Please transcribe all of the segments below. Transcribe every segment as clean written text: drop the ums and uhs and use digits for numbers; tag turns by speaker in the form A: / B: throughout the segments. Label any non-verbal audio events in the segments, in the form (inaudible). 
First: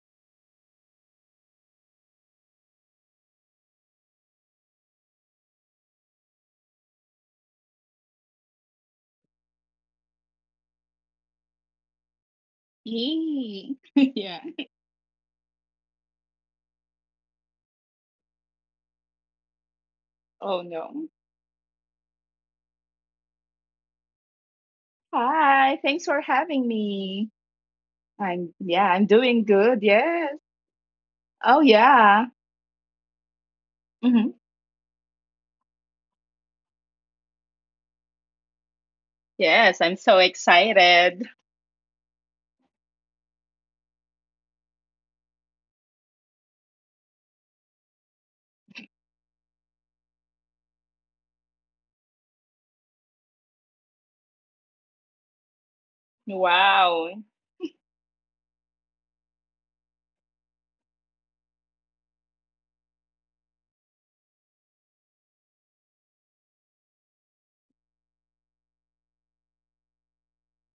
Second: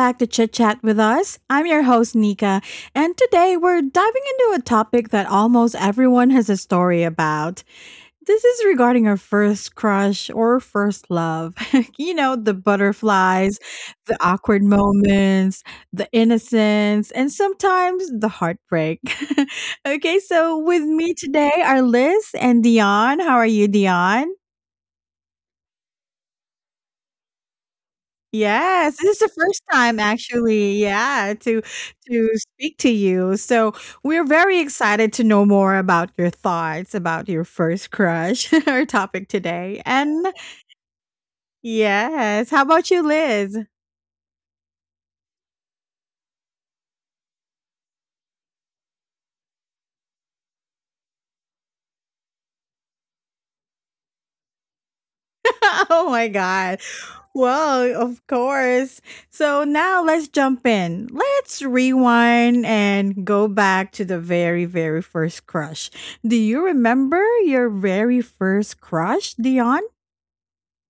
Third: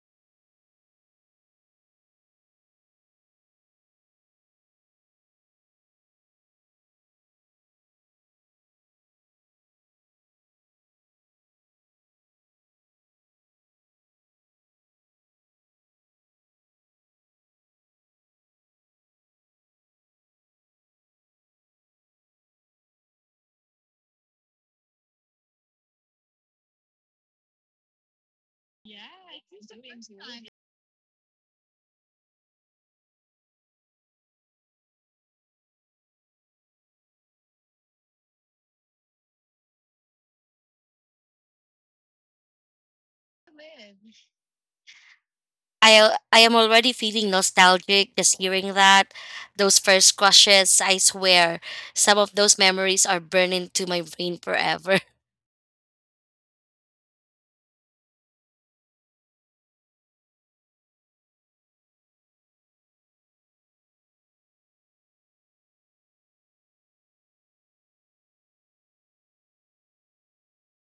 A: back to Chit Chat with us. I'm your host, Nika, and today we're diving into a topic that almost everyone has a story about. This is regarding our first crush or first love. (laughs) The butterflies,
B: Yee. (laughs)
A: the
B: yeah.
A: awkward moments, the innocence, and sometimes the heartbreak. (laughs) Okay, so
B: Oh
A: with
B: no.
A: me today are Liz and Dion. How are you, Dion?
B: Hi. Thanks for having me. I'm yeah.
A: Yes,
B: I'm
A: this is the
B: doing
A: first
B: good.
A: time
B: Yes.
A: actually, yeah,
B: Oh
A: to
B: yeah.
A: to speak to you. So, we're
B: hmm
A: very excited to know more about your thoughts about your first crush, (laughs) our topic
B: Yes.
A: today.
B: I'm so
A: And
B: excited.
A: yes, how about you, Liz? (laughs)
C: I am already feeling nostalgic just hearing that. Those first crushes, I swear, some of those memories are burned into my brain forever.
A: Oh my god.
B: Wow.
A: Well, of course. So now let's jump in. Let's rewind and go back to the very, very first crush. Do you remember your very first crush, Dion?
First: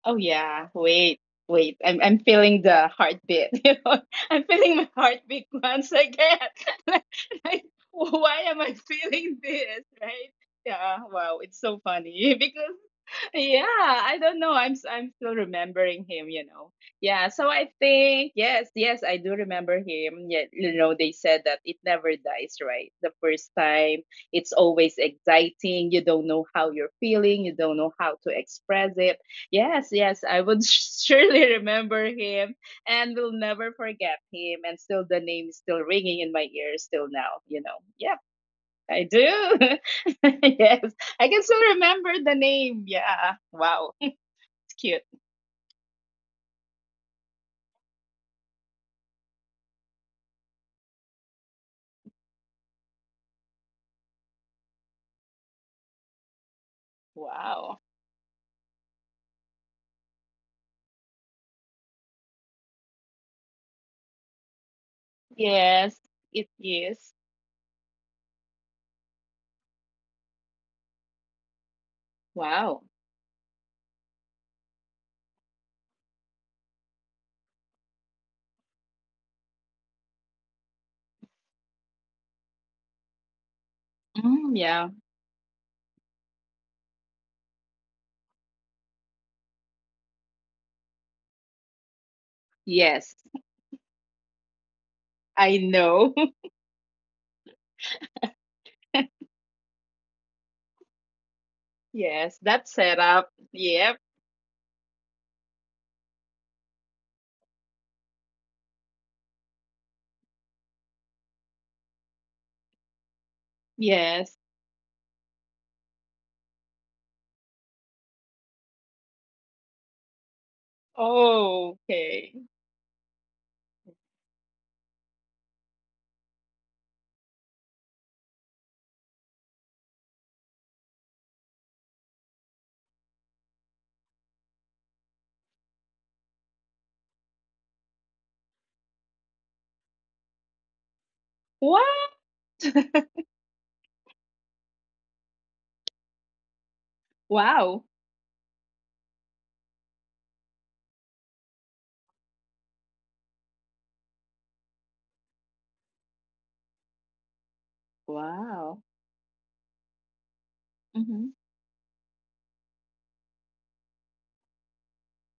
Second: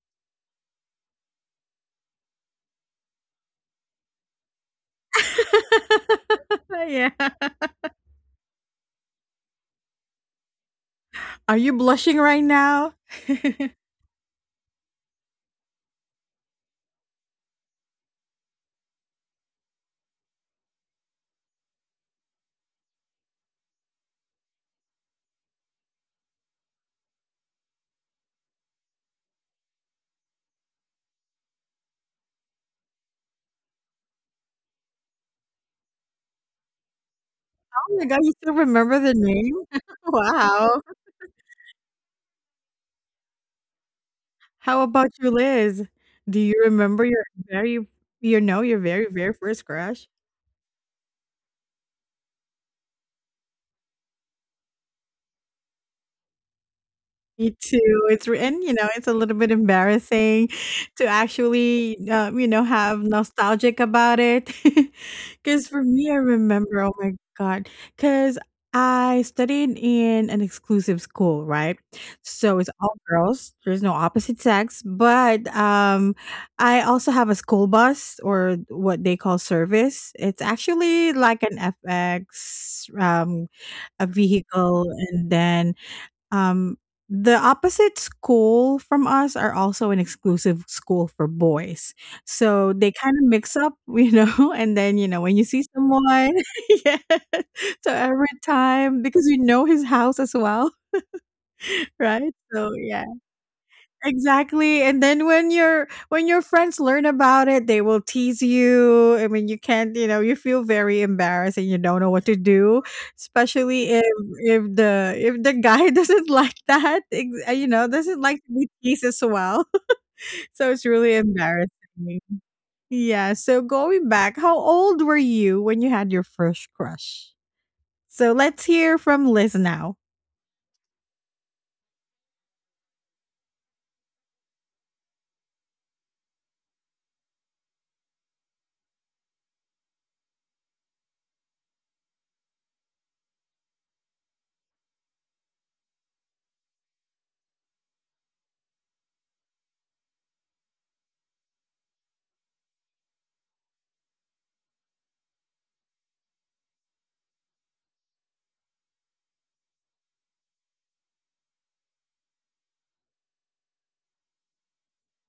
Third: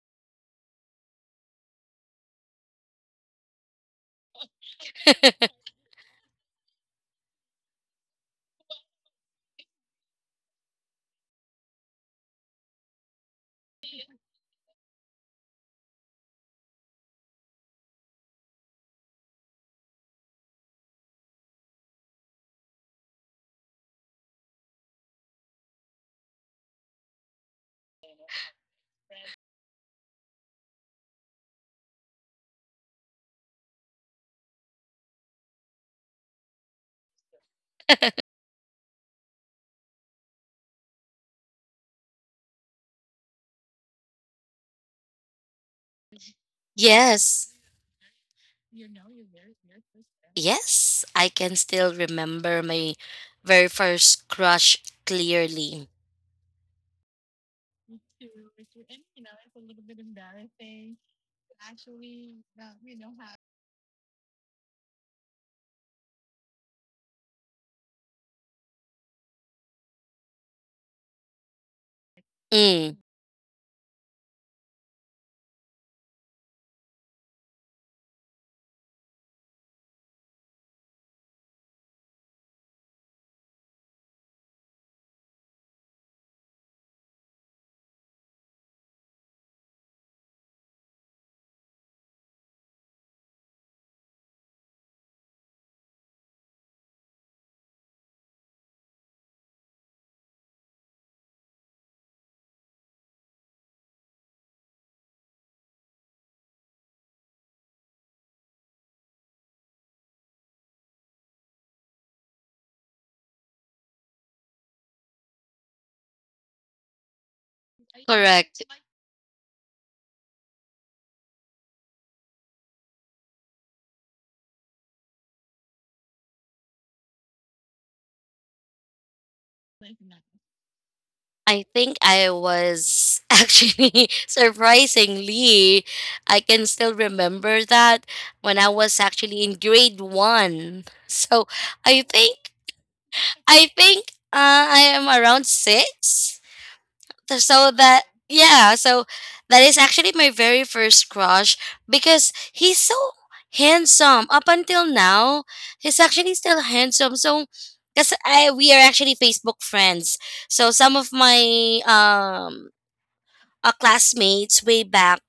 B: Oh yeah. Wait. Wait. I'm feeling the heartbeat. (laughs) You know. I'm feeling my heartbeat
C: (laughs)
B: once again.
A: (laughs) Oh,
B: (laughs) like,
A: yeah.
B: like, why am I feeling this? Right. Yeah. Wow.
A: Are
B: It's
A: you
B: so
A: blushing
B: funny (laughs)
A: right
B: because
A: now? (laughs)
B: yeah, I don't know. I'm still remembering him, you know. Yeah, so I think yes, I do remember him. Yeah, you know, they said that it never dies, right? The first time, it's always exciting. You don't know how you're feeling. You don't know how to express it. Yes, I would (laughs) surely remember him, and will never forget him. And still, the name is still ringing in my ears till now. You know.
A: Oh my
B: Yeah.
A: god, you still
B: I
A: remember
B: do.
A: the name? (laughs)
B: (laughs)
A: Wow.
B: yes. I can still remember the name. Yeah. Wow. It's
A: How
B: cute.
A: about you, Liz? Do you remember your
C: Yes.
A: very your very, very first crush?
C: Yes, I can still remember my very first crush clearly.
A: Me
B: Wow.
A: too. It's re and, it's a little bit embarrassing to actually, have nostalgic about it. (laughs) Because for
B: Yes,
A: me, I
B: it
A: remember, oh
B: is.
A: my god! Because I studied in an exclusive school, right? So it's
B: Wow.
A: all
C: Mm.
A: girls. There's no opposite sex, but I also have a school bus or what they call service. It's actually like an FX, a
B: Mm, yeah.
A: vehicle, and then um, the opposite school from us are also an exclusive school for boys. So they
B: Yes.
A: kind of mix up, (laughs) you know, and then, you know, when you
B: I
A: see
B: know.
A: someone, (laughs) yeah. So every time, because you know his house as well,
B: (laughs)
A: (laughs) right?
B: yes. That
A: So, yeah.
B: setup. Yep.
A: Exactly, and then when your friends learn about it, they will tease you. I mean, you can't, you know, you feel very embarrassed and you don't know what to do, especially if
B: Yes.
A: if the guy (laughs) doesn't like that, you know, doesn't like to
C: Correct.
A: be teased as well. (laughs) So it's really embarrassing.
B: Okay.
A: Yeah. So going back, how old were you when you had your first crush? So let's hear from Liz now.
C: I think I was (laughs) actually surprisingly, I can still remember that when I was actually in grade one. So
B: Wow.
C: I think I am around six. So
B: Wow.
C: that yeah, so that is actually my very first crush because he's so handsome. Up until now, he's actually still handsome. So. Because I
B: Wow.
C: we are actually Facebook friends, so some of
B: hmm
C: my um classmates way back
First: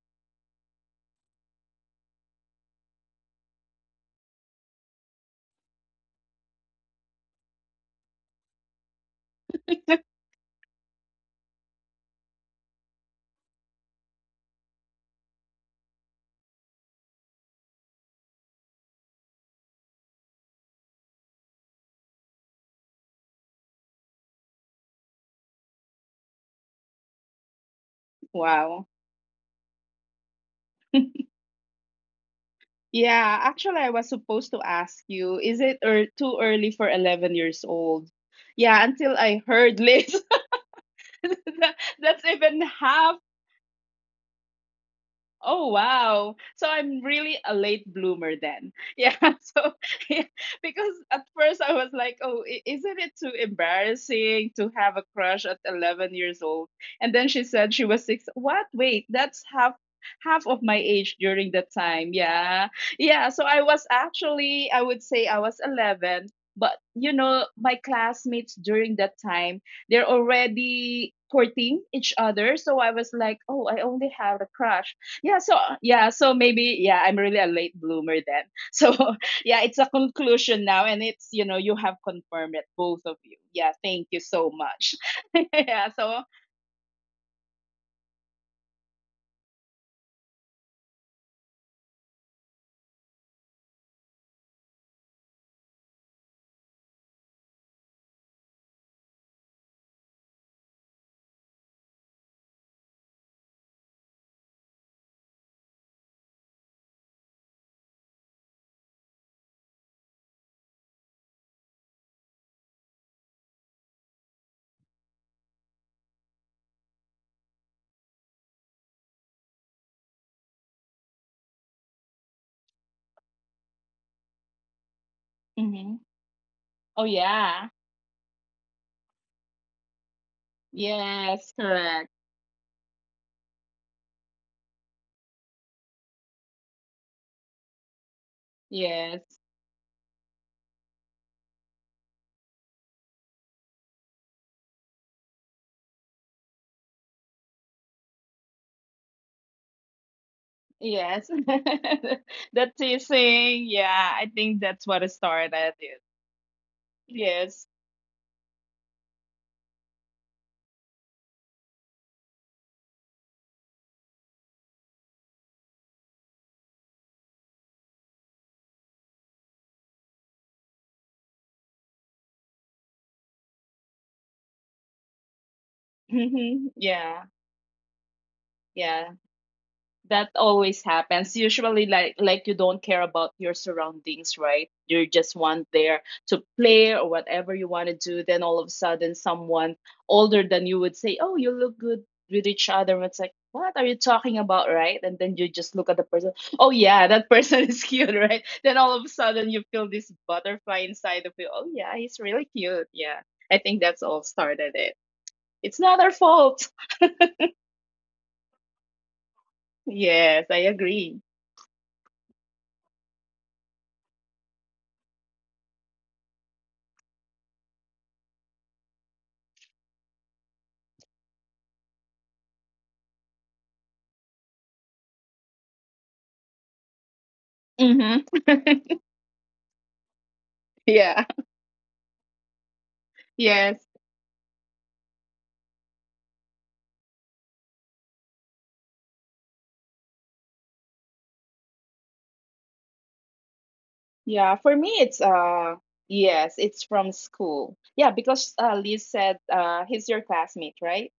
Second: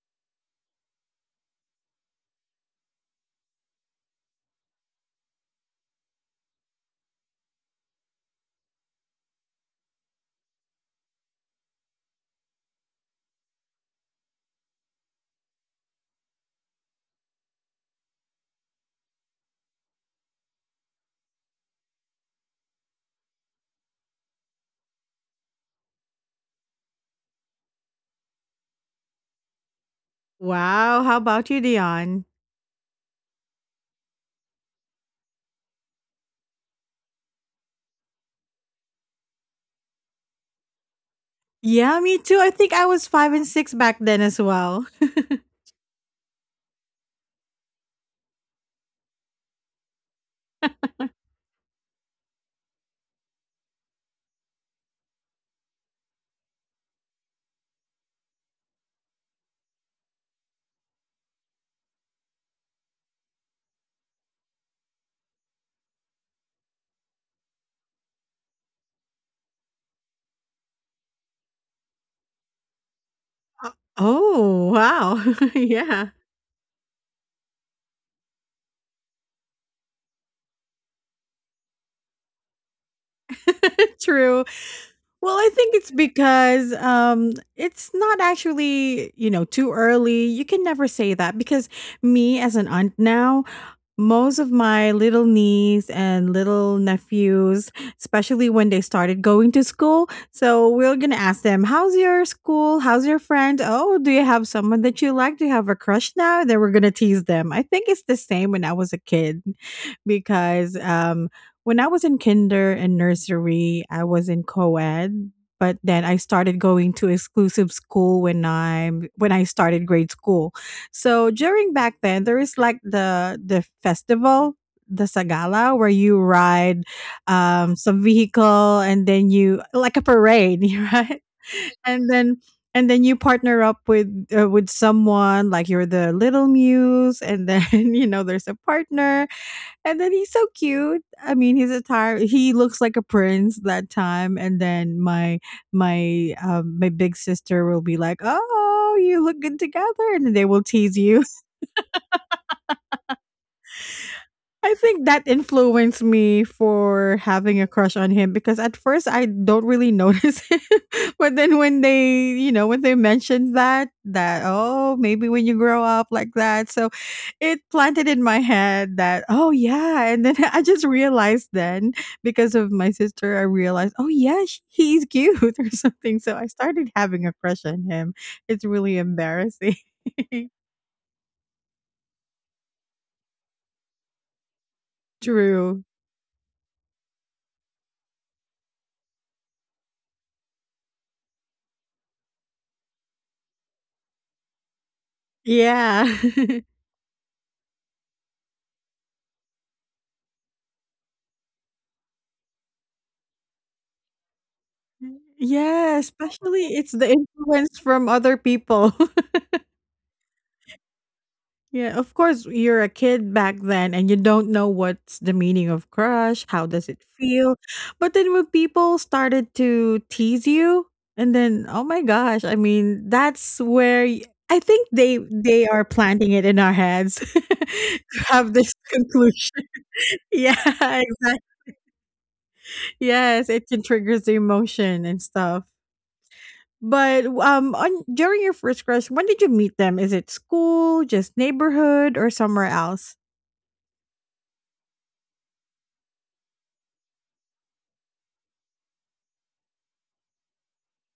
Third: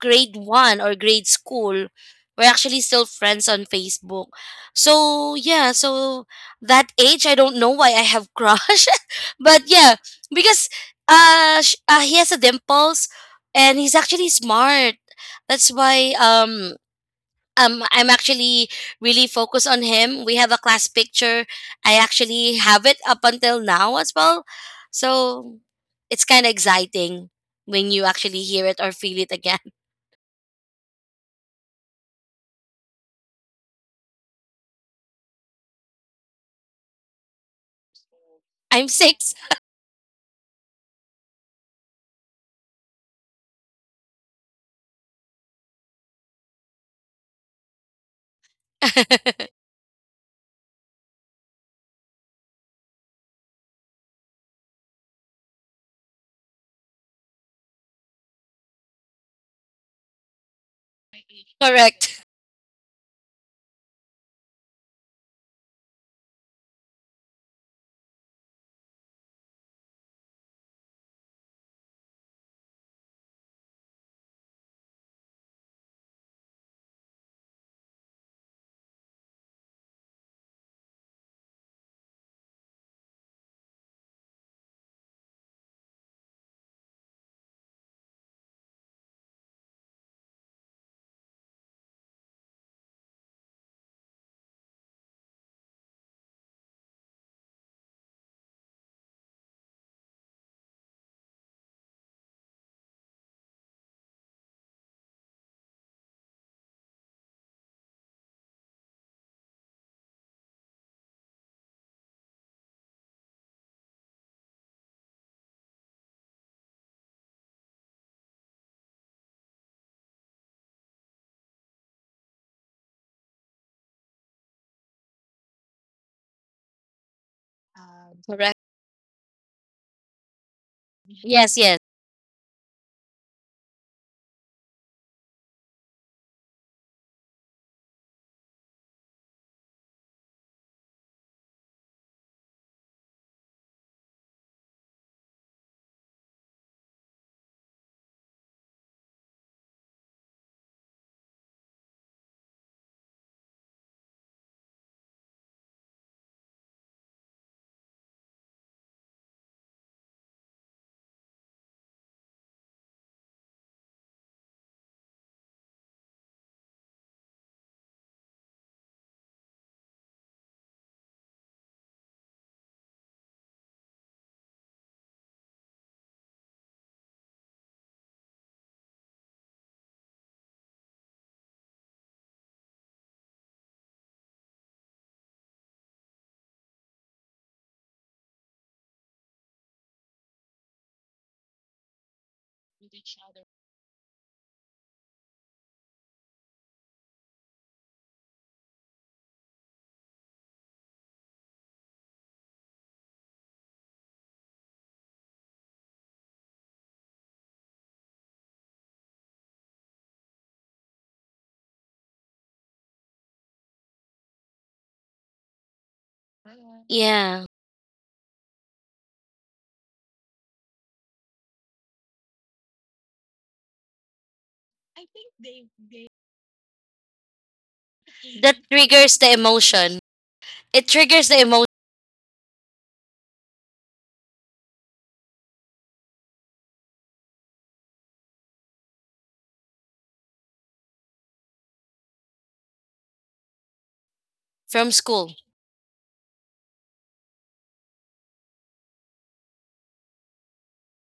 C: grade one or grade school. We're actually still friends on Facebook. So, yeah, so that age, I don't know why I have crush, (laughs) but yeah,
B: (laughs)
C: because he has a dimples, and he's actually smart. That's why I'm actually really focused on him. We have a class picture. I actually have it up until now as well. So it's kind of exciting when you actually hear it
B: Wow.
C: or feel it again.
A: Wow. How about you, Dion?
B: Yeah, actually, I was supposed to ask you, is it too early for 11 years old?
C: (laughs)
B: Yeah,
C: I'm
B: until
C: 6.
B: I heard (laughs) Liz. (laughs) That
A: Yeah, me
B: that's
A: too. I
B: even
A: think I was
B: half.
A: five and six back then as well.
B: Oh wow. So I'm really a late bloomer then. (laughs) Yeah.
C: (laughs)
B: So (laughs) yeah, because at first I was like, oh, isn't it too embarrassing to have a crush at 11 years old? And then she said she was six. What? Wait, that's half half of my age during that time.
C: Correct.
B: Yeah. Yeah, so I was actually I would say I was 11, but you know, my classmates during that time, they're already courting each other. So I was like, oh,
A: Uh,
B: I only have a
A: Oh,
B: crush.
A: wow.
B: Yeah so
A: (laughs)
B: yeah
A: yeah,
B: so maybe yeah I'm really a late bloomer then. (laughs) So yeah, it's a conclusion now, and it's, you know, you have confirmed it, both of you. Yeah,
A: (laughs)
B: thank you
A: true.
B: so much.
A: Well,
B: (laughs)
A: I think
B: Yeah
A: it's
B: so
A: because it's not actually, you know, too early. You can never say that because me as an aunt now, most of my little niece and little nephews, especially when they started going to school. So we're going to ask them, how's your school? How's your friend? Oh, do you have someone that you like? Do you have a crush now? And then we're going to tease them. I think it's the same when I was a kid (laughs) because when I was in kinder and nursery, I was in co ed. But then I started going to exclusive school when I started grade school. So during back then, there is like the festival, the Sagala, where
B: mhm.
A: you ride
B: Oh yeah.
A: some
C: Correct.
A: vehicle and then you like a parade, (laughs) right?
B: Yes,
C: Yes, yes.
B: correct.
A: And then and then you partner up with someone like you're the little muse, and then (laughs) you know there's a partner,
B: Yes,
A: and then he's so cute. I mean, he looks like a prince that time, and then my big sister will be like, oh. You look good together, and then they will tease
B: yes. (laughs)
A: you.
B: the teasing, yeah. I think
A: I
B: that's what
A: think that
B: started it.
A: influenced me for having
B: Yes.
A: a crush on him because at first I don't really notice (laughs) him. But then when they, you know, when they mentioned that, oh, maybe when you grow up like that. So it planted in my head that, oh, yeah. And then (laughs) I just realized then because of my sister, I realized, oh, yeah, he's cute (laughs) or something. So I
B: Hmm,
A: started
B: yeah.
A: having a crush on him. It's really
B: Yeah,
A: embarrassing.
B: that
A: (laughs)
B: always happens. Usually like you don't care about your surroundings, right? You just want
A: True.
B: there to play or whatever you want to do, then all of a sudden someone older than you would say, oh, you look good with each other. And it's like, what are you talking about, right? And then you just look at the
A: Yeah.
B: person. Oh
A: (laughs)
B: yeah, that person (laughs) is cute, right? Then all of a sudden you feel this butterfly inside of you. Oh yeah, he's really cute. Yeah, I think that's all started it.
A: Mm,
B: It's not
A: yeah,
B: our
A: especially
B: fault.
A: it's the influence from other people. (laughs)
B: (laughs) Yes, I agree.
A: Yeah, of course, you're a kid back then and you don't know what's the meaning of crush, how does it
C: Yeah.
A: feel? But then when people started to tease you, and then oh my gosh, I think they are planting it in our heads (laughs) to have
C: That
A: this
B: Mm-hmm. (laughs)
C: triggers the
A: conclusion.
C: emotion.
A: (laughs) Yeah,
C: It
B: Yeah.
C: triggers
A: exactly.
C: the emotion
A: Yes, it
B: Yes.
A: can trigger the emotion and stuff. But on during your first crush, when did you meet them? Is it school, just neighborhood, or somewhere else?
B: Yeah. For me,
C: from
B: it's
C: school.
B: yes, it's from school. Yeah, because Liz said he's your classmate, right?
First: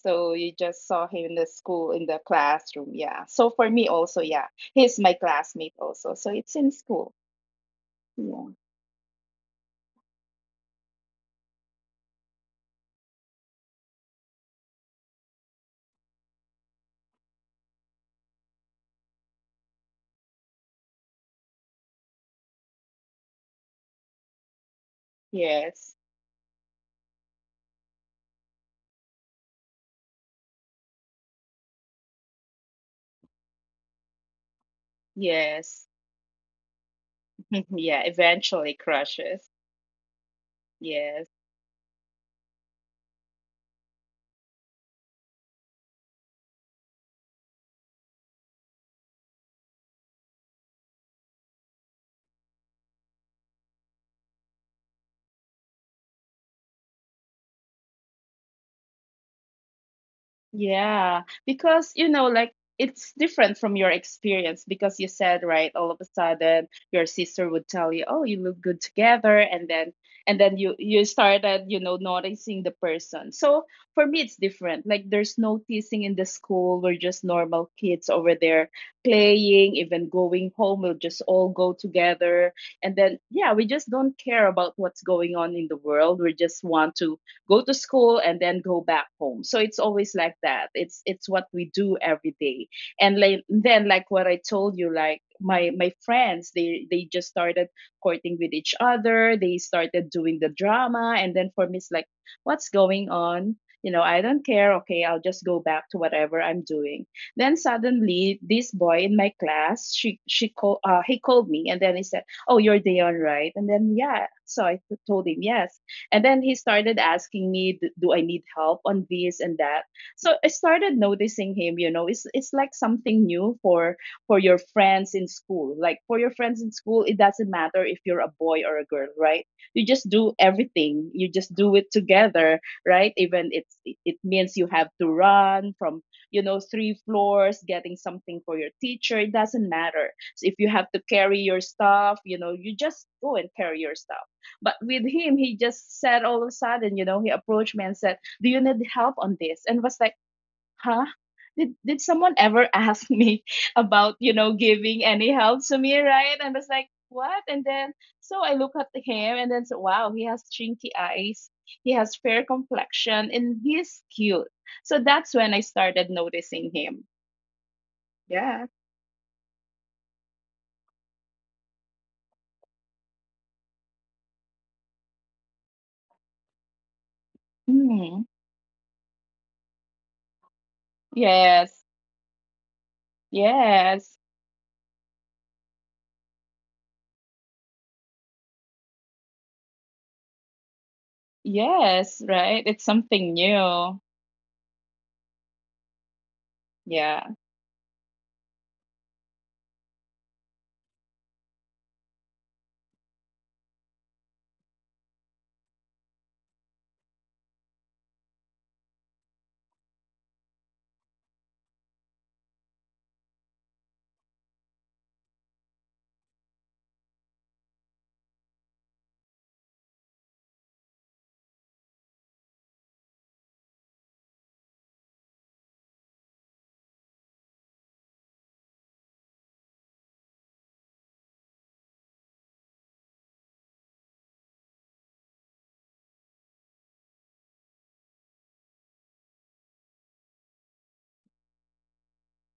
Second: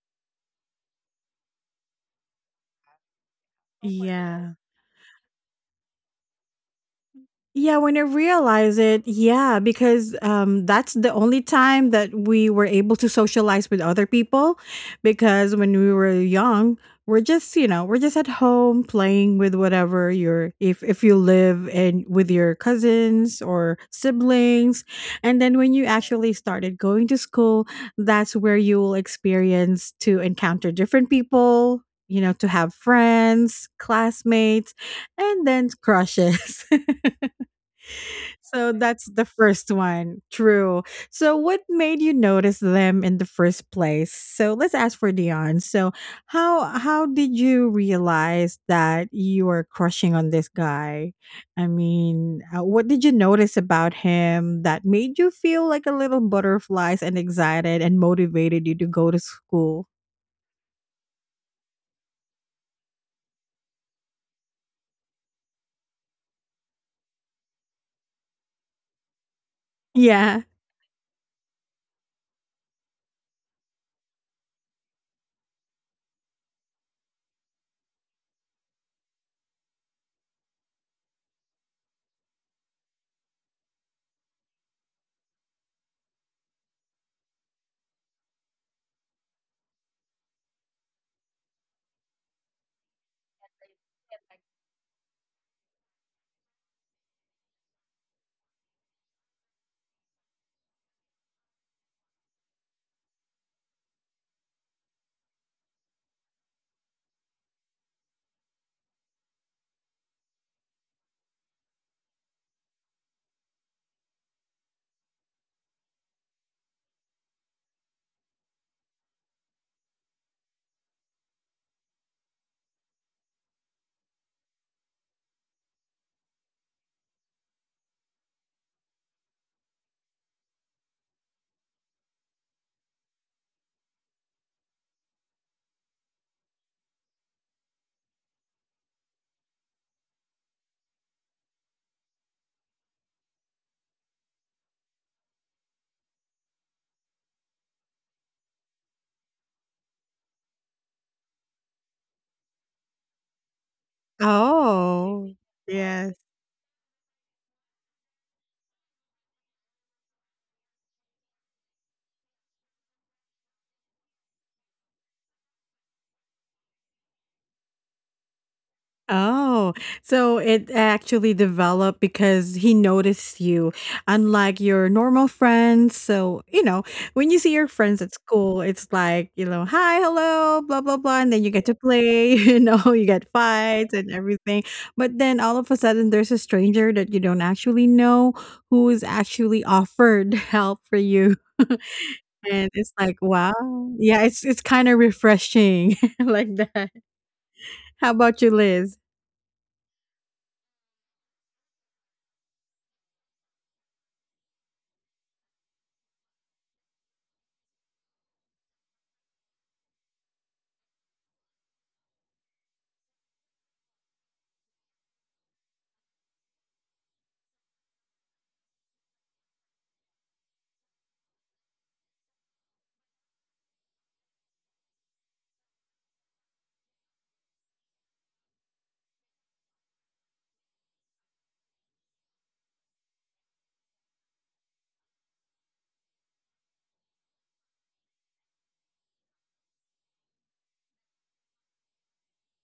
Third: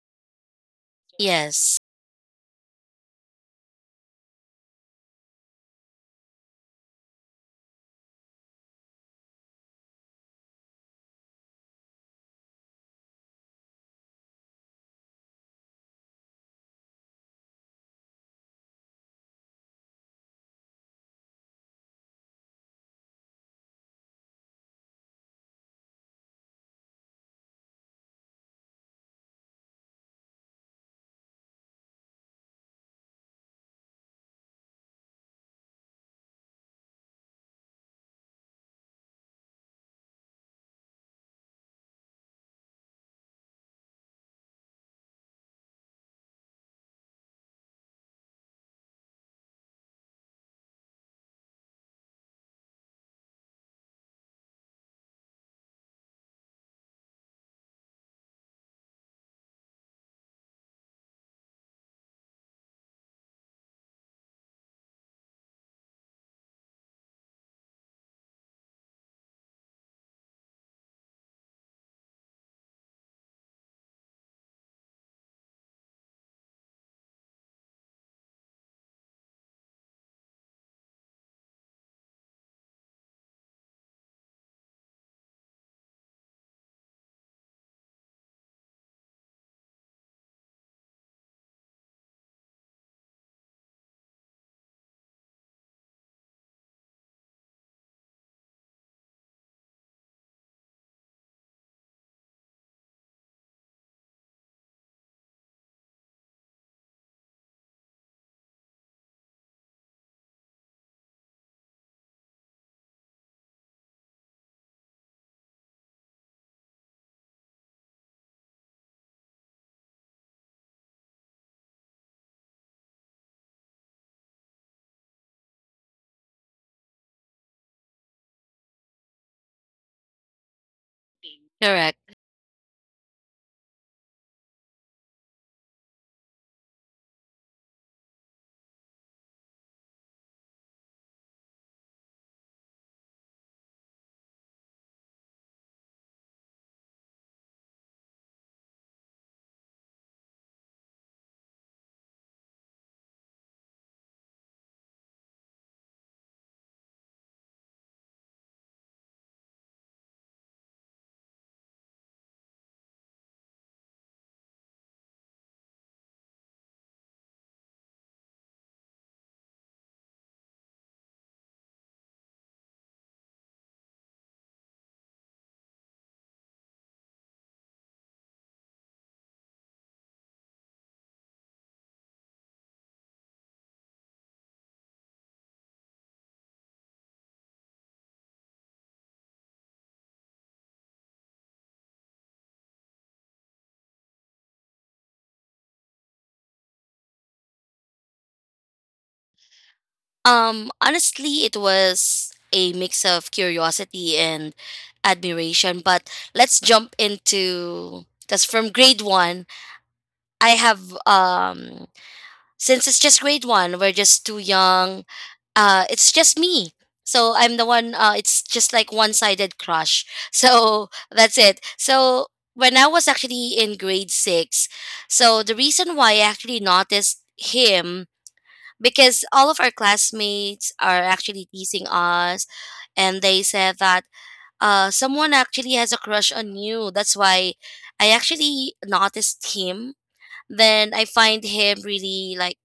B: So you just saw him in the
C: Yes.
B: school, in the classroom. Yeah. So for me also, yeah,
A: Yeah.
B: he's my classmate also. So it's in school.
A: Yeah, when I
B: Yeah.
A: realize it, yeah, because that's the only time that we were able to socialize with other people. Because when we were young, we're just at home playing with whatever your if you live and with your cousins or siblings, and then when you
B: Yes.
A: actually started going to school, that's where you will experience to encounter different people. You know, to have friends, classmates, and then
B: Yes.
A: crushes. (laughs)
B: (laughs) Yeah.
A: So
B: Eventually
A: that's the
B: crushes.
A: first one. True.
B: Yes.
A: So what made you notice them in the first place? So let's ask for Dion. So how did you realize that you were crushing on this guy? I mean, what did you notice about him that made you feel like a little butterflies and excited and motivated you to go to school?
B: Yeah, because you know, like, it's different from your experience because you said, right, all of a sudden your sister would tell you, "Oh, you look good together," and then
A: (laughs)
B: and
A: Yeah.
B: then you you started, you know, noticing the person. So for me, it's different. Like, there's no teasing in the school. We're just normal kids over there playing, even going home. We'll just all go together, and then yeah, we just don't care about what's going on in the world. We just want to go to school and then go back home. So it's always like that. It's what we do every day. And like, then like what I told you, like my friends, they just started courting with each other. They started doing the drama. And then for me it's like, what's going on? You know, I don't care. Okay, I'll just go back to whatever I'm doing. Then suddenly this boy in my class, he called me and then he said, oh, you're Dion, right? And then yeah, so told him yes. And then he started asking me, "Do I need help on this and that?" So I started noticing him. You know, it's like something new for your friends in school. Like for your friends in school, it doesn't matter if you're a boy or a girl, right? You just do everything. You just do it
C: Correct.
B: together, right? Even it means you have to run from, you know, three floors getting something for your teacher. It doesn't matter. So if you have to carry your stuff, you know, you just go and carry your stuff. But with him, he just said all of a sudden, you know, he approached me and said, do you need help on this? And was like, huh? Did someone ever (laughs) ask me about, you know, giving any
A: Oh.
B: help to me, right? And I was like, what? And then so I look at him and then, so wow, he has chinky eyes, he has fair complexion, and he's cute. So that's when I started noticing him. Yeah.
A: Oh, so it actually developed because he noticed you, unlike your normal friends. So, you know, when you see your friends at
B: Mm.
A: school, it's like, you know, hi, hello, blah, blah, blah. And then you get to
B: Yes.
A: play, (laughs) you know, you get fights and
B: Yes.
A: everything. But then all of a sudden, there's a stranger that you don't actually know who is actually offered (laughs) help for you. (laughs)
B: Yes. Right.
A: And
B: It's
A: it's like,
B: something
A: wow.
B: new.
A: Yeah, it's kind of refreshing (laughs) like that.
B: Yeah.
A: How about you, Liz?
C: Honestly, it was a mix of curiosity and admiration. But let's jump into because from grade one, I have since it's just grade one, we're just too young. It's just me. So I'm the one. It's just like one-sided crush. (laughs) So that's it. So when I was actually in grade six, so the reason why I actually noticed him, because all of our classmates are actually teasing us, and they said that someone actually has a crush on you. That's why I actually noticed him. Then I find him really like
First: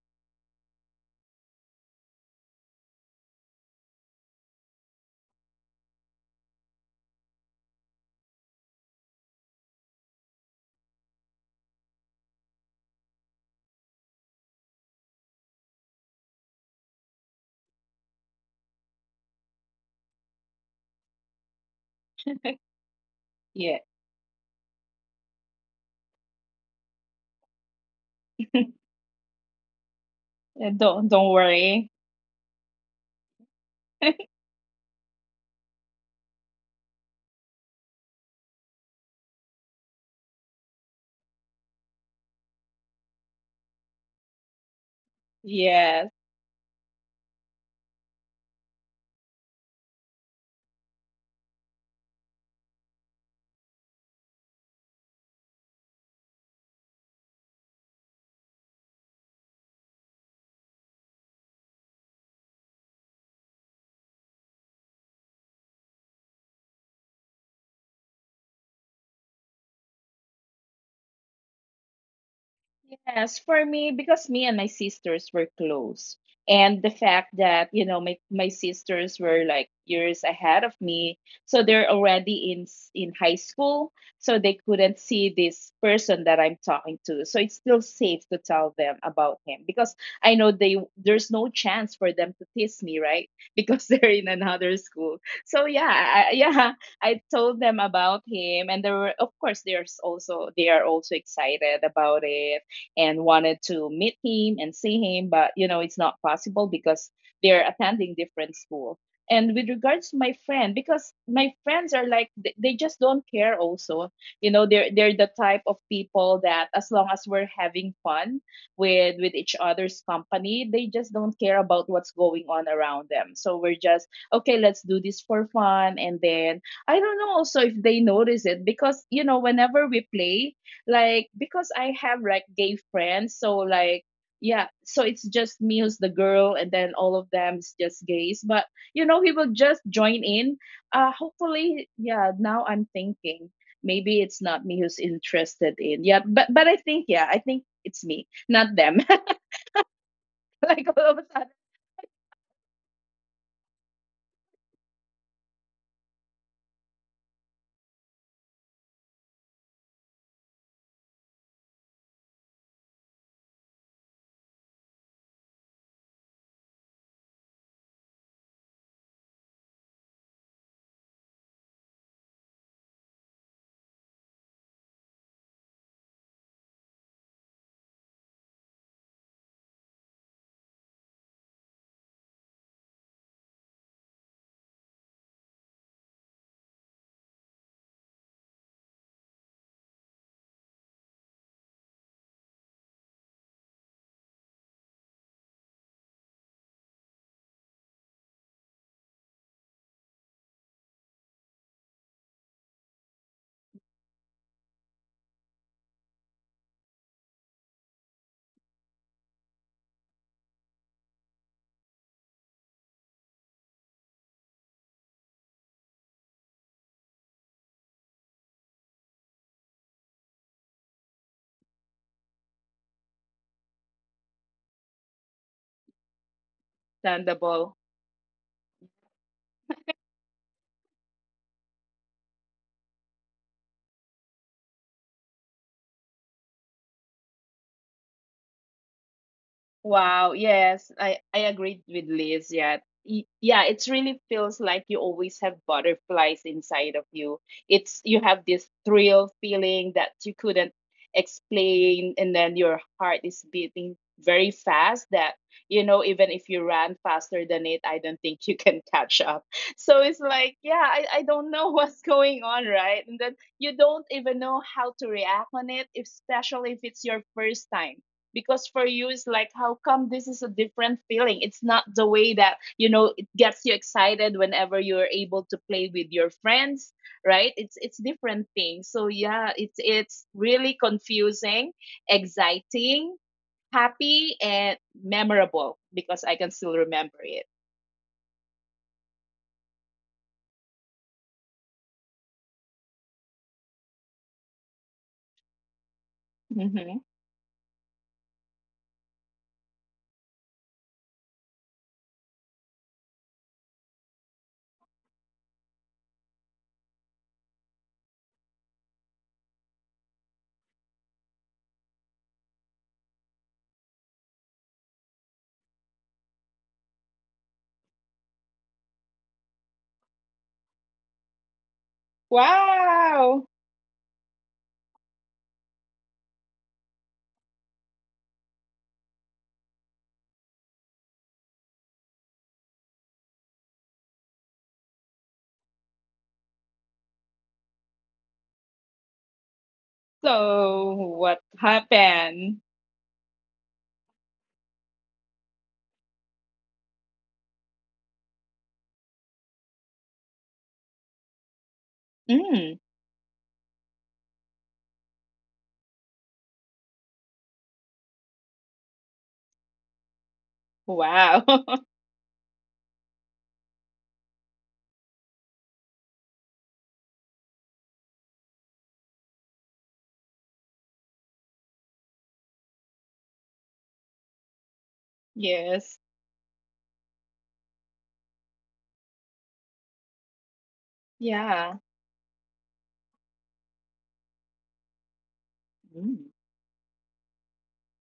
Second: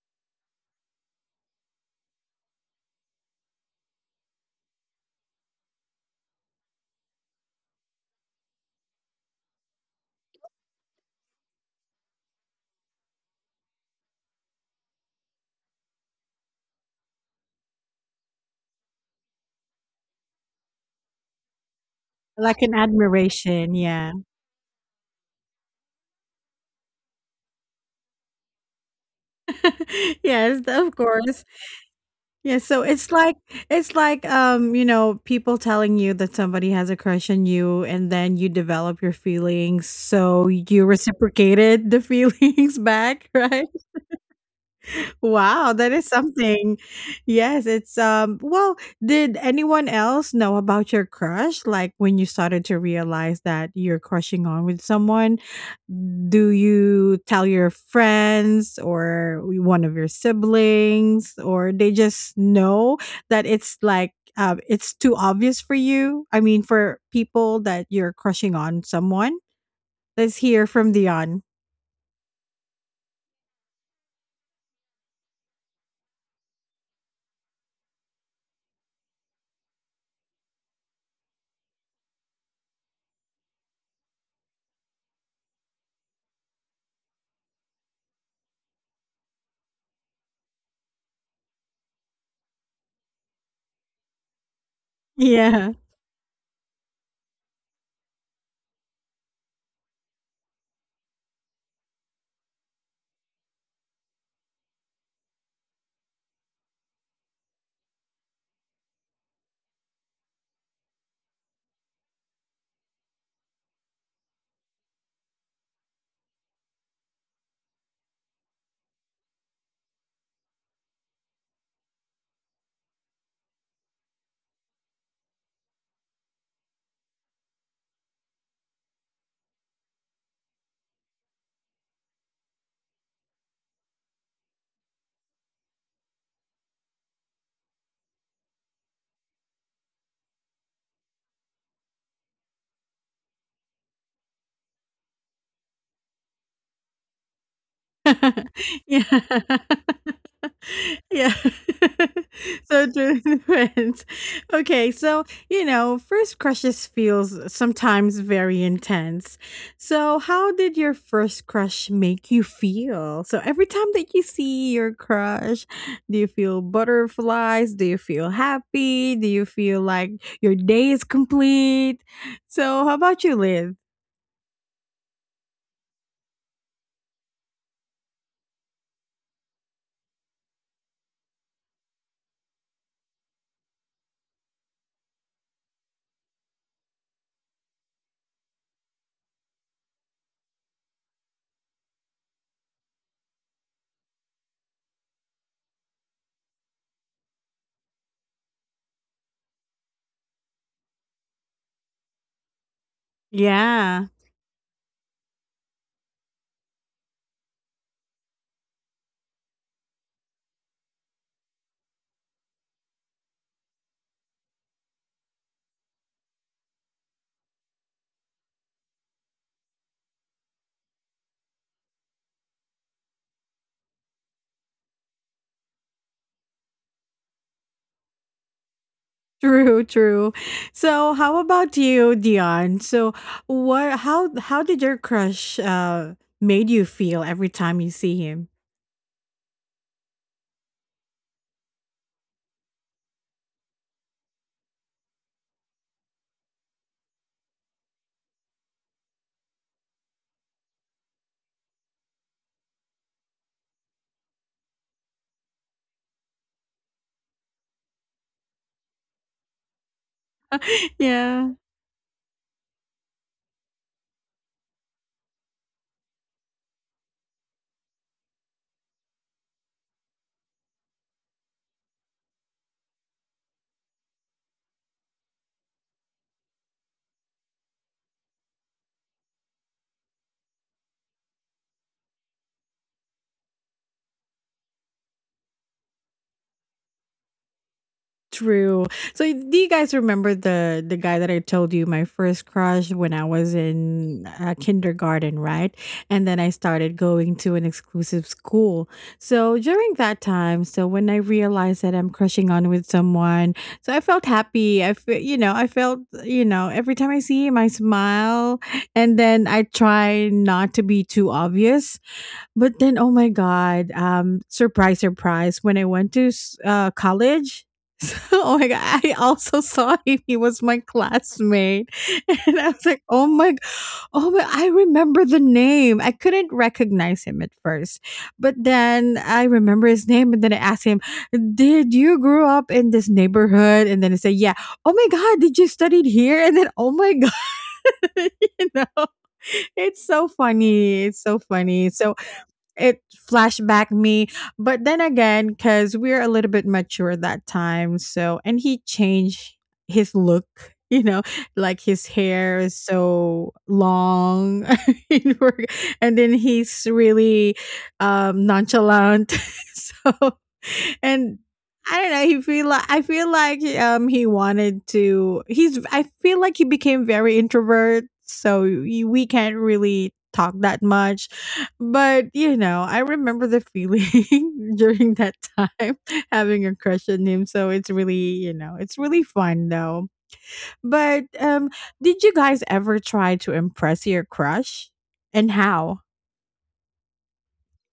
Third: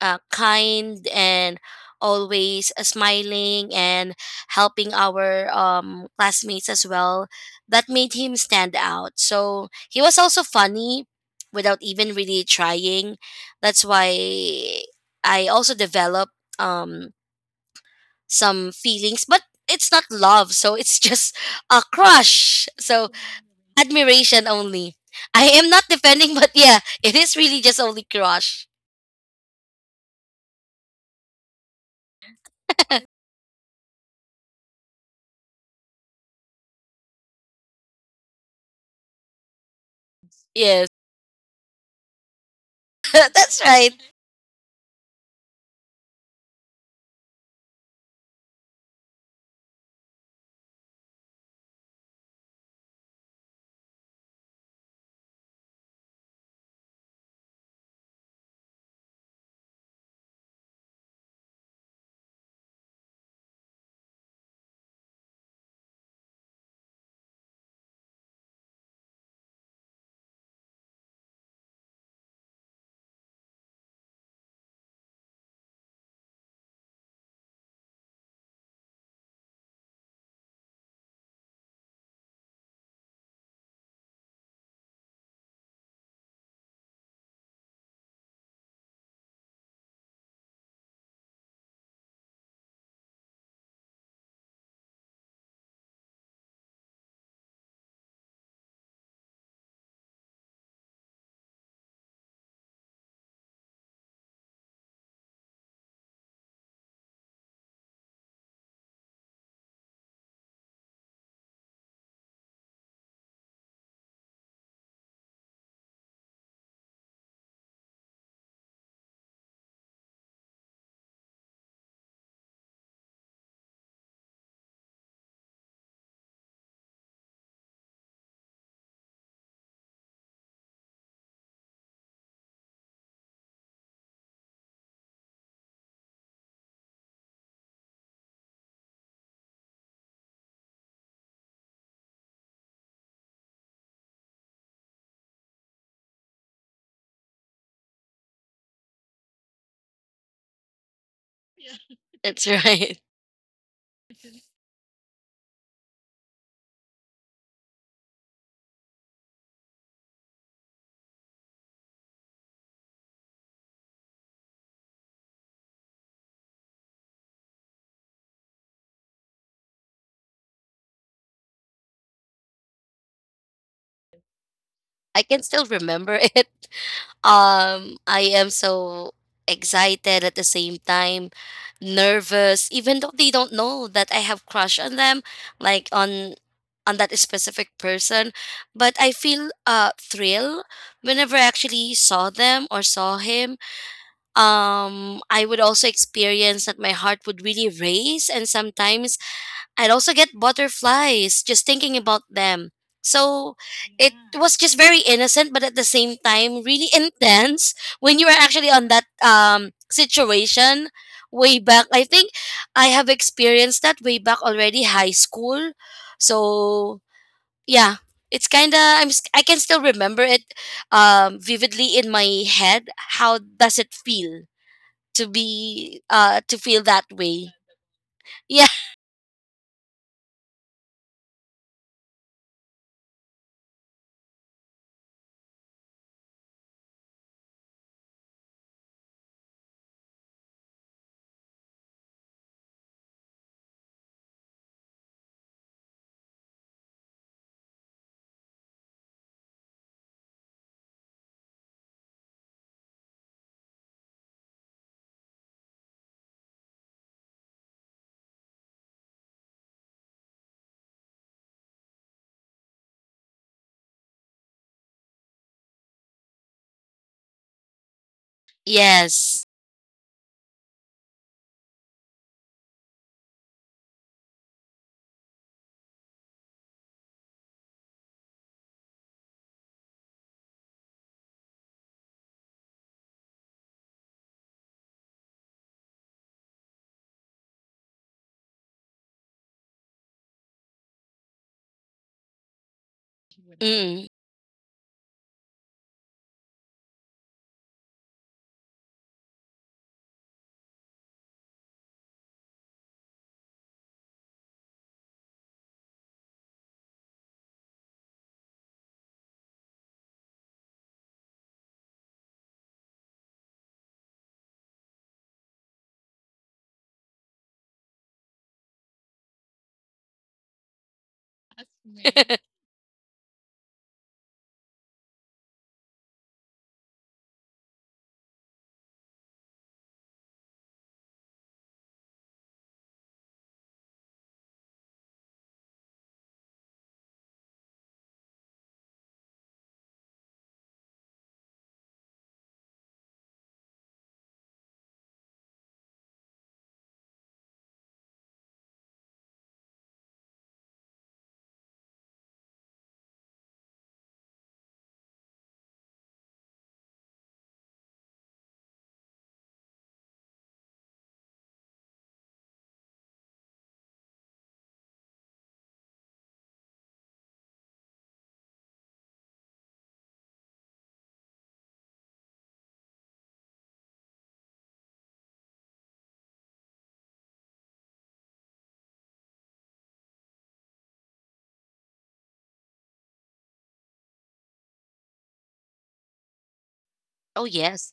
C: uh, kind, and always smiling and helping our classmates as well. That made him stand out. So he was also funny without even really trying. That's why I also developed um, some feelings, but it's not love. So it's (laughs) just a
A: Like
C: crush.
A: an
C: So,
A: admiration,
B: Yeah.
A: yeah.
C: admiration only. I am not defending, (laughs) but yeah, it is really just only crush.
B: (laughs)
A: (laughs) Yes, of
B: Don't
A: course.
B: worry.
A: Yeah, so it's like,
B: (laughs)
A: you know, people telling you that somebody has a crush on you and then you develop your feelings, so you
C: Yes,
A: reciprocated the feelings (laughs)
C: (laughs)
A: back,
C: that's
A: right?
C: right.
A: Wow, that is
B: Yeah.
A: something. Yes, it's well, did anyone else know about your crush? Like when you started to realize that you're crushing on with someone, do you tell your friends or one of your siblings or they just know that it's like it's too obvious for you? I mean, for people that you're crushing on someone. Let's hear from Dion.
B: Yes, for me, because me and my sisters were close, and the fact that, you know, my sisters were like years ahead of me, so they're already in high school, so they couldn't see this person that I'm talking to. So it's still safe to tell them about him because I know they there's no chance for them to tease me, right? (laughs) Because they're in another school. So
A: Yeah.
B: yeah, yeah, I told them about him, and they were, of course, there's also they are also excited about it and wanted to meet him and see him, but you know, it's not possible because they're attending different school. And with regards to my friend, because my friends are like, they just don't care also. You know, they're the type of people that as long as we're having fun with each other's company, they just don't care about what's going on around them. So we're just okay, let's do this for fun. And then I don't know also if they notice it, because you know whenever we play, like because I have like gay friends, so like yeah, so it's just me who's the girl, and then all of them's just gays. But you know, he will just join in. Hopefully, yeah. Now I'm thinking maybe it's not me who's interested in, yeah, but I think yeah, I think it's me, not
A: (laughs)
B: them.
A: yeah. (laughs)
B: (laughs) Like all of us.
A: Yeah. (laughs)
C: That's (laughs)
A: So
C: right.
A: true, depends. Okay, so, you know, first crushes feels sometimes very intense. So, how did your first crush make you feel? So, every time that you see your crush, do you feel butterflies? Do you feel happy? Do you feel like your day is complete? So, how about you, Liz?
C: I can still remember (laughs) it. I am so excited, at the same time nervous, even though they don't know that I have crush on them, like on that specific person. But I feel thrill whenever I actually saw them or saw him. I would also experience that my heart would really race, and sometimes I'd also get butterflies just thinking about them. So
A: Yeah.
C: it, yeah, was just very innocent, but at the same time really intense when you were actually on that situation way back. I think I have experienced that way back already, high school. So yeah, it's kind of I can still remember it vividly in my head. How does it feel to be to feel that way?
B: Understandable.
C: Yeah.
A: True, true. So, how about you, Dion? So, what? How did your crush made you feel every time you see him?
B: Wow, yes, I agreed with Liz. Yeah. Yeah, it's really feels like you always have butterflies inside of you. It's you have this thrill feeling that you couldn't explain, and then your heart is beating very fast that you know even if you ran faster than it, I don't think you can catch up. (laughs) So it's like, yeah,
A: (laughs)
B: I don't
A: Yeah.
B: know (laughs) what's going on, right? And then you don't even know how to react on it, especially if it's your first time because for you it's like,
C: Yes.
B: how come this is a different feeling? It's not the way that, you know, it gets you excited whenever you're able to play with your friends, right? It's different thing. So yeah, it's really confusing, exciting, happy, and memorable, because I can still remember it.
A: True. So do you guys remember the guy that I told you my first crush when I was
C: Mm.
A: in kindergarten, right? And then I
B: Hmm.
A: started going to an exclusive school. So during that time, so when I realized that I'm crushing on with someone, so I felt happy. I feel, you know, I felt, you know, every time I see him I smile and then I try not to be too obvious but then, oh my god! Surprise, surprise! When I went to college, (laughs) so, oh my god, I also saw (laughs) him. He was my classmate, (laughs) and I was like, oh
B: Wow.
A: my, oh my! I remember the name. I couldn't recognize him at first, but then I remember his name, and then I asked him, "Did you grow up in this neighborhood?" And then he said, "Yeah." Oh my god, did you studied here? And then, oh my (laughs) god, (laughs) you know. It's so
B: So
A: funny. It's
B: what
A: so funny. So
B: happened?
A: it flashback me but then again because we're a little bit mature that time so and he changed his look (laughs) you know like his hair
B: Mm,
A: is so long (laughs) in work, and then he's really nonchalant (laughs) so
B: wow.
A: and
B: (laughs)
A: I don't know. He feel like I feel like he wanted to. He's I feel like he became very introvert, so we can't really talk that much. But, you know, I remember the feeling (laughs) during that
B: Yes,
A: time (laughs) having a crush on him, so it's really, you know, it's really fun though. But,
B: yeah.
A: did you guys ever try to impress your crush? And how?
B: Mm.
C: Oh yes.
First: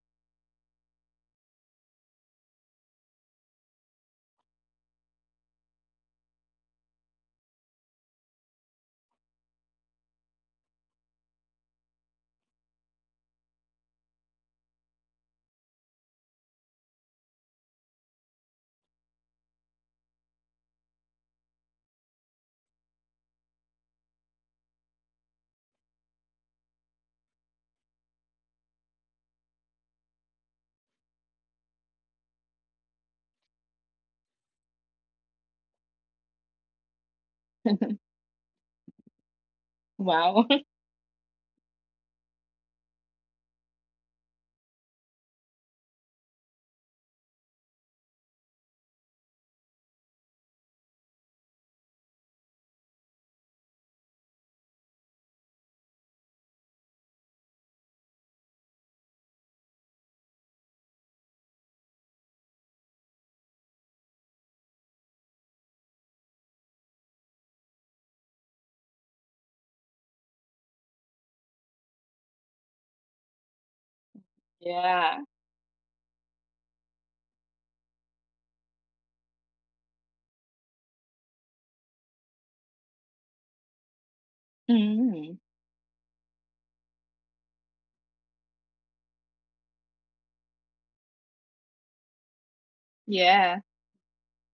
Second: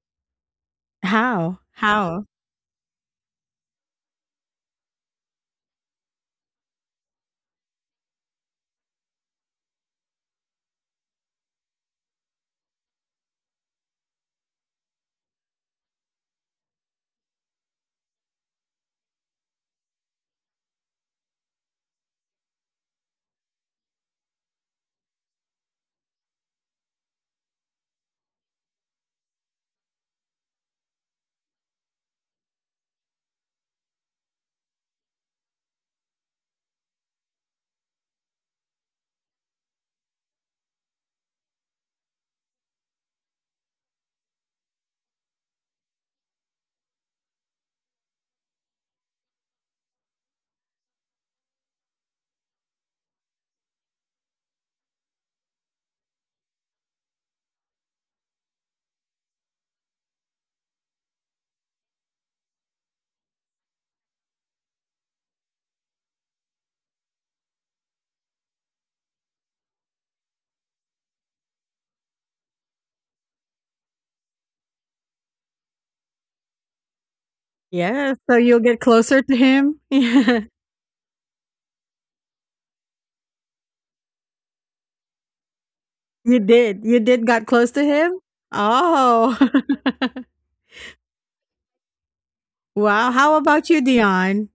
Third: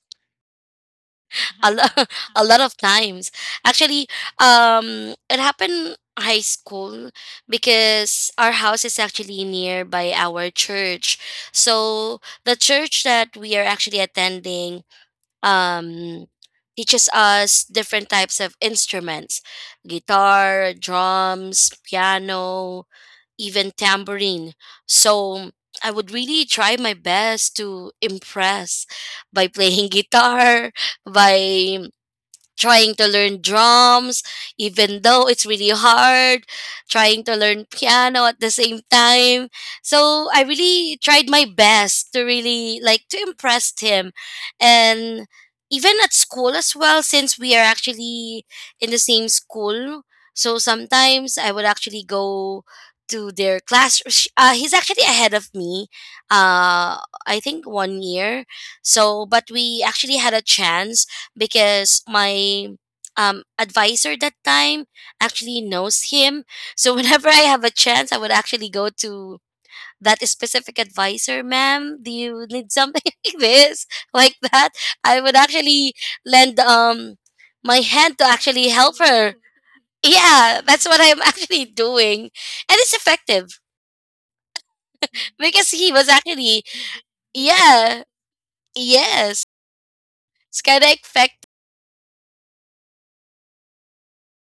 A: How?
C: Uh-huh. A lot,
A: How?
C: (laughs) a lot of times. Actually, it happened high school because our house is actually nearby our church. So the church that we are actually attending um, teaches us different types of instruments: guitar, drums, piano, even tambourine. So I would really try my best to impress by playing (laughs) guitar, by trying to learn drums, even though it's really hard, trying to learn
B: (laughs)
C: piano at the same time. So I
B: Wow.
C: really tried my best to really like to impress him. And even at school as well, since we are actually in the same school. So sometimes I would actually go to their class. He's actually ahead of me, uh, I think 1 year. So, but we actually had a chance because my advisor that time actually knows him. (laughs) So whenever I have a chance, I would actually go to that specific advisor. Ma'am, do you need something (laughs) like this, like that?
B: Yeah.
C: I would actually lend my
A: Yeah,
C: hand to
A: so you'll
C: actually
A: get
C: help
A: closer to
C: her.
A: him? (laughs)
C: Yeah, that's what I'm (laughs) actually doing, and it's effective
B: Mhm.
C: because he was
A: Yeah. You
C: actually.
A: did. You did got close to
C: Yeah,
A: him? Oh. (laughs)
C: yes. It's kind of effective.
A: Wow, how
B: Yeah.
A: about you, Dion?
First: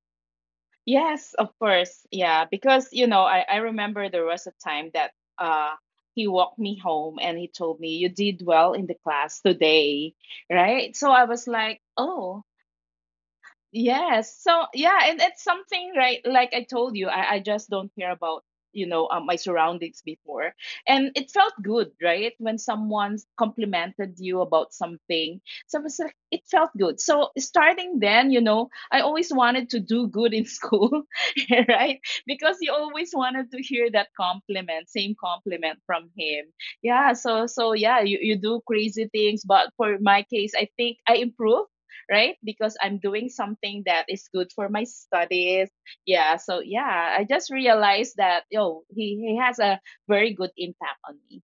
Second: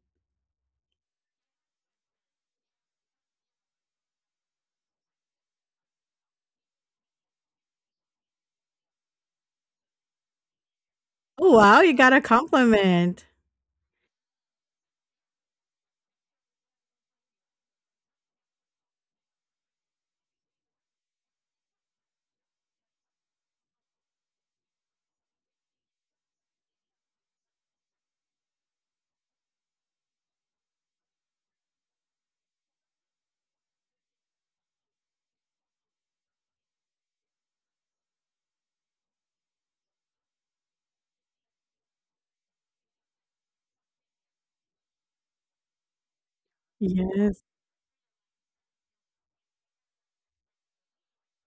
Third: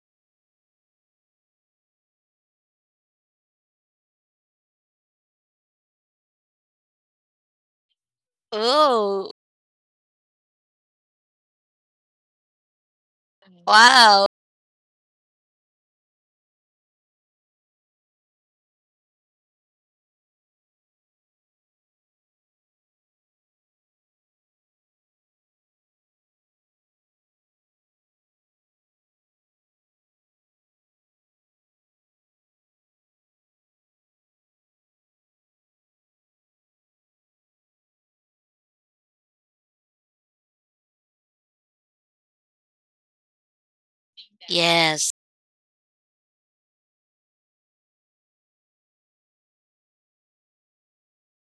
B: Yes, of course. Yeah, because you know, I remember there was a time that uh he walked me home and he told me, you did well in the
C: Oh
B: class today, right? So I was
A: Oh, wow,
B: like,
A: you got a
B: "Oh,
A: compliment.
C: wow.
B: yes." So yeah, and it's something, right? Like I told you, I just don't care about, you know, my surroundings before, and it felt good, right? When someone complimented you about something, was like, it felt good. So starting then, you know, I always wanted to do good in school, (laughs) right? Because you always wanted to hear that compliment, same compliment from him. Yeah. So so yeah, you do crazy things, but for my case, I think I improved, right? Because I'm doing something that is good for my
C: Yes.
B: studies. Yeah. So yeah, I
A: Yes.
B: just realized that yo, he has a very good impact on me.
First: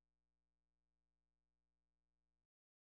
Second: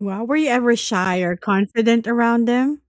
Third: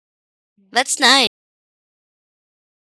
A: Wow, were you ever
C: That's
A: shy
C: nice.
A: or confident around them?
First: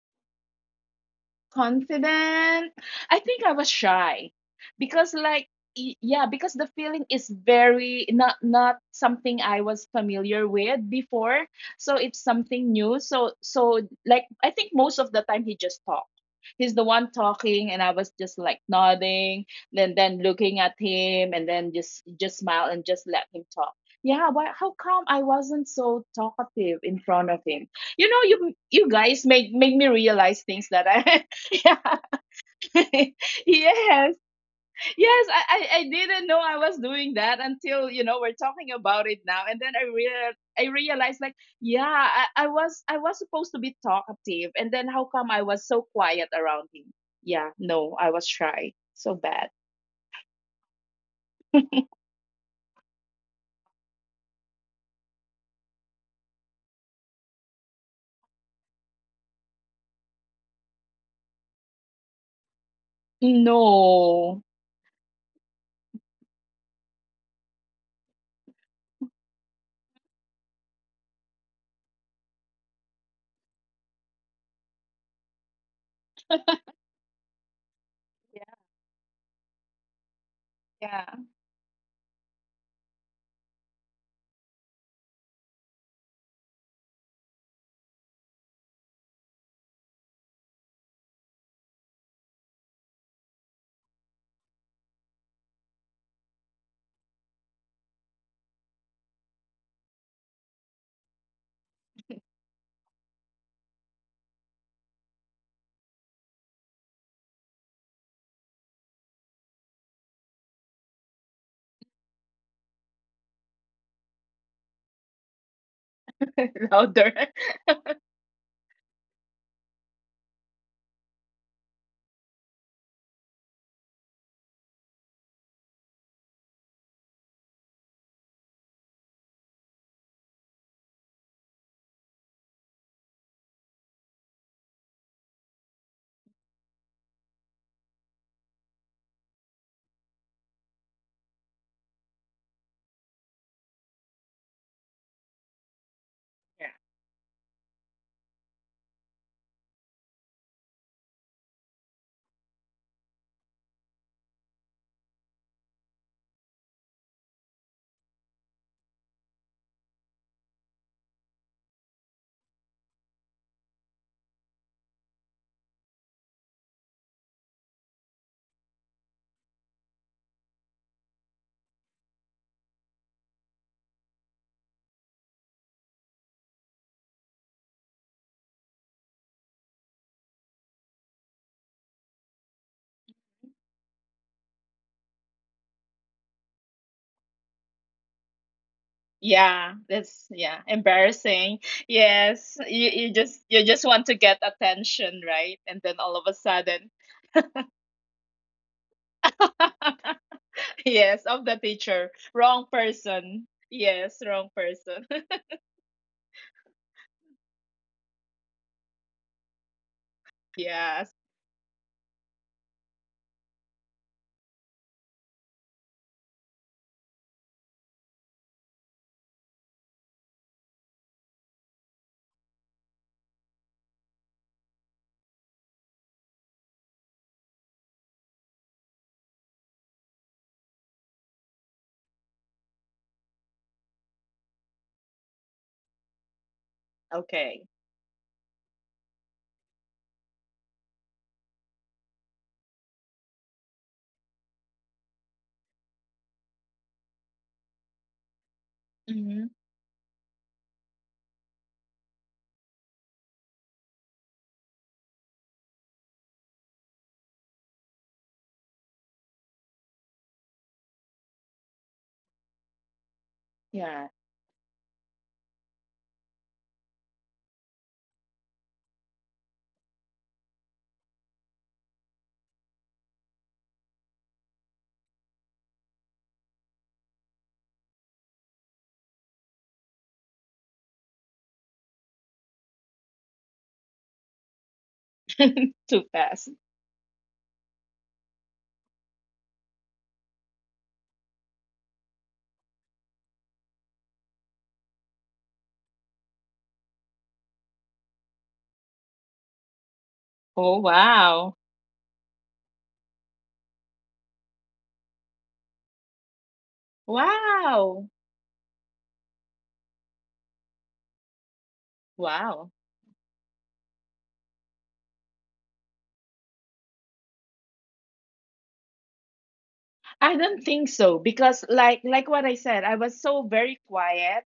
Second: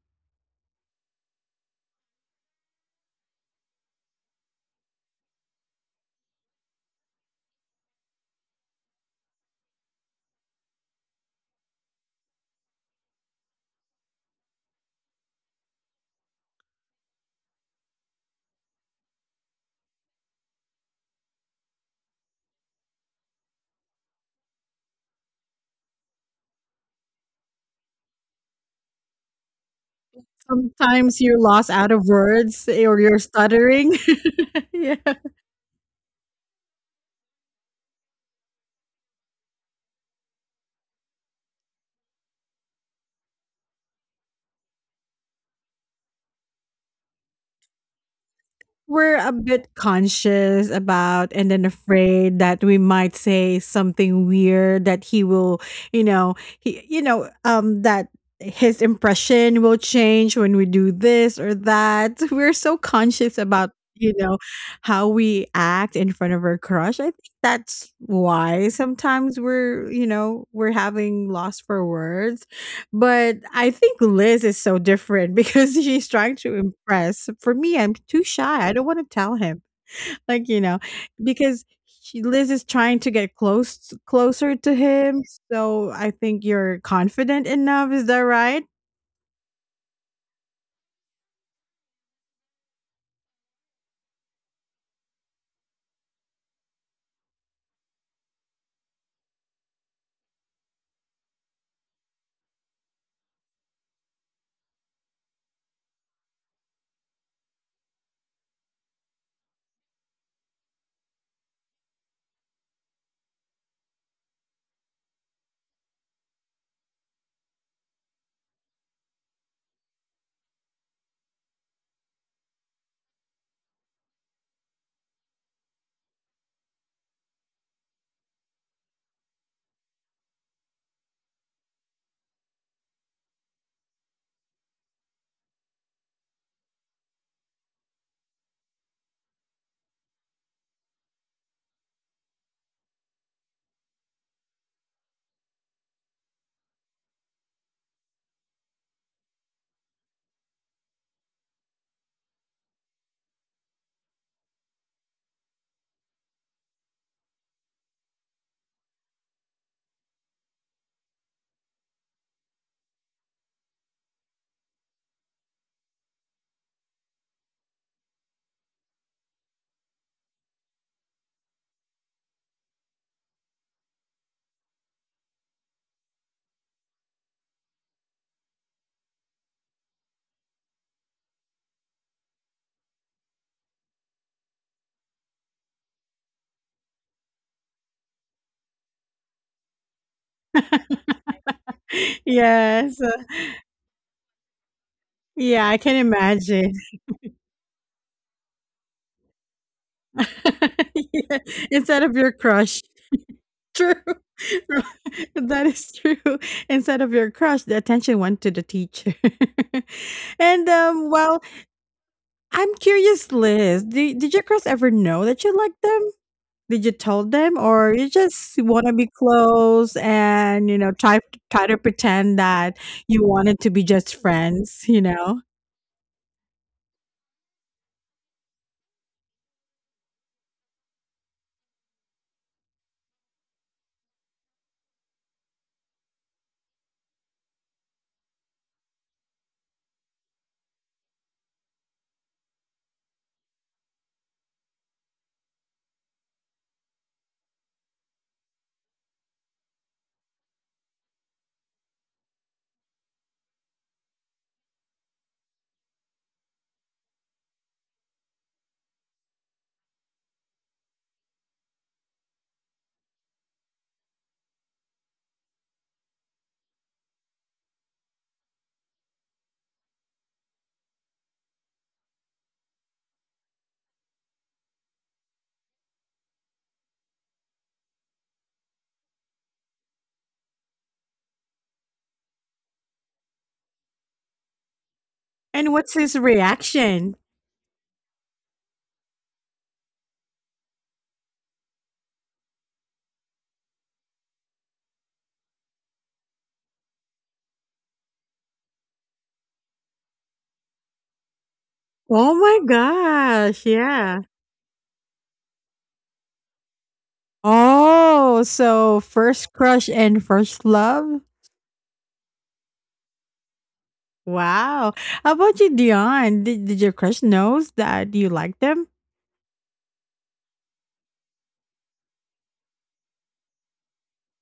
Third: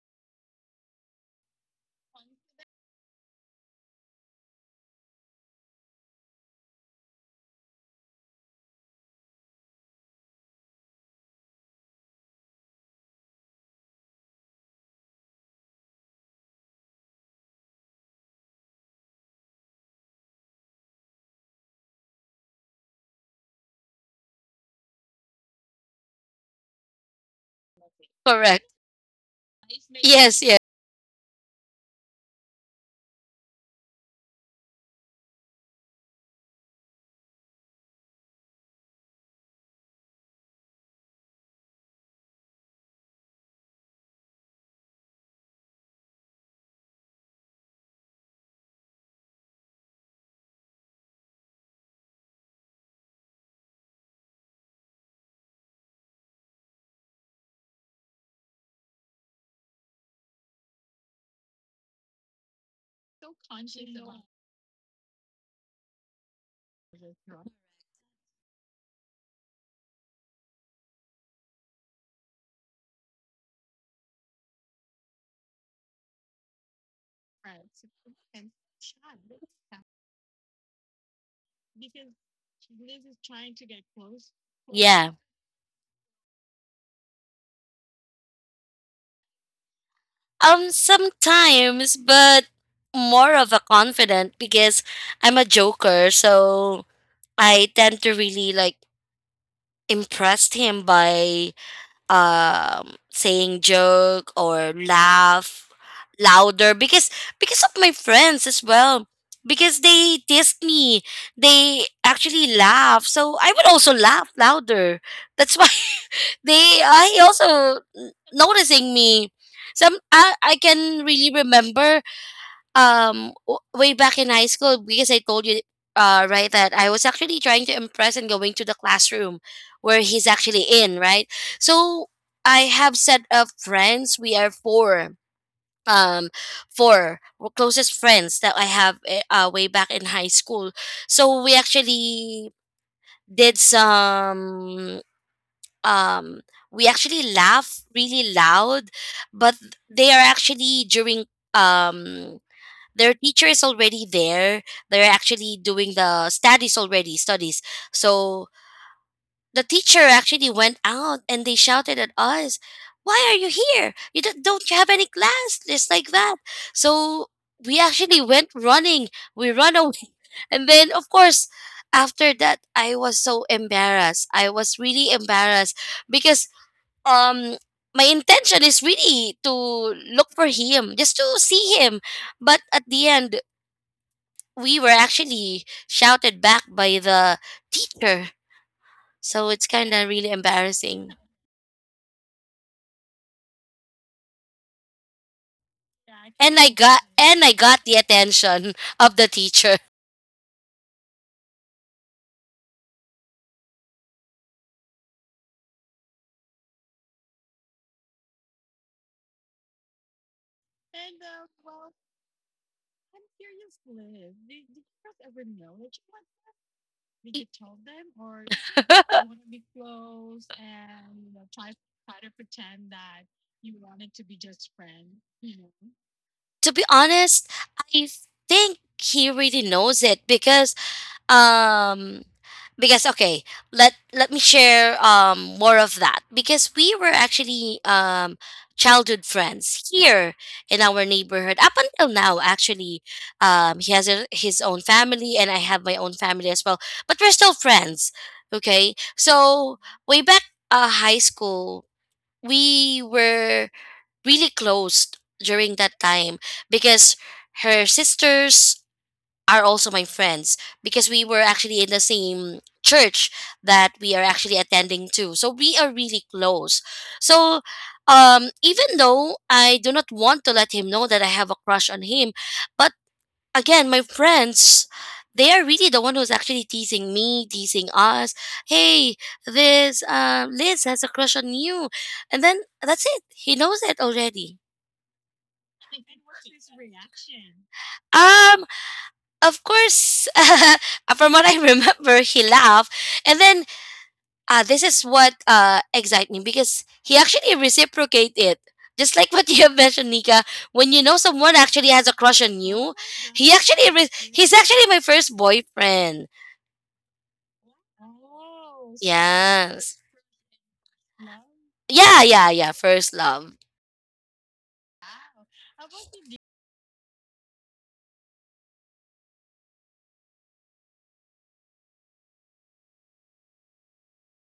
B: Confident. I think I was shy because like yeah, because the feeling is very not something I was familiar with before. So it's something new. So so like I think most of the time he just talked. He's the one talking and I was just like nodding, then looking at him and then just smile and just let him talk. Yeah, why how come I wasn't so talkative in front of him? You know, you
C: Correct.
B: you guys make me realize
C: Yes, yes.
B: things that I
A: Sometimes
B: (laughs)
A: you're lost
B: Yeah.
A: out of words eh, or you're
B: (laughs)
A: stuttering.
B: Yes.
A: (laughs) Yeah.
B: Yes. I didn't know I was doing that until, you know, we're talking about it now. And then I realized like, yeah, I was I was supposed to be talkative. And then how come I was so quiet around him? Yeah, no, I was shy. So
A: We're a
B: bad.
A: bit conscious about and then afraid that we might say something weird that he will you know he that his impression will change when we do this or that. (laughs) We're so conscious about you
B: No.
A: know how we act in front of our crush, I think that's why sometimes we're having loss for words. But I think Liz is so different (laughs) because she's trying to impress. For me, I'm too shy. I don't want to tell him. (laughs) Like, you know,
B: Yeah.
A: because she, Liz is trying to get closer to
C: Yeah.
A: him. So I think you're confident enough, is that right?
C: Sometimes, but more of a confident because I'm a joker, so I tend to really like impressed him by saying joke or laugh louder because of my friends as well. Because they teased me. They actually laugh. So I would also laugh louder. That's why
B: Yeah. (laughs)
C: They
B: Louder.
C: I
B: Yeah.
C: also noticing me. Some I can really remember way back in high school because I told you right that I was actually trying to impress and going to the classroom where he's actually in, right? So I have set of friends. We are um four closest friends that I have, way back in high school. So we actually did some um we actually laugh really loud, but they are actually during um their teacher is already there, they're actually doing the studies already studies. So the teacher actually went out and they shouted at us, why are you here, you don't you have any class, just like that. So we actually went running, we run away (laughs) and then of course, after that, I was so embarrassed, I was really embarrassed because um my intention is really to look for him, just to see him. But at the end, we were actually shouted back by the teacher. So it's
B: Yeah,
C: kind of really
B: that's
C: embarrassing.
B: embarrassing.
A: (laughs)
B: Yes. You
A: Yes.
B: you just you just want to get attention, right?
A: Yeah, I
B: And then
A: can
B: all of a
C: and i
A: imagine.
B: sudden.
C: got imagine. and i got the attention of the teacher,
B: (laughs) (laughs)
A: (laughs)
B: Yes,
A: Yeah.
B: of the
A: Instead
B: teacher.
A: of your
B: Wrong
A: crush.
B: person.
A: (laughs) True.
B: Yes, wrong
A: (laughs)
B: person. (laughs)
A: That is true. Instead of your crush, the attention went to the teacher. (laughs) and
B: Yes.
A: um well, I'm curious, Liz. Did your girls ever know that you liked them? Did you tell them, or you just
C: you just
A: wanna be
C: (laughs)
A: close and, try to pretend that you wanted to be just friends, you know?
C: To be honest, I think he really knows it um because okay, let me share more of that, because we were
B: Okay.
C: actually childhood friends here in our neighborhood up until now. Actually he has his own family and I have my own family as well, but we're still friends. Okay,
B: Hmm.
C: so way back high school, we were really close during that time because her sisters are also my friends, because we were actually in the same church that
B: Yeah.
C: we are actually attending to. So we are really close. So even though I do not want to let him know that I have a crush on him, but again, my friends they are really the one who's actually teasing me, teasing us. Hey, this Liz has a crush on you. And then that's it. He knows it already.
A: And
B: (laughs)
A: what's
B: Too
A: his
B: fast.
A: reaction?
C: Um, Of course, (laughs) from what I remember, he laughed. And then this is what excited me, because he actually reciprocated it. Just like what (laughs) you have mentioned, Nika,
B: Oh,
C: when you know someone
B: wow.
C: actually has a
A: Oh
C: crush on
A: my
C: you,
A: gosh, yeah.
C: he's actually my first boyfriend.
B: Wow.
A: Oh, so first crush
C: Yes.
A: and first love?
C: Yeah, yeah, yeah.
B: Wow.
C: First love.
A: Wow. How about you, Dion? Did your crush knows that you like them?
B: I don't think so because like what I said, I was so very quiet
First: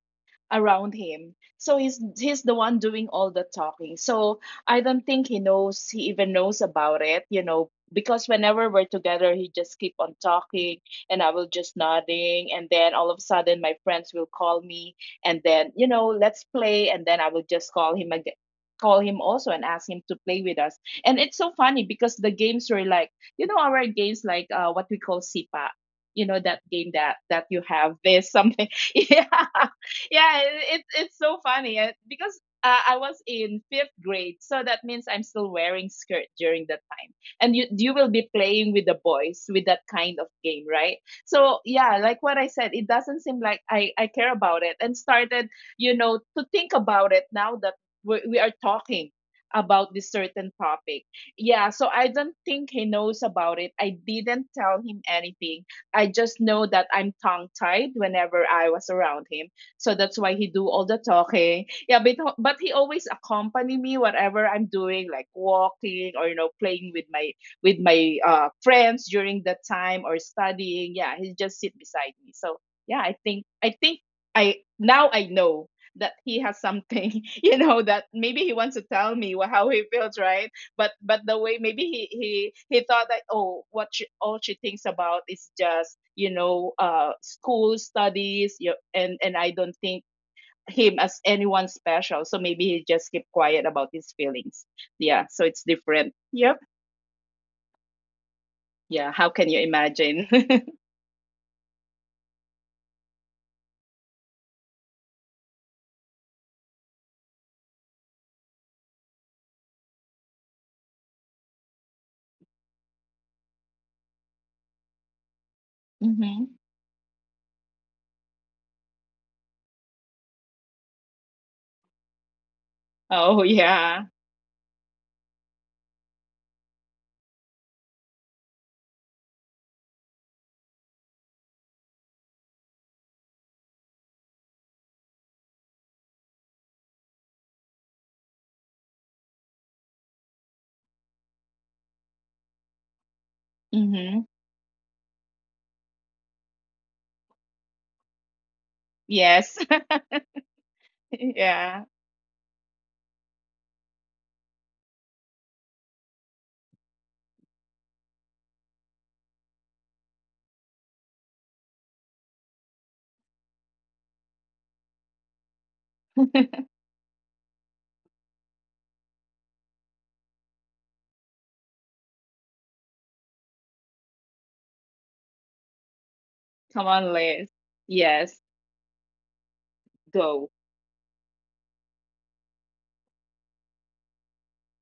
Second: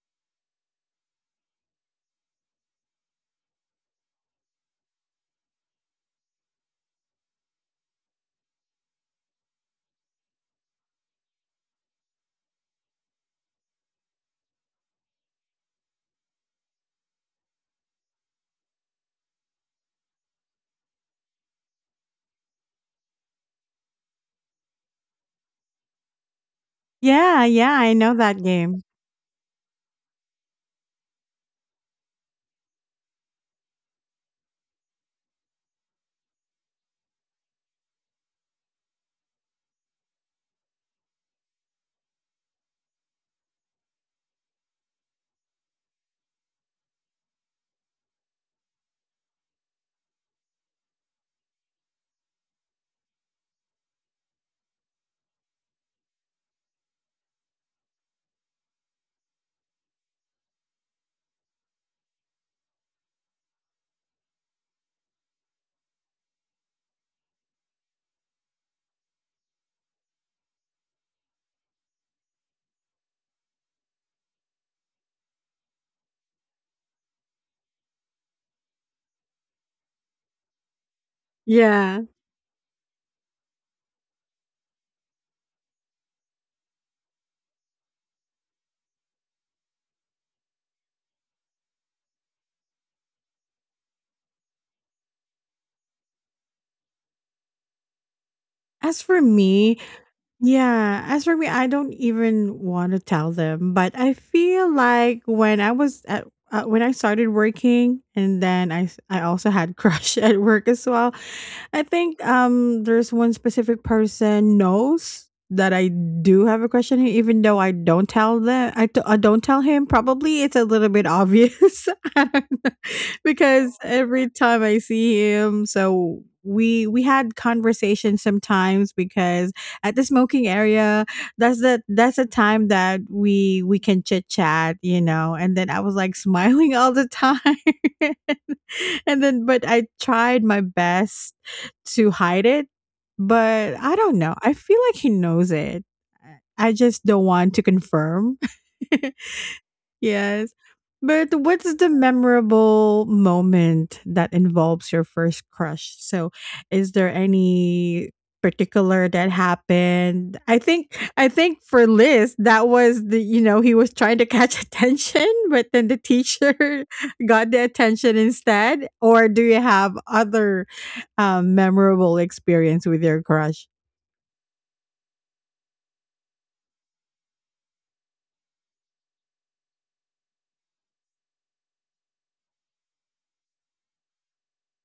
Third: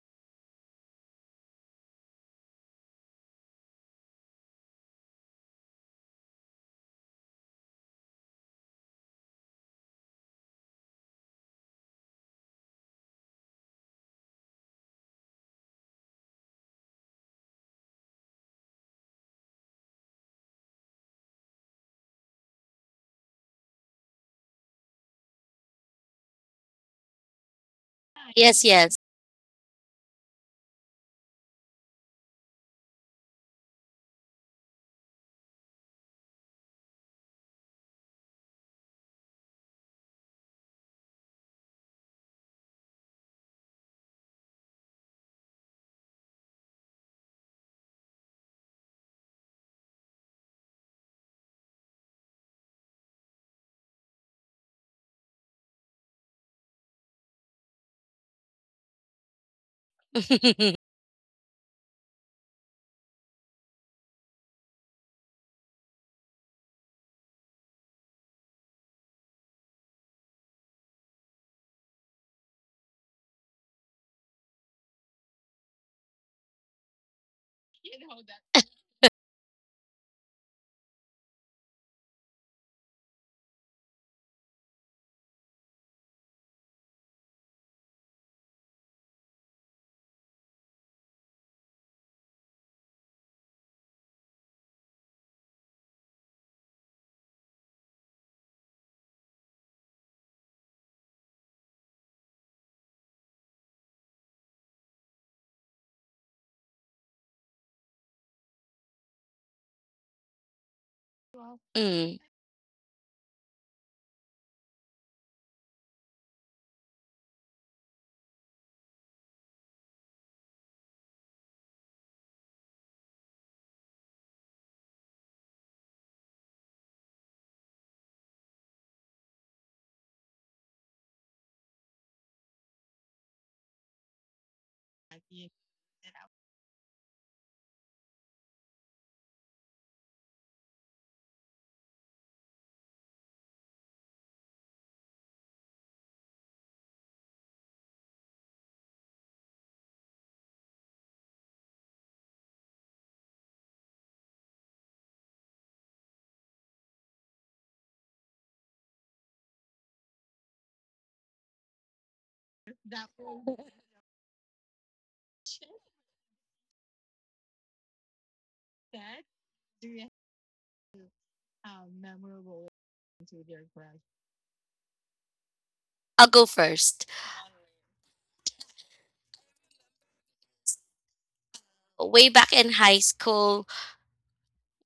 B: around him. So he's the one doing all the talking. So I don't think he even knows about it, you know, because whenever we're together he just keep on talking and I will just nodding and then all of a sudden my friends will call me and then, you know, let's play and then I will just call him again, call him also and ask him to play with us. And it's so funny because the games were like, you know, our games like what we call sipa, you know, that game that
A: Yeah,
B: you
A: yeah,
B: have
A: I know
B: this
A: that
C: Yes,
B: something.
A: game.
B: (laughs)
C: nice.
B: Yeah. Yeah, it's so funny because I was in fifth grade, so that means I'm still wearing skirt during that time, and you will be playing with the boys with that kind of game, right? So yeah, like what I said, it doesn't seem like I care about it, and started, you know, to think about it now that we are talking about this certain topic. Yeah, so I don't think he knows about it. I didn't tell him anything. I just know that I'm tongue tied whenever I was around him. So that's why he do
C: Yes.
B: all the
C: (laughs)
B: talking. Yeah, but he always accompany me whatever I'm doing, like walking or, you know, playing with my friends during that time or studying. Yeah, he just sit beside me. So yeah, I think I now I know that he has something, (laughs) you know, that maybe he wants to tell me how he feels, right? But the way maybe
A: Yeah.
B: he thought that, oh, all she thinks about is just, you know, school studies and I don't think him as anyone special, so maybe he just keep quiet about his feelings. Yeah, so it's different. Yep.
A: As
B: Yeah,
A: for
B: how can you
A: me,
B: imagine?
A: yeah, as for me, I don't even want to tell them, but I feel like when I started working, and then I also had crush (laughs) at work as well. I
C: Mm.
A: think there's one specific person knows that I
B: (laughs)
A: do
B: Hmm.
A: have a crush on him, even though I don't tell them. I don't tell him. Probably it's a little bit obvious. (laughs) I don't know,
B: Oh,
A: because
B: yeah.
A: every time I see him, so we had conversations sometimes because at the smoking area, that's the time that we can chit chat, and then I was like (laughs) smiling all the time. (laughs) And then, but I tried my best to hide it, but I don't
B: Hmm.
A: know, I feel like he knows it. I I just don't want to confirm. (laughs)
B: Yes.
A: Yes.
B: (laughs)
A: But what's
B: Yeah.
A: the memorable moment that involves your first crush? So, is there any particular that happened? I think for Liz, that was the, you know, he was trying to catch (laughs) attention, but then the teacher
B: (laughs)
A: (laughs) got the attention instead. Or do you have other memorable experience with your crush?
C: I'll go
B: Come
C: first.
B: on, Liz. Yes. Go.
C: Way back in high school,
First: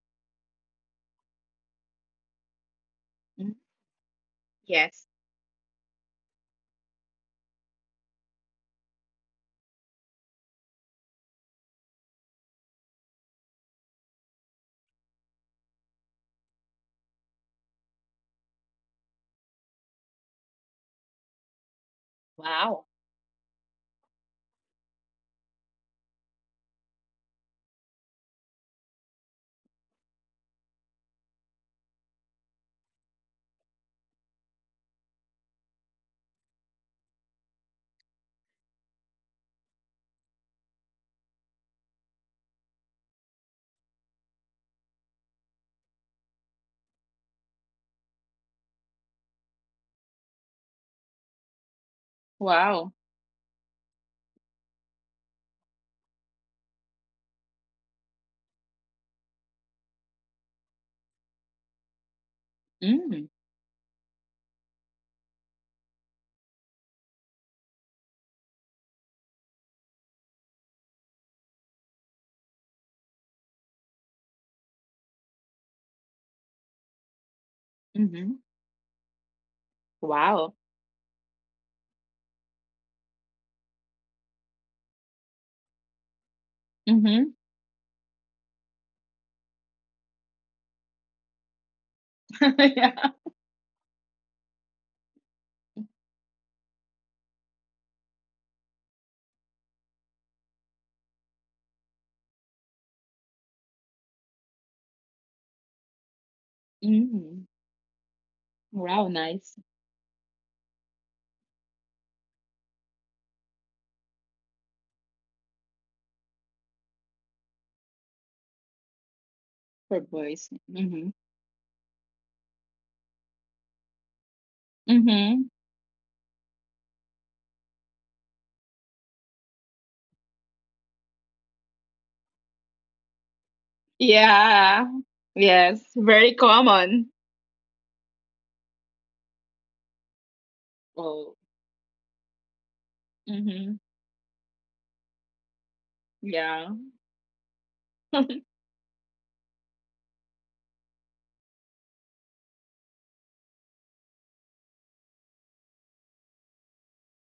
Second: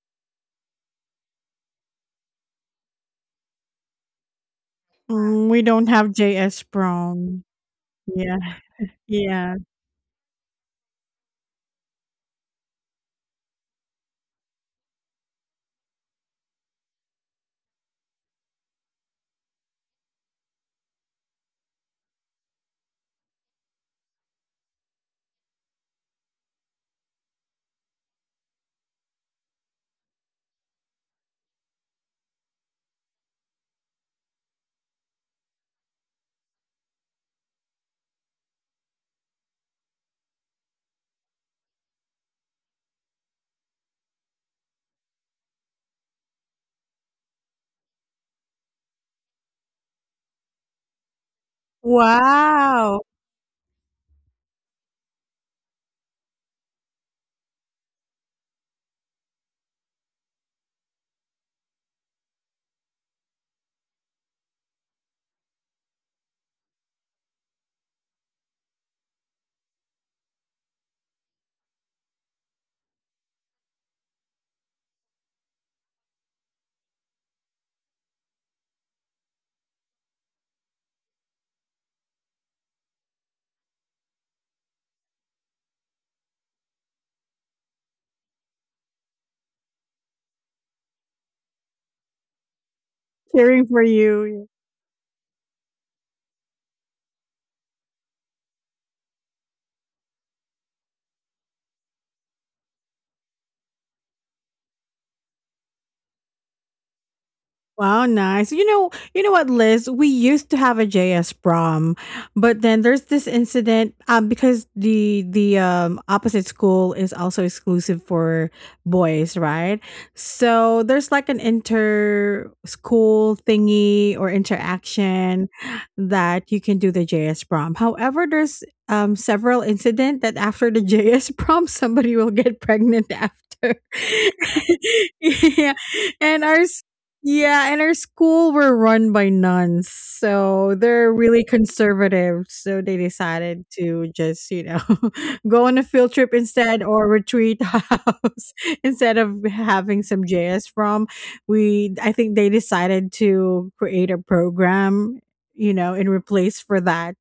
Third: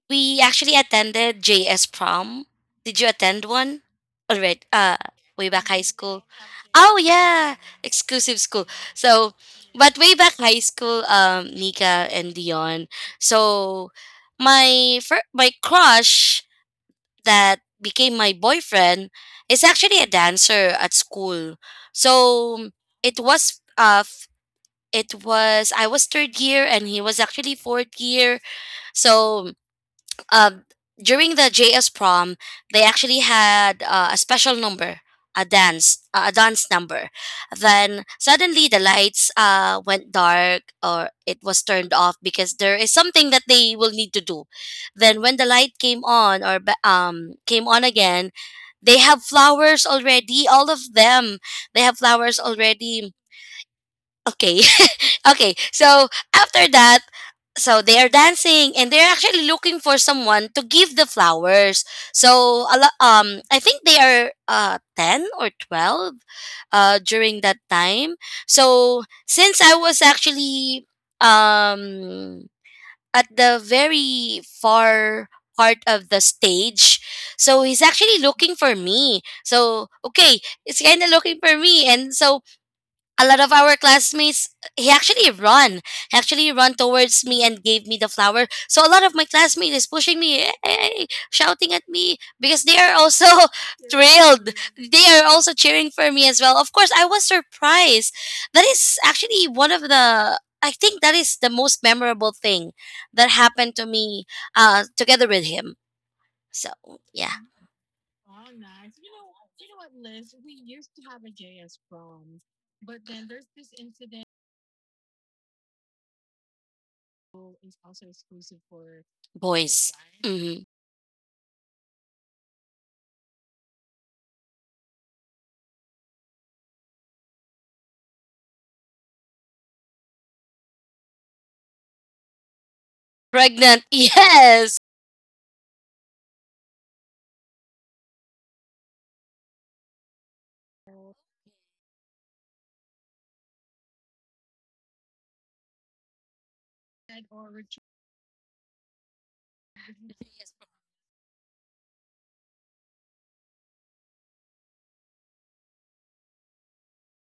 C: we actually attended JS prom. Did you attend
B: Mm,
C: one already?
B: yes.
A: Mm,
C: Way
A: we
C: back high
A: don't have
C: school.
A: JS
C: Oh
A: Brown.
C: yeah,
A: Yeah.
C: exclusive school. So,
A: Yeah.
C: but way back high school, Nika and Dion. So, my crush that became my boyfriend is actually a dancer at school. So
B: Wow.
C: it was f- it was I was third year and he was actually fourth year. So, um, during the JS prom, they actually had a special number, a dance number. Then suddenly the lights went dark, or it was turned off because there is something that they will need to do. Then when the light came on, came on again, they have flowers already. All of them, they have flowers
B: Wow.
A: Wow.
C: already. Okay, Okay, so after that, so they are dancing and they're actually looking for someone to give the flowers.
B: Mm.
C: I think they are 10 or 12 during that time. So since I was actually um at the very far part of the stage, so he's actually
B: Hmm.
C: looking for me. So okay,
B: Wow.
C: he's kind of looking for me, and so a lot of our classmates, he actually run he actually run towards
B: Mhm.
C: me and gave me the flower. So a lot of my classmates is pushing me, shouting at me
B: (laughs)
C: because they
B: Yeah.
C: are also (laughs)
A: Cheering for you.
C: thrilled, they are also cheering for me as well. Of course, I was surprised. That is actually one of the, I think that is the most memorable thing that happened to me, together with him. So, yeah.
B: Mm.
A: Wow, nice.
B: Wow,
A: You know what,
B: nice.
A: Liz? We used to have a JS prom, but then there's this incident because the opposite school is also exclusive for boys, right?
C: Boys.
B: For boys.
C: Hmm.
A: So
B: Mhm.
A: there's like an inter school thingy or
B: Mhm.
A: interaction that you can do the JS prom. However, there's several incident that after the (laughs) JS prom somebody will get pregnant after.
C: Pregnant. (laughs)
B: Yeah.
C: Yes.
A: (laughs) Yeah.
B: Yes, very
A: And our
B: common.
A: Yeah, and our school were run by nuns, so they're
B: Oh.
A: really conservative. So they decided
B: Mhm.
A: to just, you know, (laughs) go on a field trip
B: Yeah.
A: instead or retreat (laughs)
B: (laughs)
A: house instead of having some JS from. We I think they decided to create a program, you know, in replace for that.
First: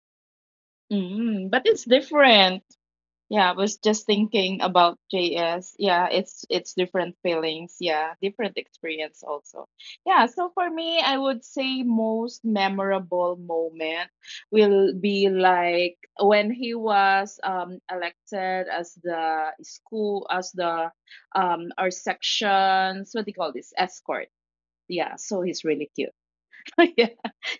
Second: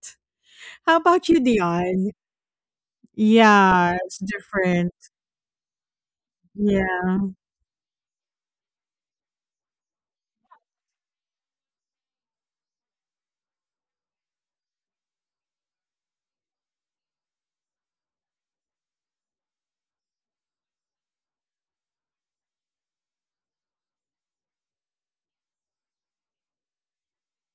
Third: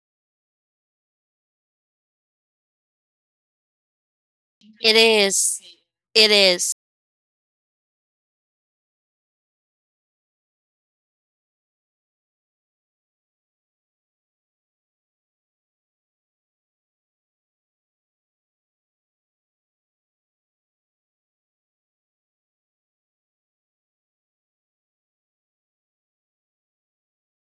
A: How about you,
B: Mm, but it's
A: Dion?
B: different. Yeah, I was
A: Yeah,
B: just
A: it's
B: thinking
A: different.
C: It
B: about
C: is.
B: JS. Yeah,
C: It is.
B: it's different
A: Yeah.
B: feelings. Yeah, different experience also. Yeah, so for me, I would say most memorable moment will be like when he was elected as the school as the our sections, what do you call this? Escort. Yeah, so he's really cute. (laughs) Yeah,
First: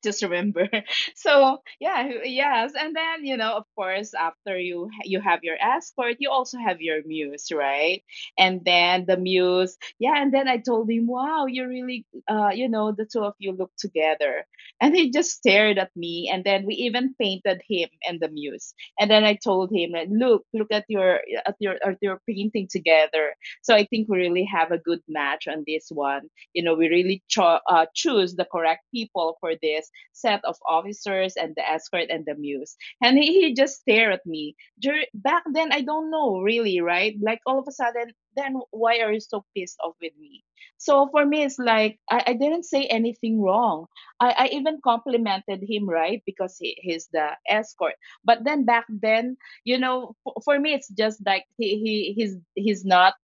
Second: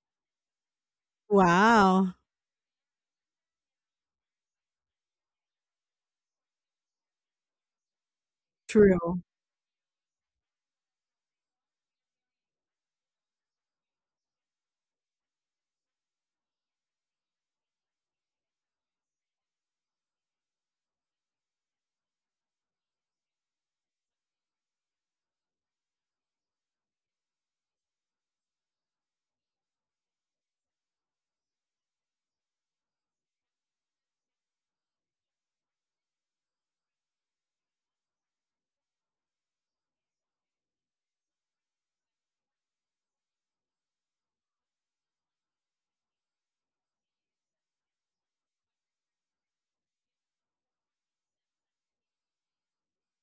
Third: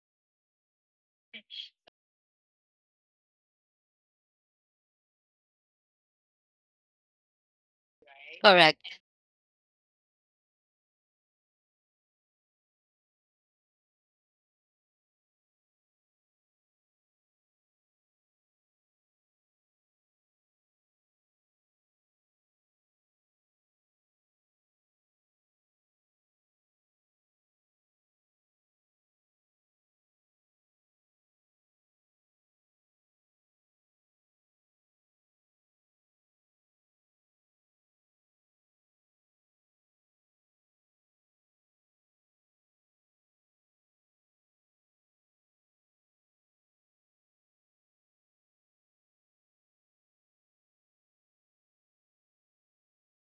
B: just remember. (laughs) So yeah,
A: Wow.
B: yes, and then, you know, of course after you you have your escort you also have your muse, right? And
C: Correct.
B: then the
A: True.
B: muse, yeah, and then I told him, wow, you really you know, the two of you look together. And he just stared at me. And then we even painted him and the muse. And then I told him like, look at your at your painting together. So I think we really have a good match on this one. You know, we really choose the correct people for this set of officers and the escort and the muse. And he just stared at me. Back then I don't know really, right? Like all of a sudden, then why are you so pissed off with me? So for me it's like I didn't say anything wrong. I even complimented him, right? Because he's the escort. But then back then, you know, for me it's just like he's not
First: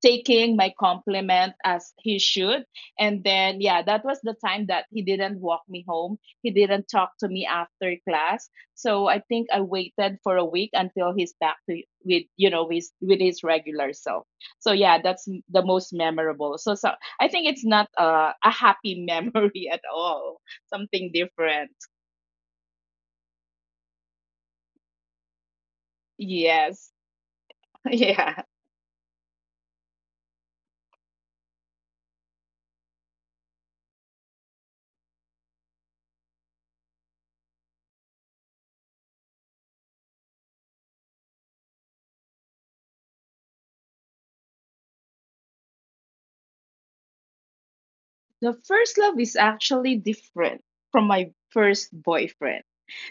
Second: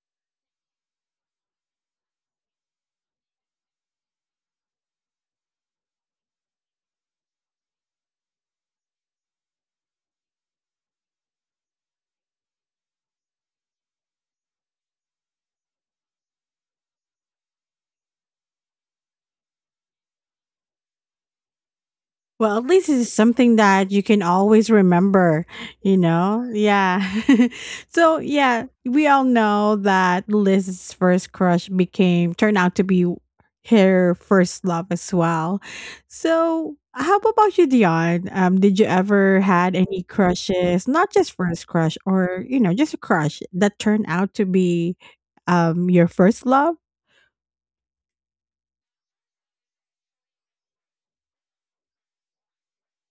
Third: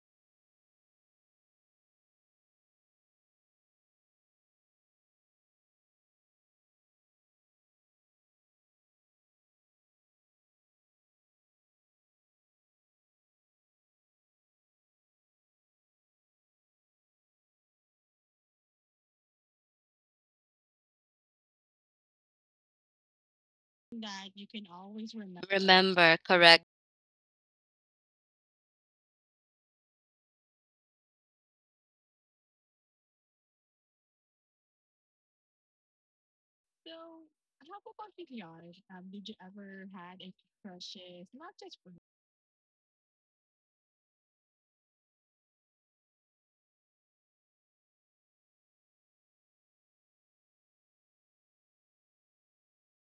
B: taking my compliment as he should. And then, yeah, that was the time that he didn't walk me home. He didn't talk to me after class. So I think I waited for a week until he's back to, with you know, with his regular self. So yeah, that's the most memorable. So so I think it's not a happy memory (laughs) at all. Something different.
A: Well, at least it's something that you can always remember, you
C: Remember,
A: know?
C: correct.
B: Yes.
A: Yeah. (laughs)
B: (laughs)
A: So,
B: Yeah.
A: yeah, we all know that Liz's first crush turned out to be her first love as well. So, how about you, Dion? Did you ever had any crushes, not just first crush or, you know, just a crush that turned out to be your first love?
B: The first love is actually different from my first boyfriend.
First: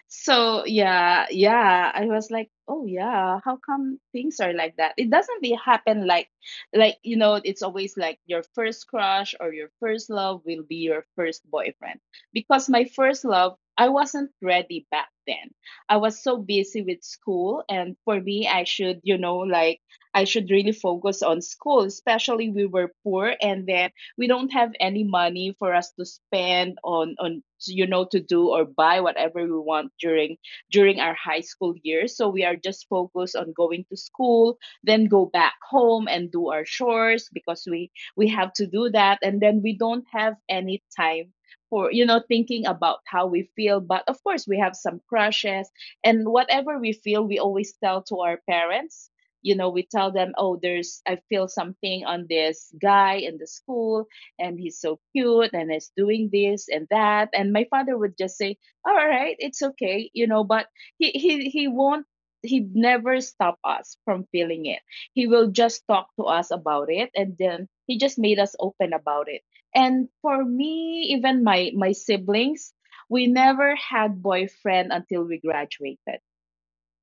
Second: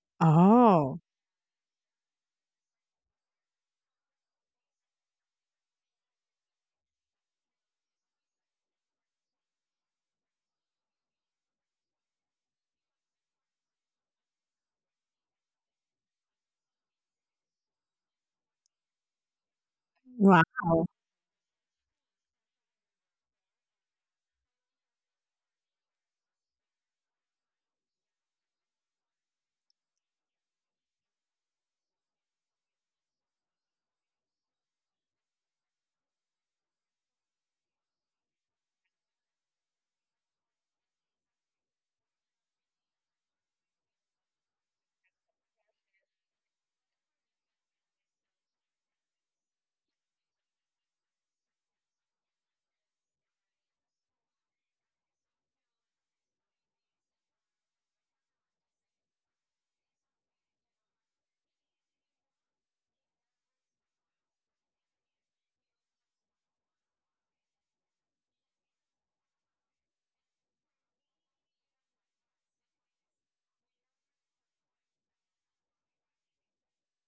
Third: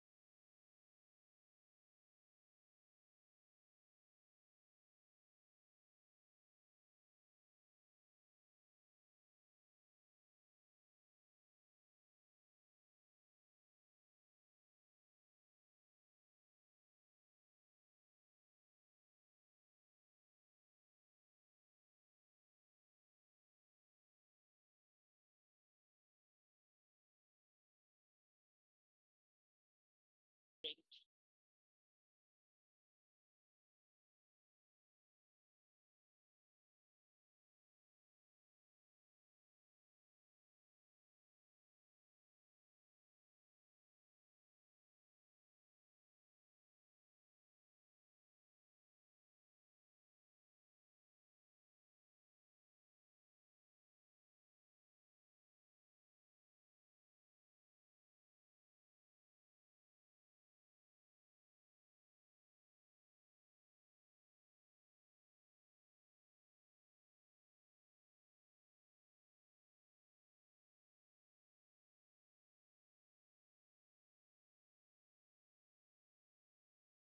B: So
A: Oh,
B: yeah, I was like, oh yeah, how come things are like that? It doesn't be happen like, you know, it's always like your first crush or your first love will be your first boyfriend. Because my first love, I wasn't ready back then. I was so busy with school, and for me I should, you know, like, I
A: wow.
B: should really focus on school, especially we were poor. And then we don't have any money for us to spend on you know, to do or buy whatever we want during our high school years. So we are just focused on going to school, then go back home and do our chores, because we have to do that. And then we don't have any time for, you know, thinking about how we feel. But of course we have some crushes, and whatever we feel we always tell to our parents. You know, we tell them, oh, there's I feel something on this guy in the school, and he's so cute and is doing this and that. And my father would just say, all right, it's okay, you know. But he won't, he never stop us from feeling it. He will just talk to us about it, and then he just made us open about it. And for me, even my siblings, we never had boyfriend until we graduated.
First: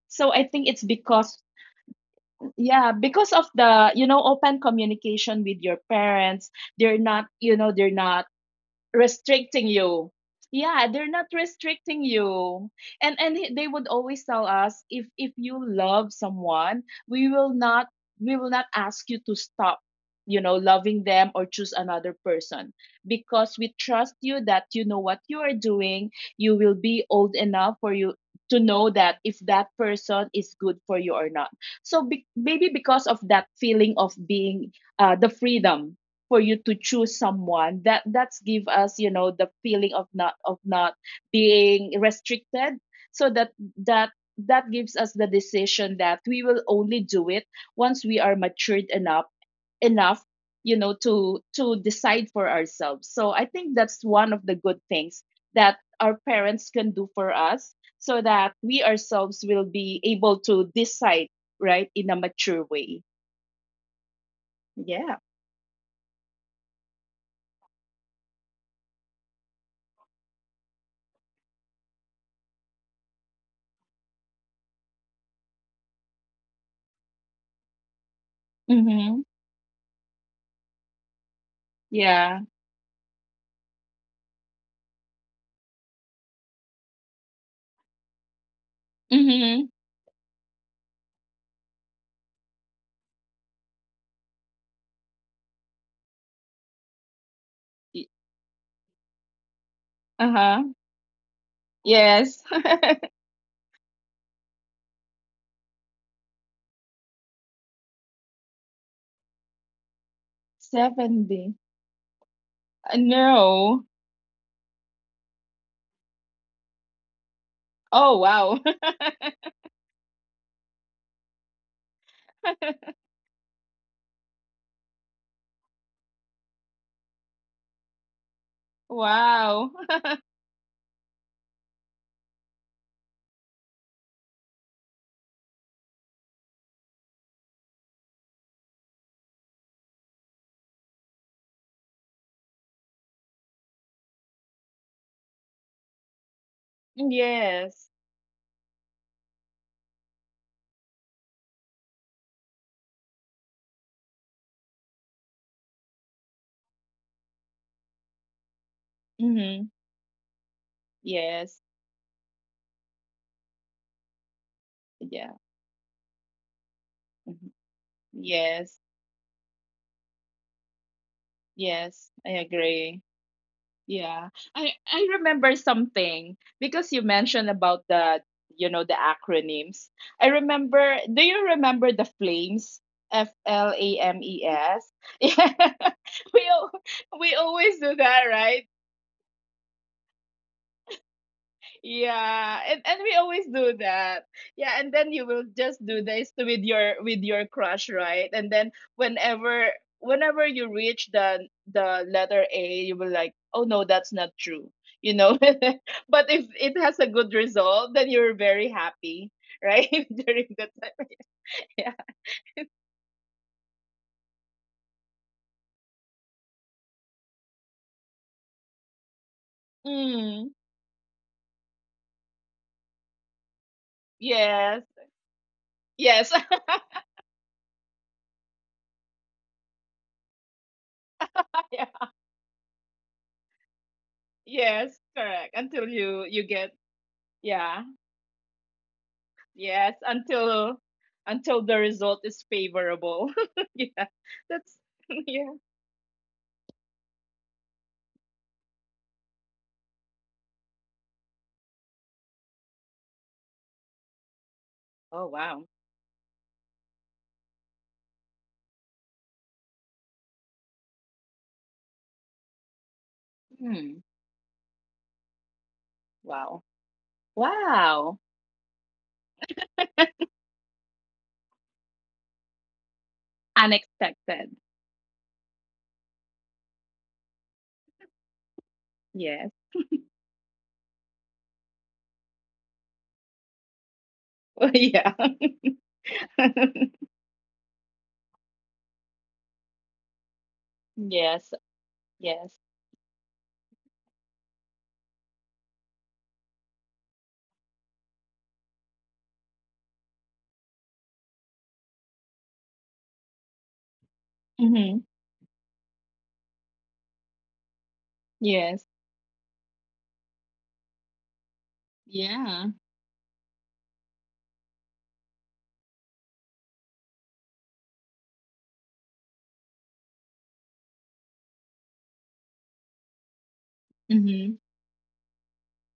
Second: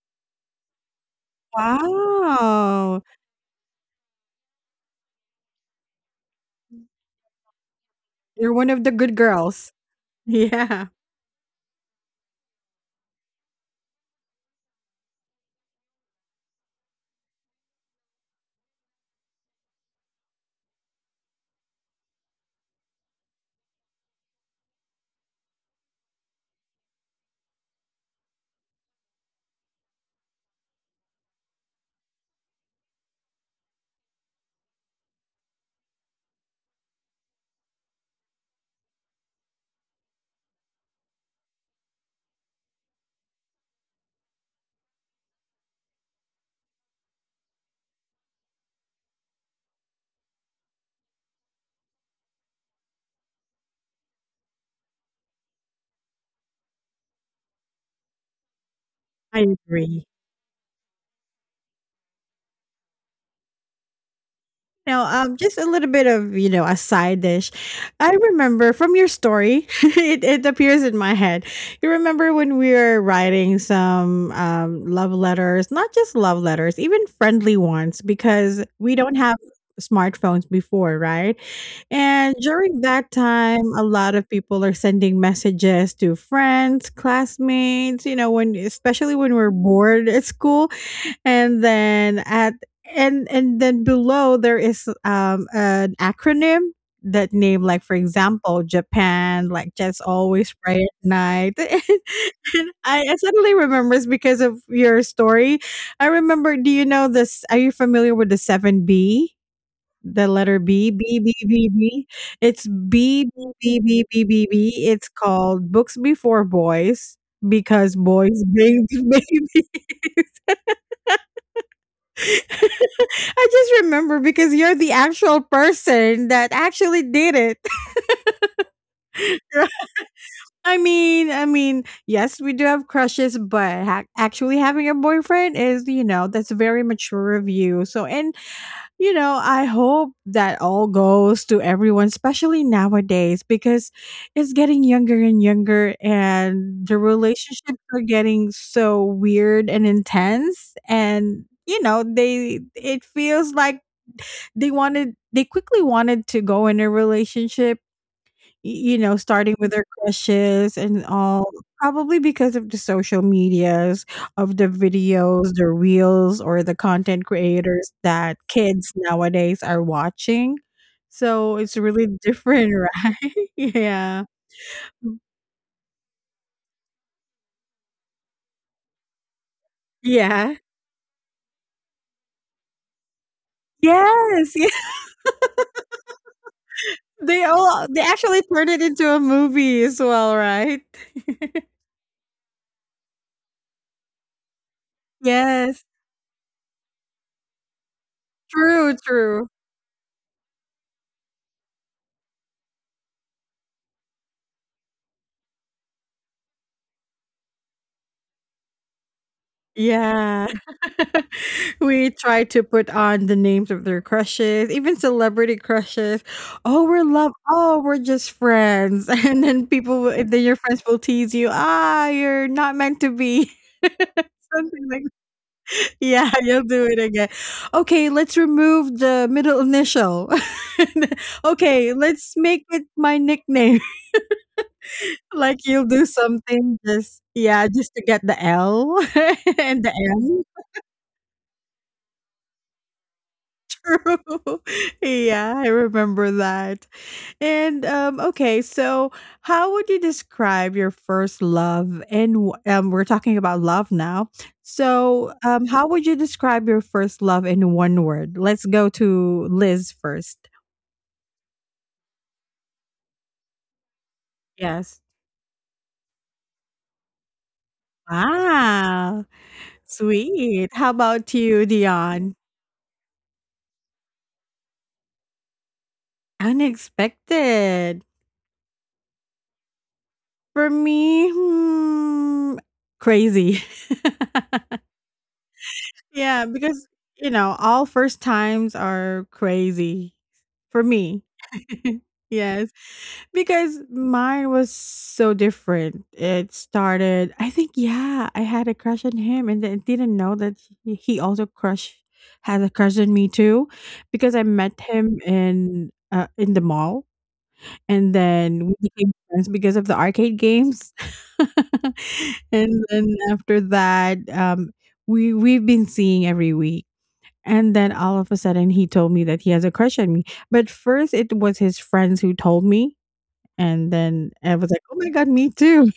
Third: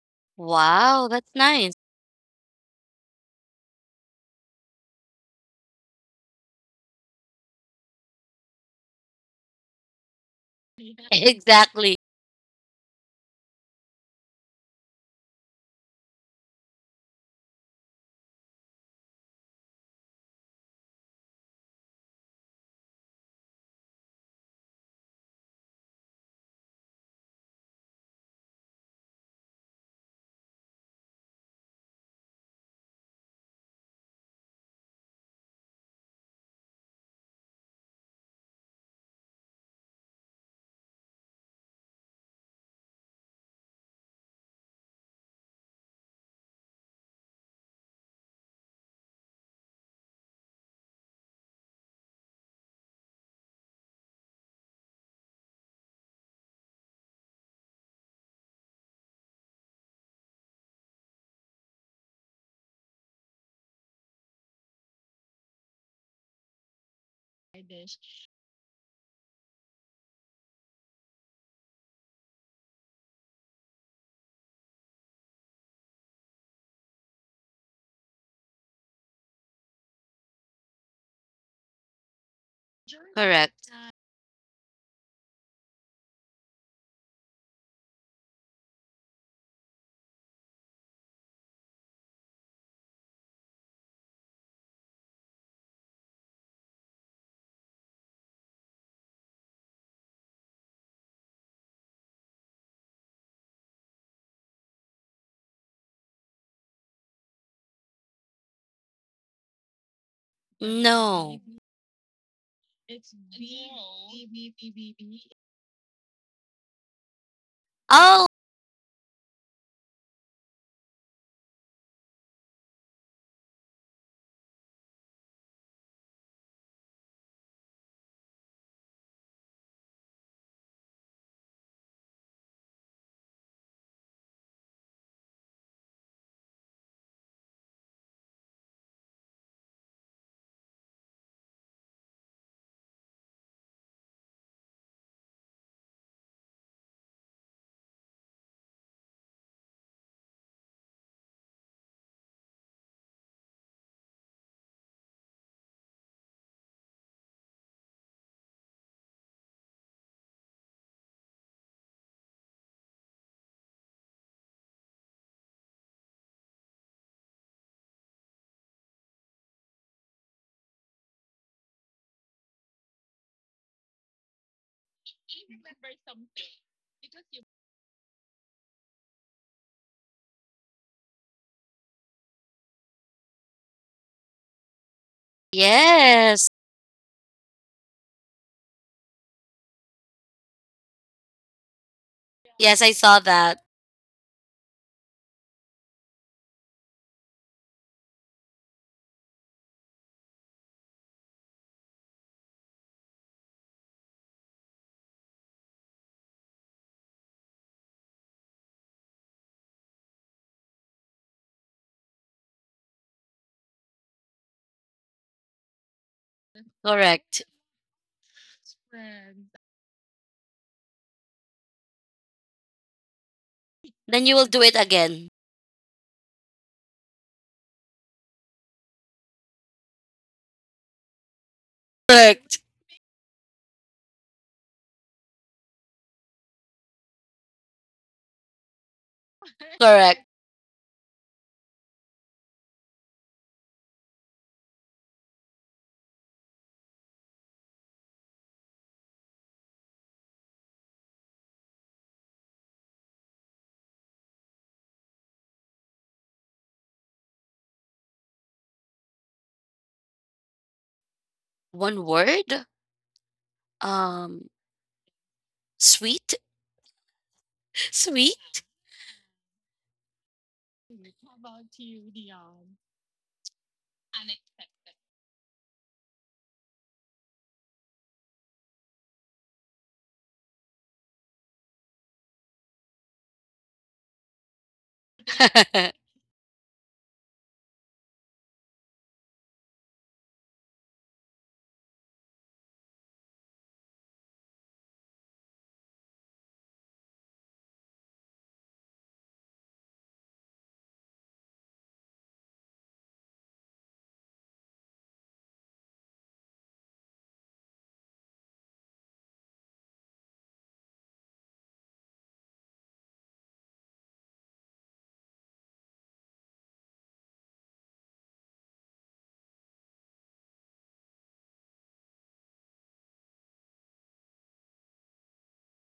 B: So I think it's
C: Wow, that's
B: because,
C: nice.
B: yeah,
A: Wow.
B: because of the, you know, open communication with your parents. They're not, you know, they're not
A: You're one of the good
B: restricting
A: girls.
B: you.
A: (laughs) Yeah,
B: Yeah, they're not
C: Exactly,
B: restricting you. And they would always tell us, if you love someone we will not, we will not ask you to stop, you know, loving them or choose another person. Because we trust you that you know what you are doing. You will be old enough for you to know that if that person is good for you or not. So maybe because of that feeling of being the freedom for you to choose someone, that that's give us, you know, the feeling of not being restricted. So that that gives us the decision that we will only do it once we are matured enough enough you know, to decide for ourselves. So I think that's one of the good things that our parents can do for us, so that we ourselves
A: I
B: will be
A: agree.
B: able to decide right in a mature way.
A: Now,
B: Yeah.
A: just a little bit of a side dish. I remember from your story, (laughs) it appears in my head. You remember when we were writing some love letters, not just love letters, even friendly ones, because we don't
B: Mm-hmm.
A: have smartphones before, right? And
B: Yeah.
A: during that time,
C: correct.
A: a lot of people are sending messages to friends, classmates, you know, when especially when we're
B: Mm-hmm.
A: bored at school, and then at — and then below there is an acronym that name, like, for example, Japan, like, just always
B: Uh-huh.
A: pray at night. (laughs)
B: Yes.
A: And
B: (laughs)
A: I suddenly remembers because of your story. I remember, do you know this? Are you familiar with the 7B? The letter b, b, b,
C: No.
B: 70.
A: b, b. It's b, b, b,
B: No.
A: b, b, b, b. It's called books before boys, because
B: Oh,
C: Oh,
A: boys
B: wow.
A: bring (laughs)
B: (laughs)
A: babies. I just remember because you're the actual person that actually did it.
B: Wow.
A: (laughs)
B: (laughs)
A: I mean, yes, we do have crushes, but actually having a boyfriend is, that's very mature of you. So, and I hope that all goes to everyone, especially nowadays, because it's getting younger and younger, and the relationships
B: Yes.
A: are getting so weird and intense, and they, it feels like they wanted — they quickly wanted to go in a relationship, starting
B: Mm-hmm.
A: with their crushes and all,
B: Yes.
A: probably because of the social medias, of the
B: Yeah.
A: videos, the reels, or the content
B: Mhm.
A: creators that
B: Yes.
A: kids nowadays are watching. So, it's really
B: Yes, I
A: different,
B: agree.
A: (laughs) right? Yeah.
B: Yeah. I remember something because you mentioned about the, you know, the acronyms. I
A: Yeah.
B: remember, do you remember the flames? F L A M E
A: Yes, yeah.
B: S.
A: (laughs)
B: (laughs) Yeah. (laughs) We
C: yes.
B: al- we
A: They
B: always
A: all
B: do
A: they
B: that,
A: actually
B: right?
A: turned it into a movie as well, right? (laughs)
B: Yeah,
C: Yes, I
B: and we
C: saw
B: always
C: that.
B: do that. Yeah, and then you will just
A: Yes.
B: do this with your crush, right? And then
A: True, true.
B: whenever whenever you reach the letter A, you will like, oh no, that's not true, you know. (laughs) But if it has a good result, then you're very happy, right? (laughs)
A: Yeah.
B: During that time,
A: (laughs)
B: (laughs) yeah.
A: We try to put on the names of their crushes, even celebrity crushes. "Oh, we're love,
C: Correct.
A: oh, we're just friends." (laughs) And then people will then
B: Mm,
A: your friends will tease you, "Ah, you're not meant to be."
C: Then you
A: (laughs)
C: will do it
B: yes,
A: Something like
C: again.
A: that.
B: yes,
A: Yeah, you'll
B: (laughs)
A: do it again. "Okay, let's remove the middle initial." (laughs)
B: yeah,
A: "Okay, let's
C: Correct.
A: make it my nickname." (laughs)
B: yes, correct.
A: Like,
B: Until
A: you'll do
B: you get
A: something, just yeah,
B: yeah.
A: just to get the L (laughs) and
B: Yes,
A: the
C: Correct.
A: M.
B: until the result is favorable. (laughs) Yeah,
A: (laughs)
B: that's (laughs) yeah.
A: Yeah, I remember that. And okay, so how would you describe your first love? And we're talking about love now.
B: Oh
A: So,
B: wow.
A: how would you describe your first love in one word? Let's go to Liz first.
C: (laughs) One word?
B: Hmm.
C: Um,
A: Yes.
C: Sweet?
B: Wow. Wow.
C: (laughs) Sweet?
A: Wow, sweet. How about you, Dion?
B: Unexpected.
A: Unexpected.
B: Yes.
A: For me, crazy. (laughs)
B: (laughs) Yeah.
C: (laughs)
A: Yeah, because,
B: (laughs)
A: all first times are crazy for me.
B: Yes.
A: (laughs)
B: Yes.
A: Yes, because mine was so different. It started, I think, yeah, I had a crush on him and then didn't know that he also crush had a crush on me too, because I met
B: Mm-hmm.
A: him in, in the mall. And then we
B: Yes.
A: became friends because of the arcade games. (laughs)
B: Yeah.
A: And then after that, we've been seeing every week. And then all of a sudden he told me that he has a crush on me. But first it was his friends who told me, and then
B: Mm-hmm.
A: I was like, "Oh my God, me too."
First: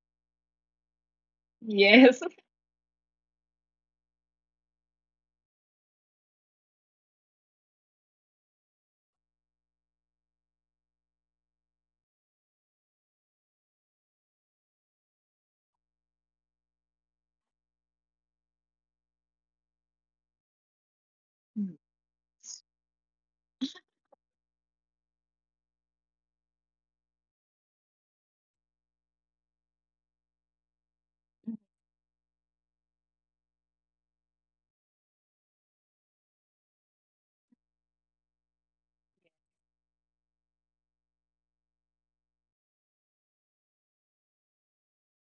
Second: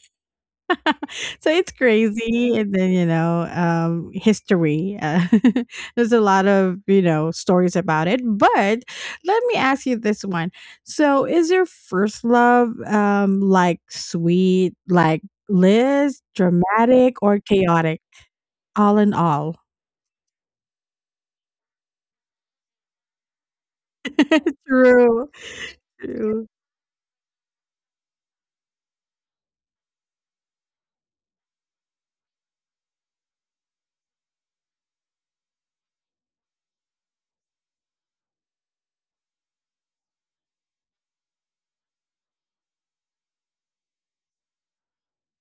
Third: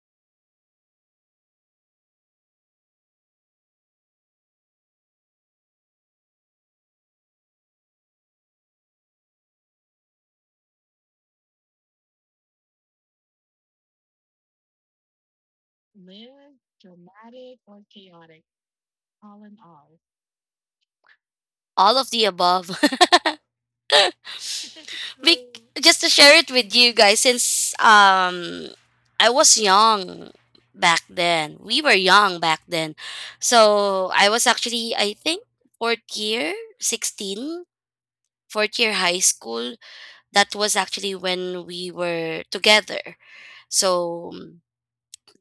A: So it's
B: Yes.
A: crazy, and then, history, (laughs) there's a lot of, you know, stories about it, but let me ask you this one. So, is your first love, like, sweet, like Liz, dramatic, or chaotic? All in all.
B: Mm.
C: All of the above. (laughs)
A: True,
C: Be- just to share
A: true.
C: it with you guys, since I was young back then. We were young back then. So I was actually, I think, fourth year, 16, fourth year high school. That was actually when we were together. So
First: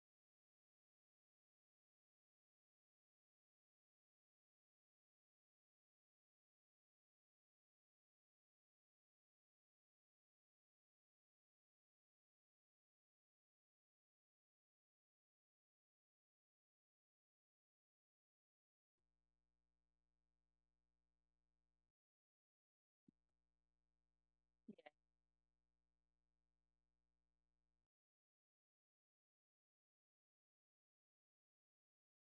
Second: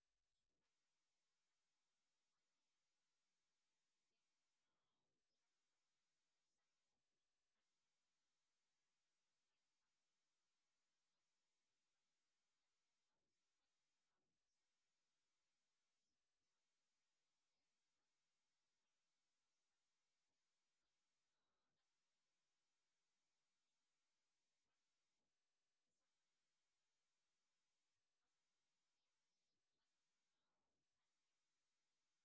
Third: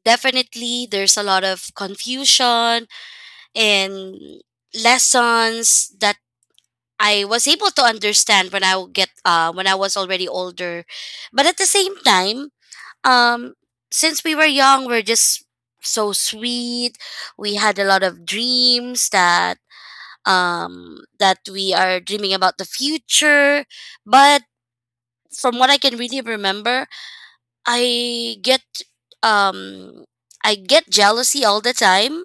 C: definitely there's a lot of confusion and lessons that I was able to understand when I would get, when I was already older. But at the same time, um since we were young, we're just so sweet. We had a lot of dreams that we are dreaming about the future. But from what I can really remember, I get um I get jealousy all the time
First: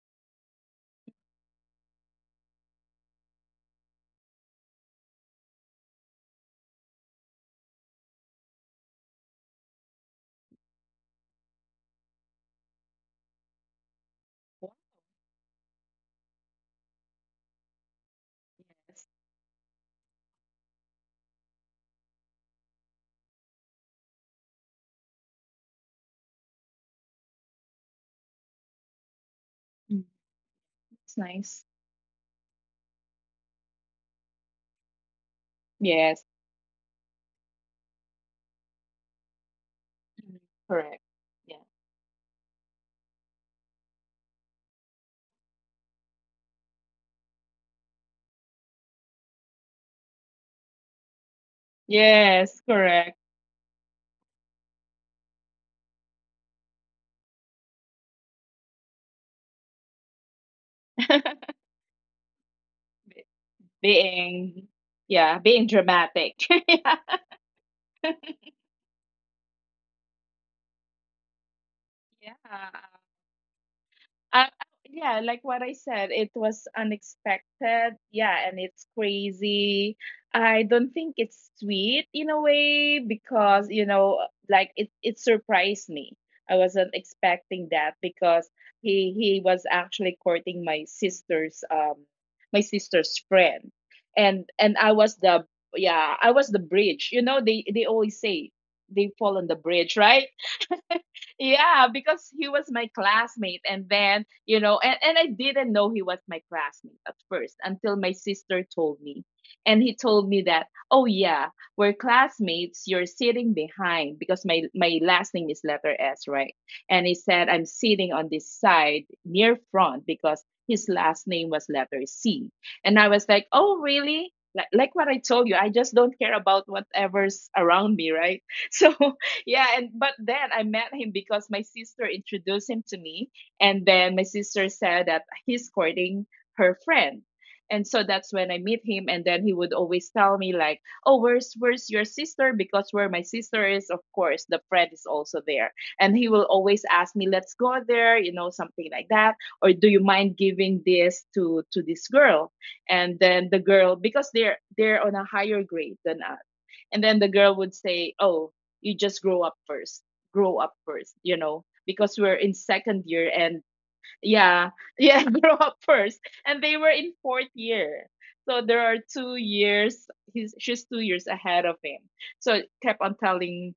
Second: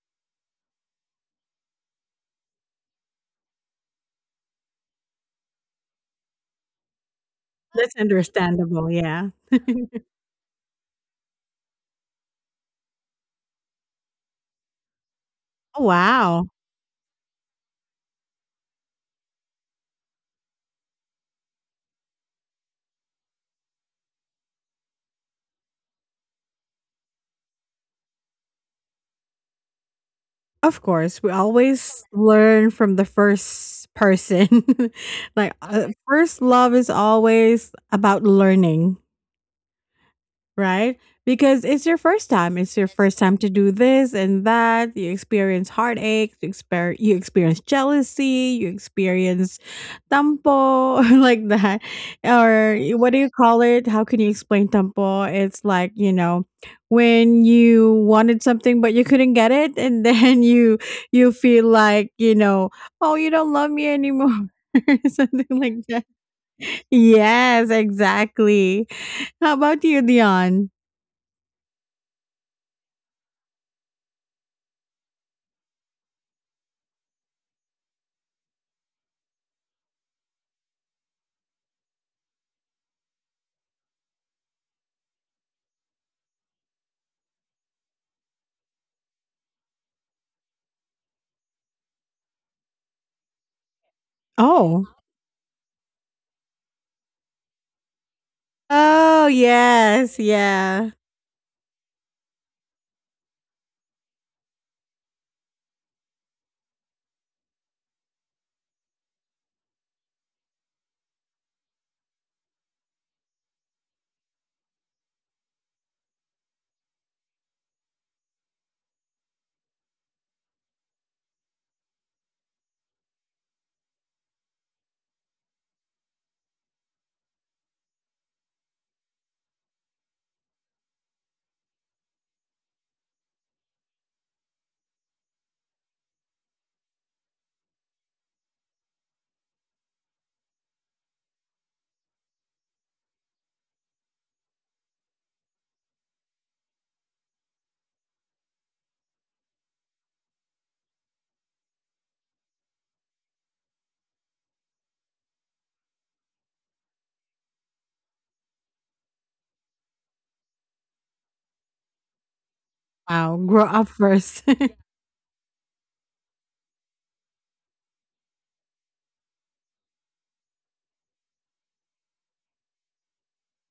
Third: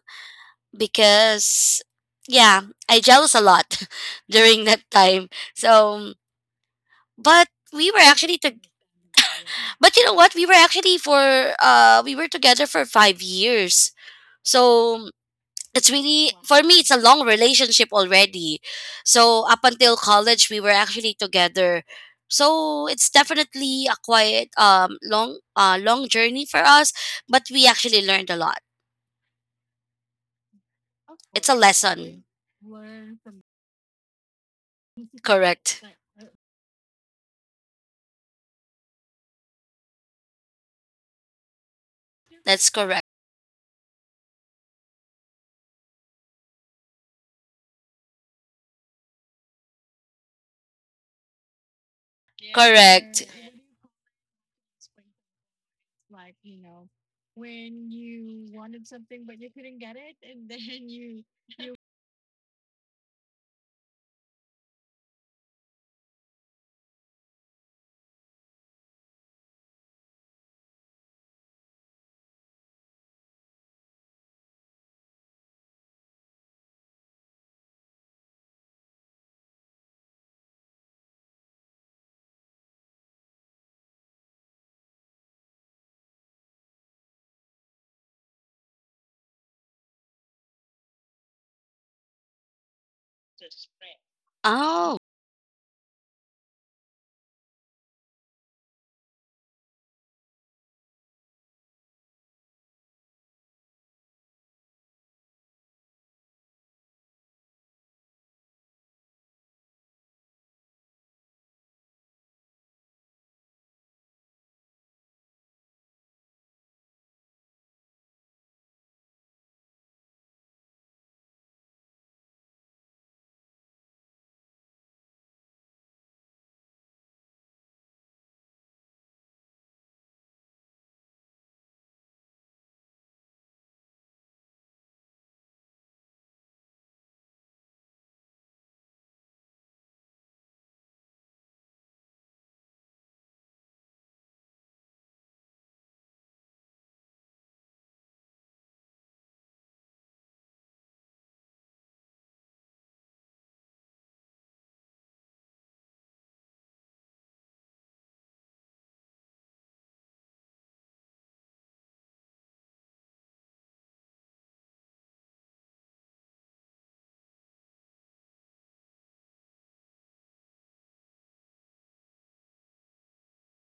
C: because yeah, I jealous a lot (laughs) during that time. So But we
A: That's
C: were actually to
A: understandable, yeah.
C: but you know what? We were together for 5 years. So
A: Oh,
C: it's really,
A: wow.
C: for me, it's a long relationship already.
B: Yes.
C: So up until college we were actually together. So it's definitely a quiet long long journey for us, but we actually learned a lot.
B: Mm.
A: Of course,
B: It's
A: we
C: It's a
B: nice.
A: always
C: lesson.
A: learn from the first person. (laughs) Like,
C: Correct.
A: okay,
B: Yes.
A: first love is always about learning,
B: Mhm.
A: right?
B: Correct. Yeah.
A: Because it's your first time.
C: That's
A: It's your
C: correct.
A: first time to do this and that. You experience heartache, you experience jealousy, you experience tampo, (laughs) like that.
B: Yes.
A: Or what do
B: Correct.
C: Correct.
A: you call it? How can you explain tampo? It's like, you know, when you wanted something but you couldn't get it, and (laughs) then you
B: (laughs)
A: feel like, oh, you don't love me anymore.
B: Being,
A: (laughs)
B: yeah,
A: Something
B: being
A: like that.
B: dramatic. (laughs)
A: Yes, exactly. How about you, Dion?
B: Yeah. Uh, yeah, like what I said, it was unexpected. Yeah, and it's crazy. I don't think it's sweet in a way because, you know, like it surprised me. I wasn't expecting that because he was actually courting my sister's friend. And
A: Oh.
B: I
C: Oh.
B: was the, yeah, I was the bridge. You know, they always say they
A: Oh,
B: fall on the bridge,
A: yes,
B: right?
A: yeah.
B: Yeah, because he was my classmate. And then, you know, and I didn't know he was my classmate at first until my sister told me. And he told me that, oh, yeah, we're classmates. You're sitting behind because my last name is letter S, right? And he said, I'm sitting on this side near front because his last name was letter C. And I was like, oh, really? Like what I told you, I just don't care about whatever's around me, right? (laughs) So yeah, and but then I met him because my sister introduced him to me. And then my sister said that he's courting her friend. And so that's when I meet him, and then he would always tell me like, oh, where's your sister? Because where my sister is, of course the friend is also there. And he will always ask me, let's go there, you know, something like that. Or do you mind giving this to this girl? And then the girl, because they're on a higher grade than us, and then the girl would say, oh, you just grow up first. Grow up first, you know, because we're in second year.
A: Wow,
B: And
A: grow up first.
B: yeah,
A: (laughs)
B: yeah, (laughs) grow up first. And they were in fourth year, so there are 2 years. He's she's 2 years ahead of him. So I kept on telling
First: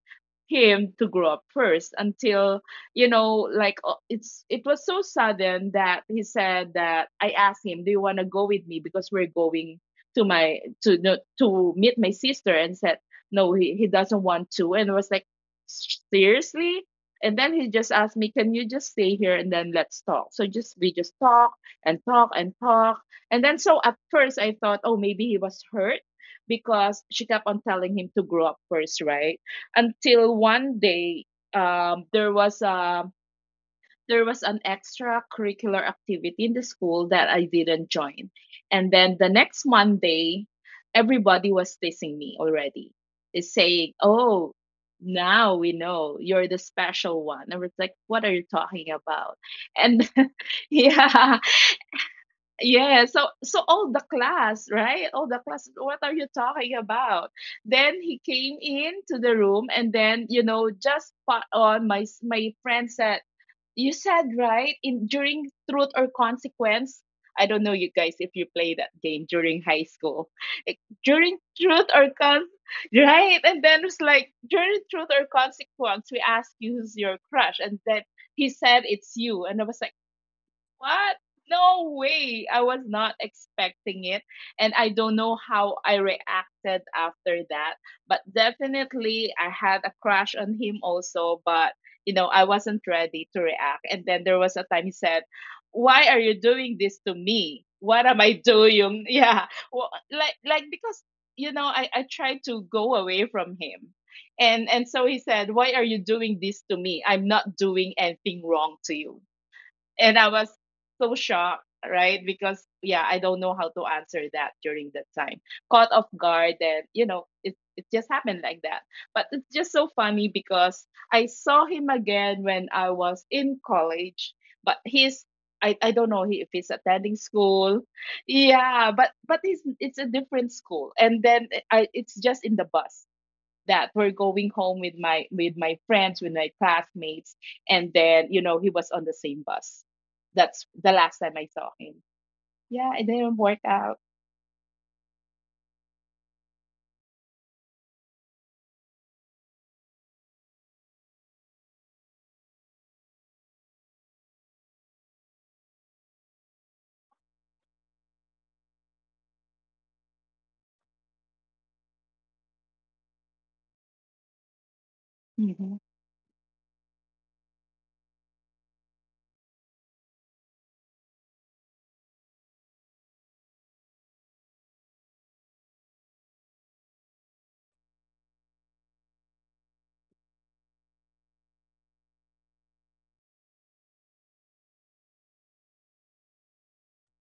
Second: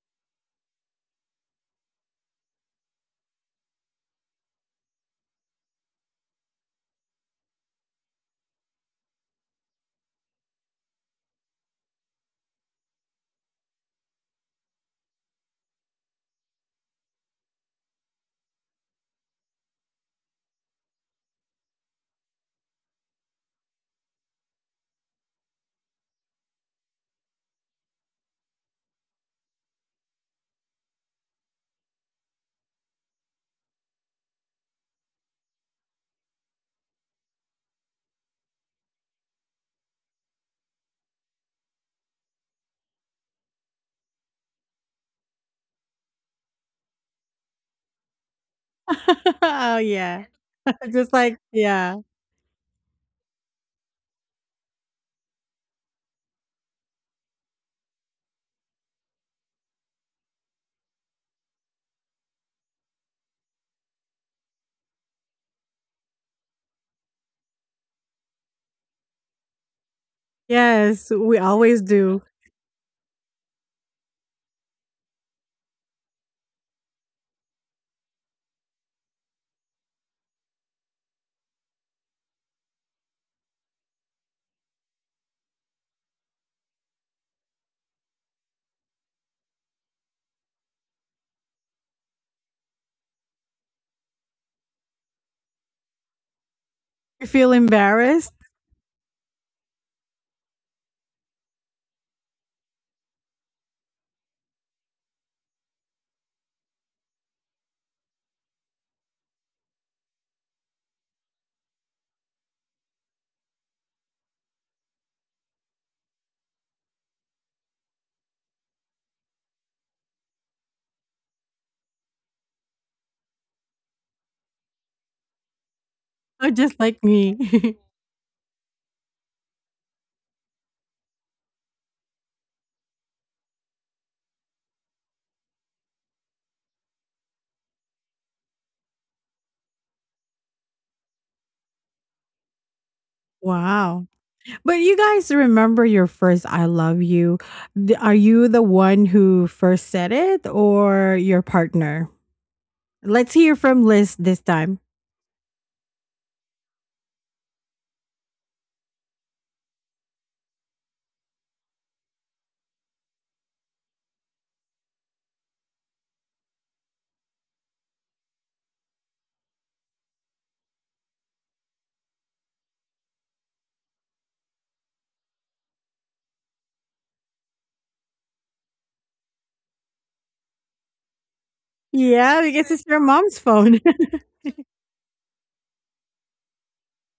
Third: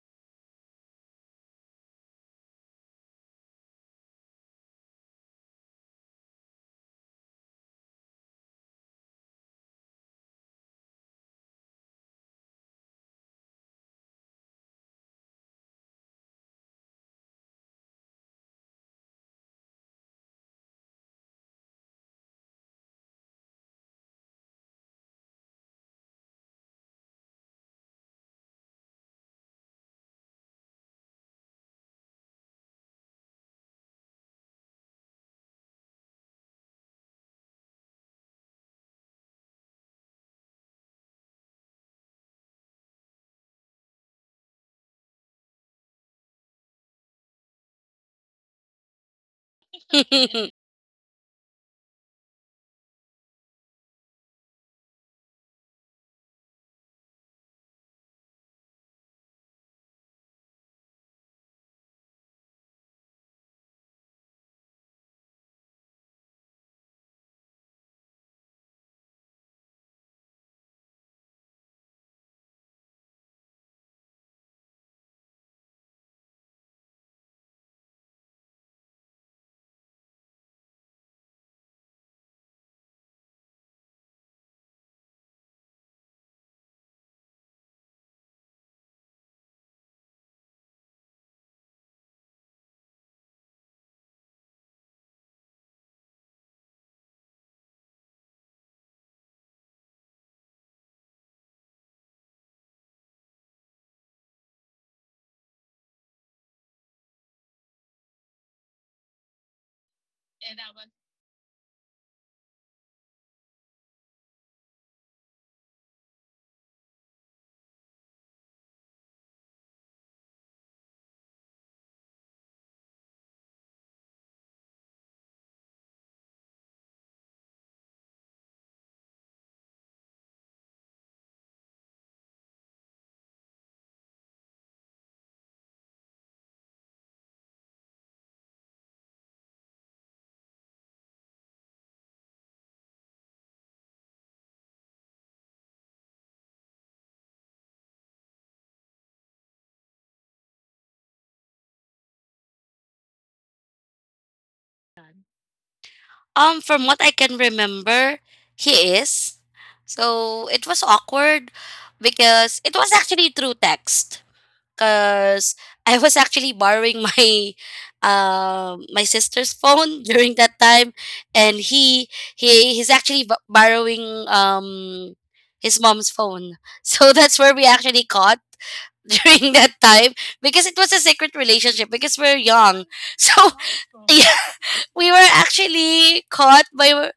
B: him to grow up first until, you know, like, it's, it was so sudden that he said that, I asked him, do you want to go with me, because we're going to my, to, no, to meet my sister, and said no, he doesn't want to. And I was like, seriously? And then he just asked me, can you just stay here and then let's talk? So just, we just talk and talk and talk. And then so at first I thought, oh, maybe he was hurt because she kept on telling him to grow up first, right? Until one day, there was a, there was an extracurricular activity in the school that I didn't join. And then the next Monday, everybody was teasing me already, is saying, oh, now we know you're the special one. I was like, what are you talking about?
A: Oh,
B: And
A: yeah.
C: (laughs)
B: (laughs)
A: (laughs) Just
B: yeah,
A: like yeah.
B: yeah. So, so all the class, right? All the class, what are you talking about? Then he came into the room, and then, you know, just spot on, my friend said, you said right in during truth or consequence. I don't know, you guys, if you play that game during high school. Like,
A: Yes,
B: during
A: we always
B: truth or
A: do.
B: con, right? And then it's like, during truth or consequence, we ask you, who's your crush? And then he said, it's you. And I was like, what? No way. I was not expecting it. And I don't know how I reacted after that. But definitely, I had a crush on him also. But, you know, I wasn't ready to react. And then there was a time he said, why are you doing this to
A: You feel
B: me? What am I
A: embarrassed?
B: doing? (laughs) Yeah. Well, like, because, you know, I tried to go away from him. And so he said, "Why are you doing this to me? I'm not doing anything wrong to you." And I was so shocked, right? Because yeah, I don't know how to answer that during that time. Caught off guard, and you know, it just happened like that. But it's just so funny because I saw him again when I was in college, but he's, I don't know
A: Oh,
B: if he's
A: just like
B: attending
A: me. (laughs)
B: school. Yeah, but it's a different school, and then it's just in the bus that we're going home with my, with my friends, with my classmates. And then you know he was on the same bus. That's the last time I saw him. Yeah, it didn't work out.
A: Wow. But you guys remember your first "I love you." D Are you the one who first said it or your partner? Let's hear from Liz this time.
C: From what I can remember, he is. So it was awkward because it was actually through text. Because
B: Mhm.
C: I was actually borrowing (laughs) my sister's phone (laughs) during that time, and he's actually borrowing his mom's phone. (laughs) So that's where we actually caught (laughs) during that time because it was a secret relationship because we're
A: Yeah, because it's
C: young.
A: your mom's
C: So
A: phone.
C: (laughs) we were actually caught by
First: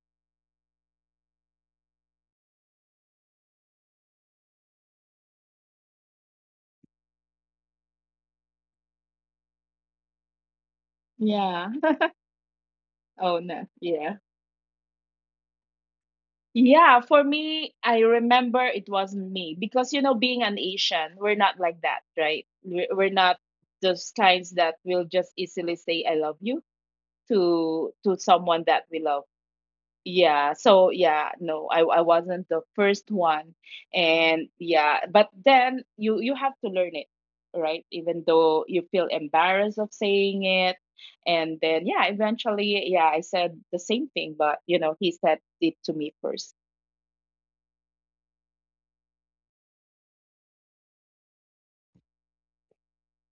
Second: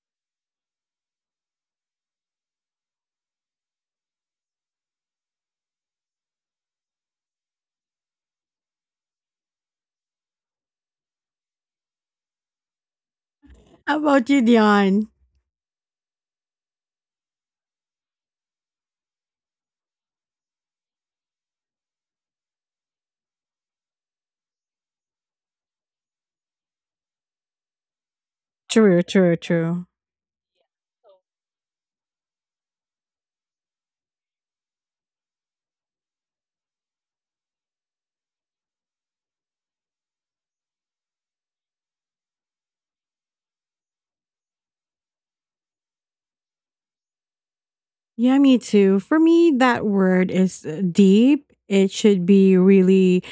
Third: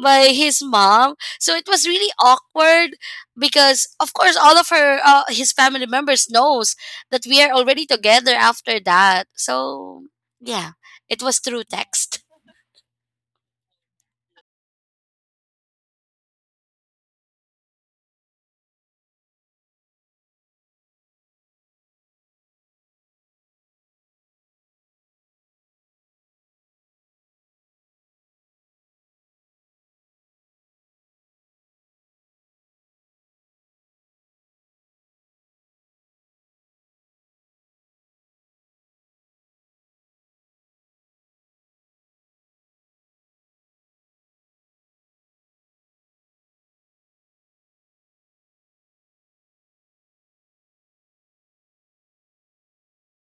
C: his mom, so it was really awkward because of course all of her his family members knows that we are already together after that, so yeah, it was through
B: Yeah, (laughs)
C: text.
B: oh no,
A: (laughs) How
B: yeah.
A: about you, Dion?
B: Yeah, for me, I remember it wasn't me, because you know, being an Asian, we're not like that, right? We're not those kinds that will just easily say I love you to someone that we
A: True,
B: love.
A: true, true.
B: Yeah, so yeah, no, I wasn't the first one. And yeah, but then you have to learn it, right? Even though you feel embarrassed of saying it. And then yeah, eventually, yeah, I said the same thing, but you know, he said it to me first.
A: Yeah, me too. For me, that word is, deep. It should be really,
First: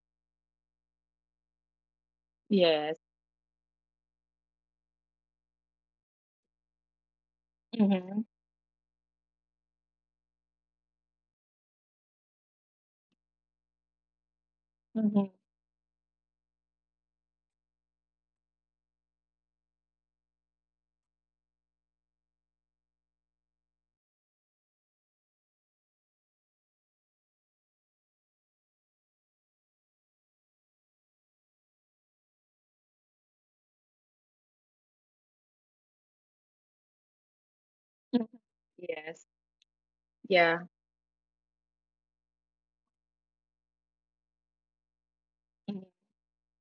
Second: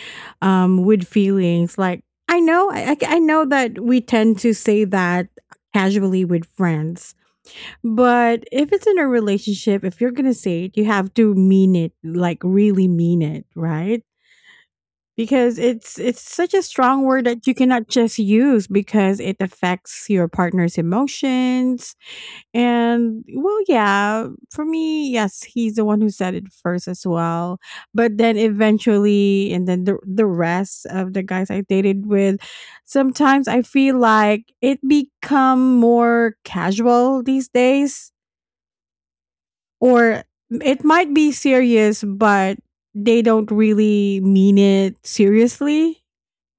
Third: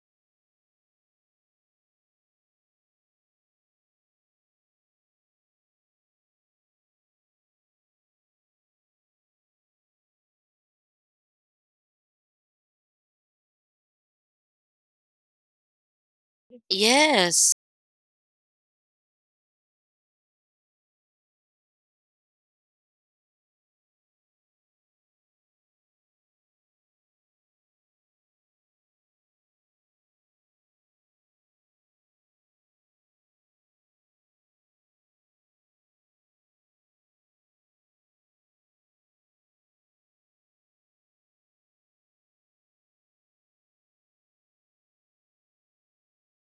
A: with feelings. Like I know, I,
B: Yes.
A: I I know that we tend to say that casually with friends,
B: Mm-hmm.
A: but if it's in a relationship, if you're gonna say it, you have to mean it, like really mean it, right?
B: Mm-hmm.
A: Because it's such a strong word that
C: Yes.
A: you cannot just use because it affects your partner's emotions, and well, yeah, for me, yes, he's the one who said it first as well. But then eventually, and then the rest of the guys I dated with, sometimes I feel like it become more casual these days,
B: Mhm. Yes.
A: or
B: Yeah.
A: it might be serious, but they don't really mean it
B: Mhm.
A: seriously,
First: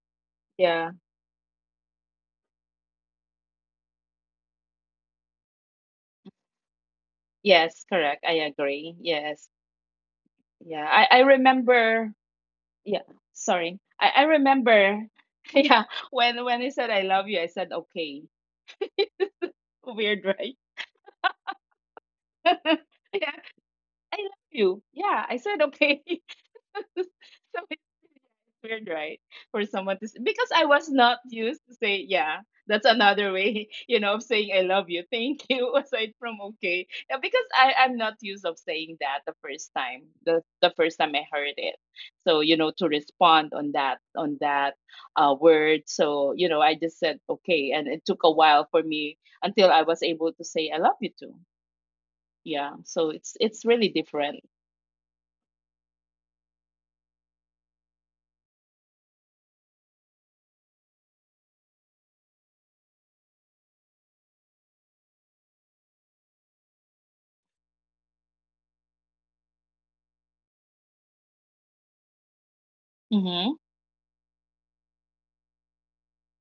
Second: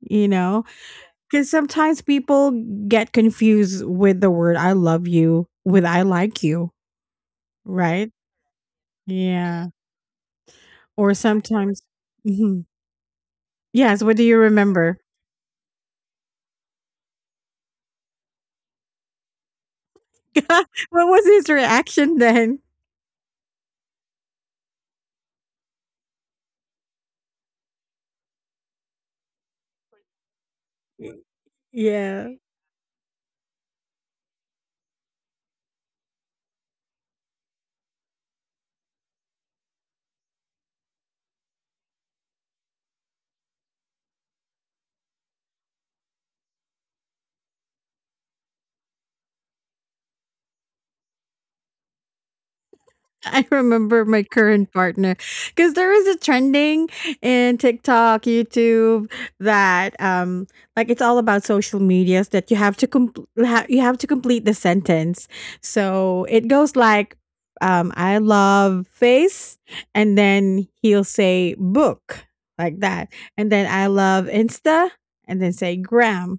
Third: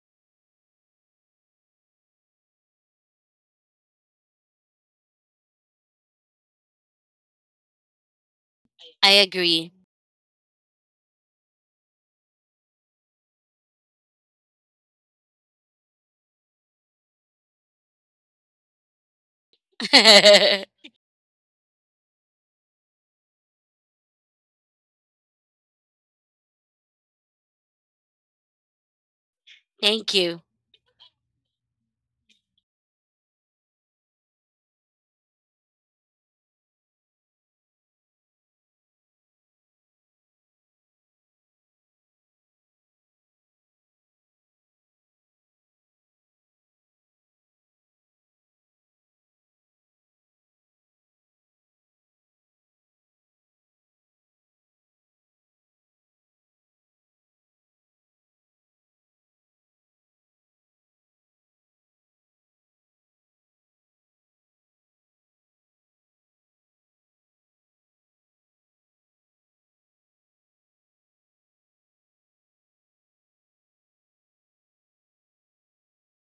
A: you know?
B: Yeah.
A: Because sometimes people get confused with the word "I love you" with "I like you,"
B: Yes,
A: right?
B: correct. I agree.
C: I
B: Yes.
A: Yeah,
C: agree.
B: Yeah.
A: or
B: I
A: sometimes
B: remember,
A: mhm.
B: yeah, sorry,
A: Yes,
B: i
A: what
B: i
A: do you remember?
B: remember. (laughs) Yeah, when he said I love you, I said okay. Weird, right?
C: (laughs)
A: (laughs) What was his reaction then?
B: (laughs) Yeah, I love you, yeah, I said okay. (laughs) So weird, right? For someone to
C: Thank
B: say,
C: you.
B: because I was
A: Y
B: not used to say,
A: yeah.
B: yeah, that's another way, (laughs) you know, of saying I love you, thank you, (laughs) aside from okay. Yeah, because I'm not used of saying that the first time, the first time I heard it. So, you know, to respond on that word. So, you know, I just said, okay. And it took a while for me until I was able to say, I love you too. Yeah. So it's,
A: I
B: it's really
A: remember my
B: different.
A: current partner because there was a trending in TikTok, YouTube that like it's all about social medias that you have to complete you have to complete the sentence. So it goes like I love face, and then he'll say book, like that. And
B: Mm-hmm.
A: then I love Insta, and then say gram.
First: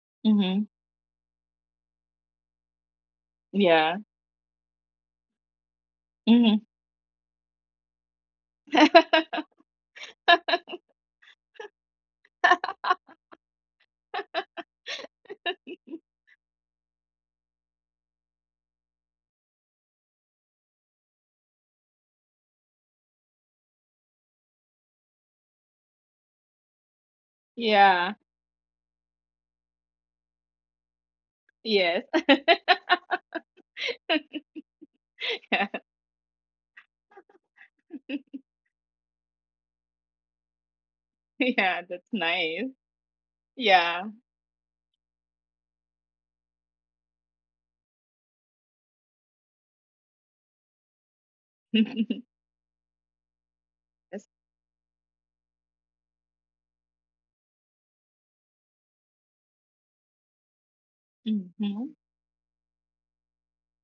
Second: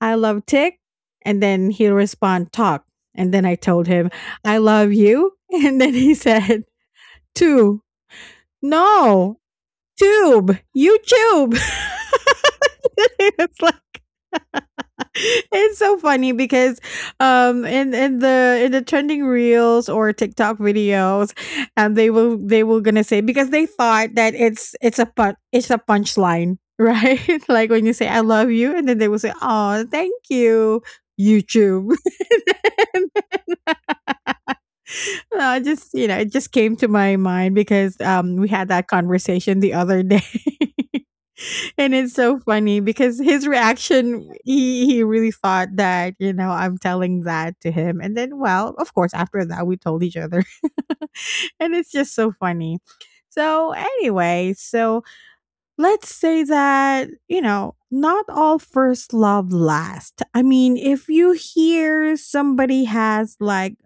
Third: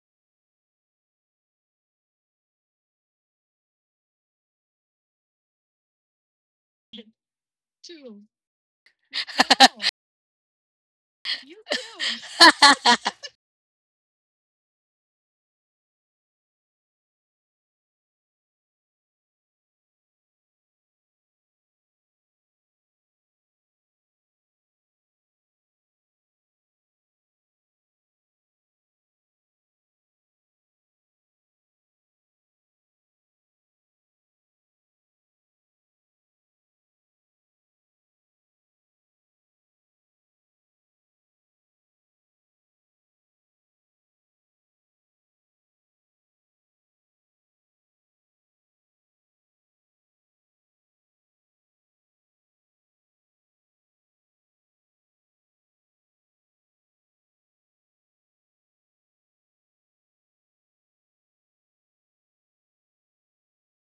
A: I love
B: Mm-hmm.
A: Tick. And then he'll respond, talk. And then I told
B: Yeah.
A: him, I love you. (laughs) And then he said,
B: Mm-hmm.
A: tube. No,
B: (laughs)
C: (laughs)
A: tube. YouTube. (laughs) It's like (laughs) it's so funny because in the trending reels or TikTok videos, and they will gonna say because they thought that it's a pun, it's a punchline, right? (laughs) Like when you say
B: yeah.
A: I love you, and then they will say, oh, thank you, YouTube.
B: Yes.
A: (laughs) (laughs) I just,
B: (laughs)
A: you know, it just came to my mind because we had that conversation the other day. (laughs)
B: Yeah,
A: And
B: that's
A: it's so
B: nice.
A: funny because his
B: Yeah.
A: reaction, he really thought that, you know, I'm telling that to him. And then, well, of course, after that, we told each other. (laughs) And it's just
B: (laughs)
A: so funny. So,
B: Yes.
A: anyway, so let's say that, you know, not all first love last. I mean, if you
B: Mhm.
A: hear somebody has like,